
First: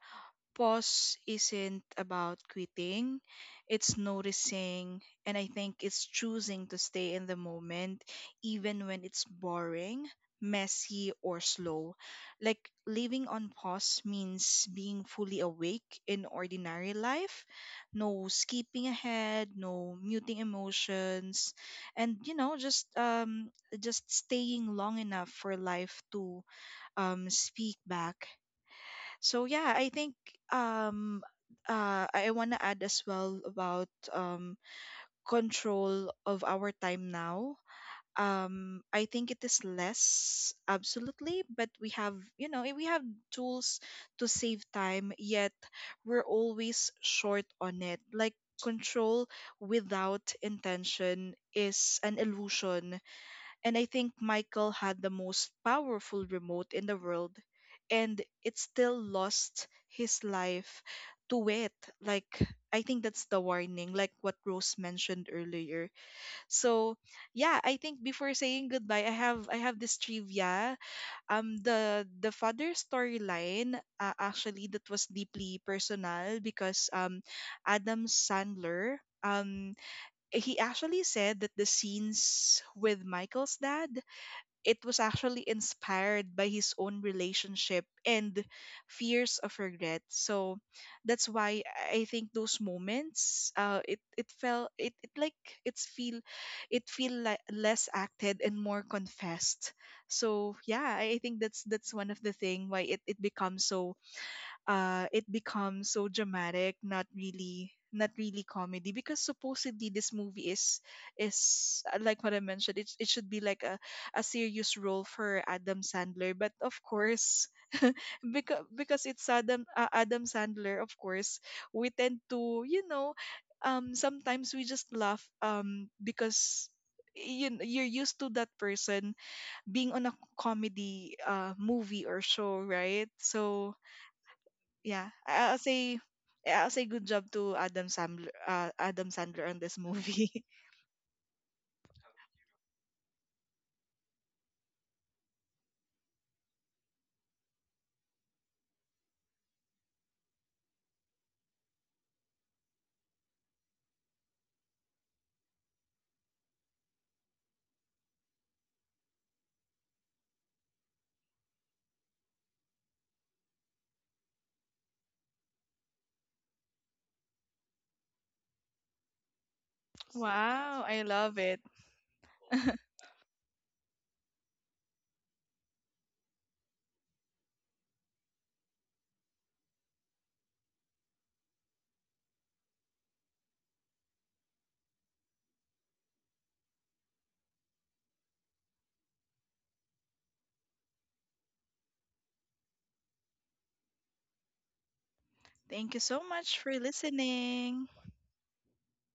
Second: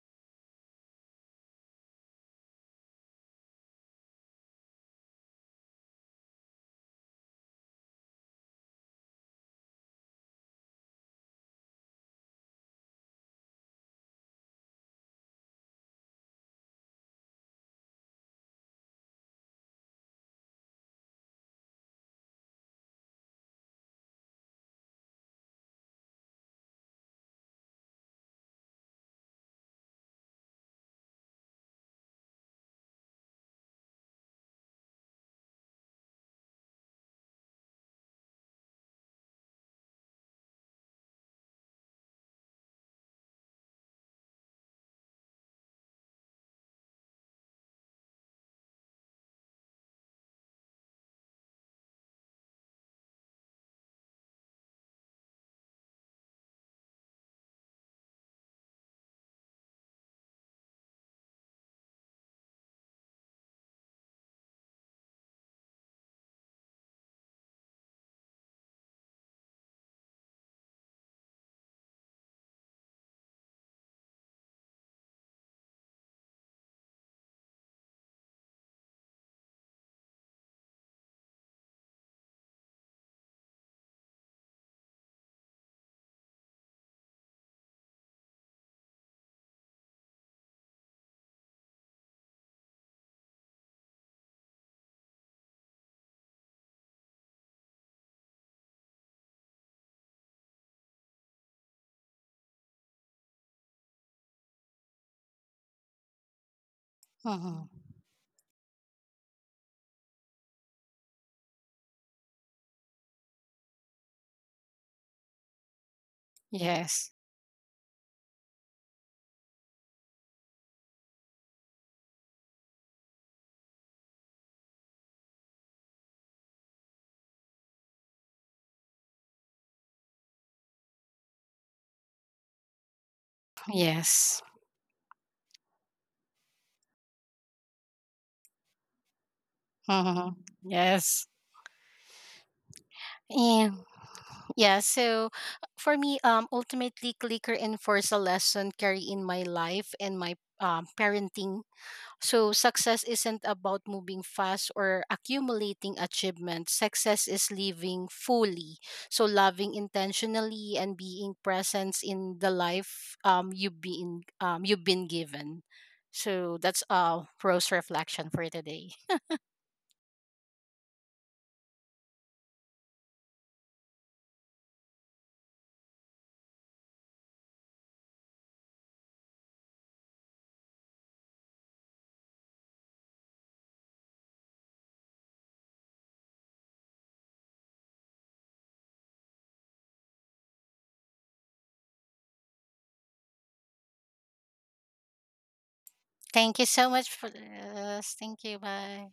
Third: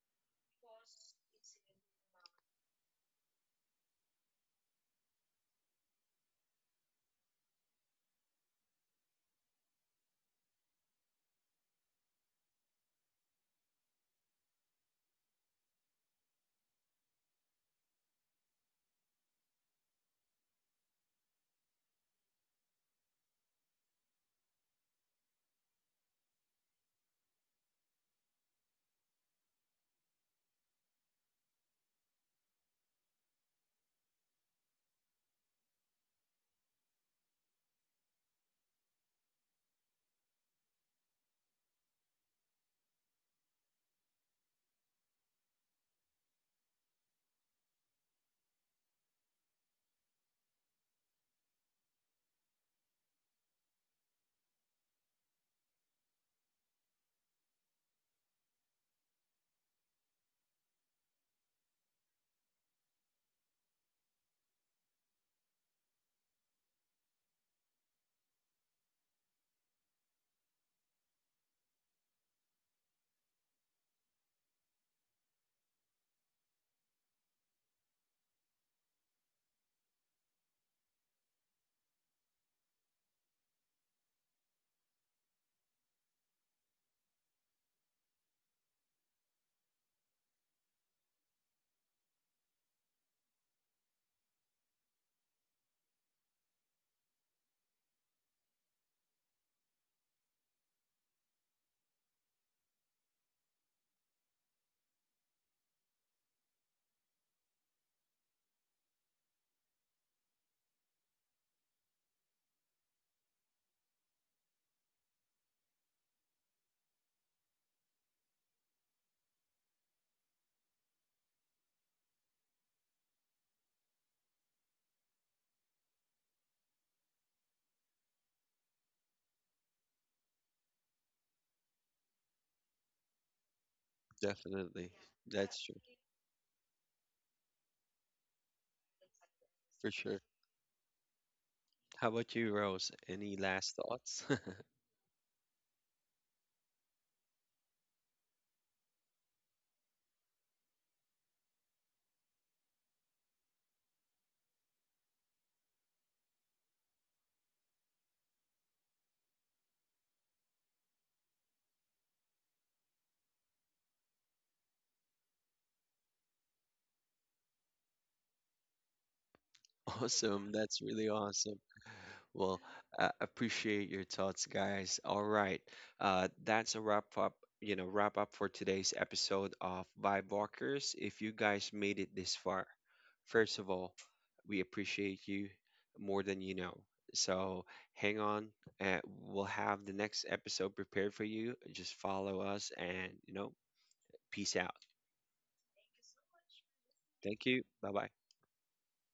Speaker 2: pause isn't about quitting, it's noticing. And I think it's choosing to stay in the moment, even when it's boring, messy, or slow. Like, living on pause means being fully awake in ordinary life, no skipping ahead, no muting emotions, and just staying long enough for life to speak back. So yeah, I think, um I want to add as well about control of our time now. I think it is less absolutely, but we have, we have tools to save time, yet we're always short on it. Like, control without intention is an illusion, and I think Michael had the most powerful remote in the world, and it still lost his life to it. Like, I think that's the warning, like what Rose mentioned earlier. So, yeah, I think before saying goodbye, I have this trivia. The father storyline, actually, that was deeply personal because Adam Sandler, um, he actually said that the scenes with Michael's dad, it was actually inspired by his own relationship and fears of regret. So that's why I think those moments, it felt, it, like, it's feel, it feel like less acted and more confessed. So yeah, I think that's one of the thing why it becomes so it becomes so dramatic. Not really,
Speaker 3: Mm-hmm.
Speaker 2: not really comedy, because supposedly this movie is, like what I mentioned, it should be like a serious role for Adam Sandler. But of
Speaker 3: Yes.
Speaker 2: course, [laughs] because it's Adam, Adam Sandler. Of course, we tend to, sometimes we just laugh, because you're used to that person being on a comedy movie or show, right? So,
Speaker 3: Yes.
Speaker 1: Definitely.
Speaker 2: yeah, I- I'll
Speaker 1: That's true.
Speaker 2: say I'll say good job to Adam Sandler, on this
Speaker 1: For sure.
Speaker 2: movie.
Speaker 3: Mm-hmm.
Speaker 2: [laughs]
Speaker 3: Yes.
Speaker 1: How about you, Rose? Any last
Speaker 3: And
Speaker 1: thoughts? [laughs]
Speaker 3: yeah, so for me, ultimately, clicker enforce a lesson carry in my life and my, parenting. So, success isn't about moving fast or accumulating achievements. Success is living fully. So, loving intentionally and being present in the life, you've been given. So, that's, Rose reflection for today.
Speaker 1: Awesome. That's really awesome. Well,
Speaker 2: [laughs]
Speaker 1: appreciate your thoughts, guys. All right. That's a wrap up, for today's episode of Vibe Walkers. If you guys made it this far, first of all, we appreciate you more than you know. So hang on. We'll have the next episode prepared for you. Just follow us and, you know, peace out.
Speaker 2: Thank you so much
Speaker 3: Thank you
Speaker 2: for
Speaker 3: so much for
Speaker 1: Thank you.
Speaker 2: listening.
Speaker 1: Bye bye.
Speaker 3: this. Thank you. Bye.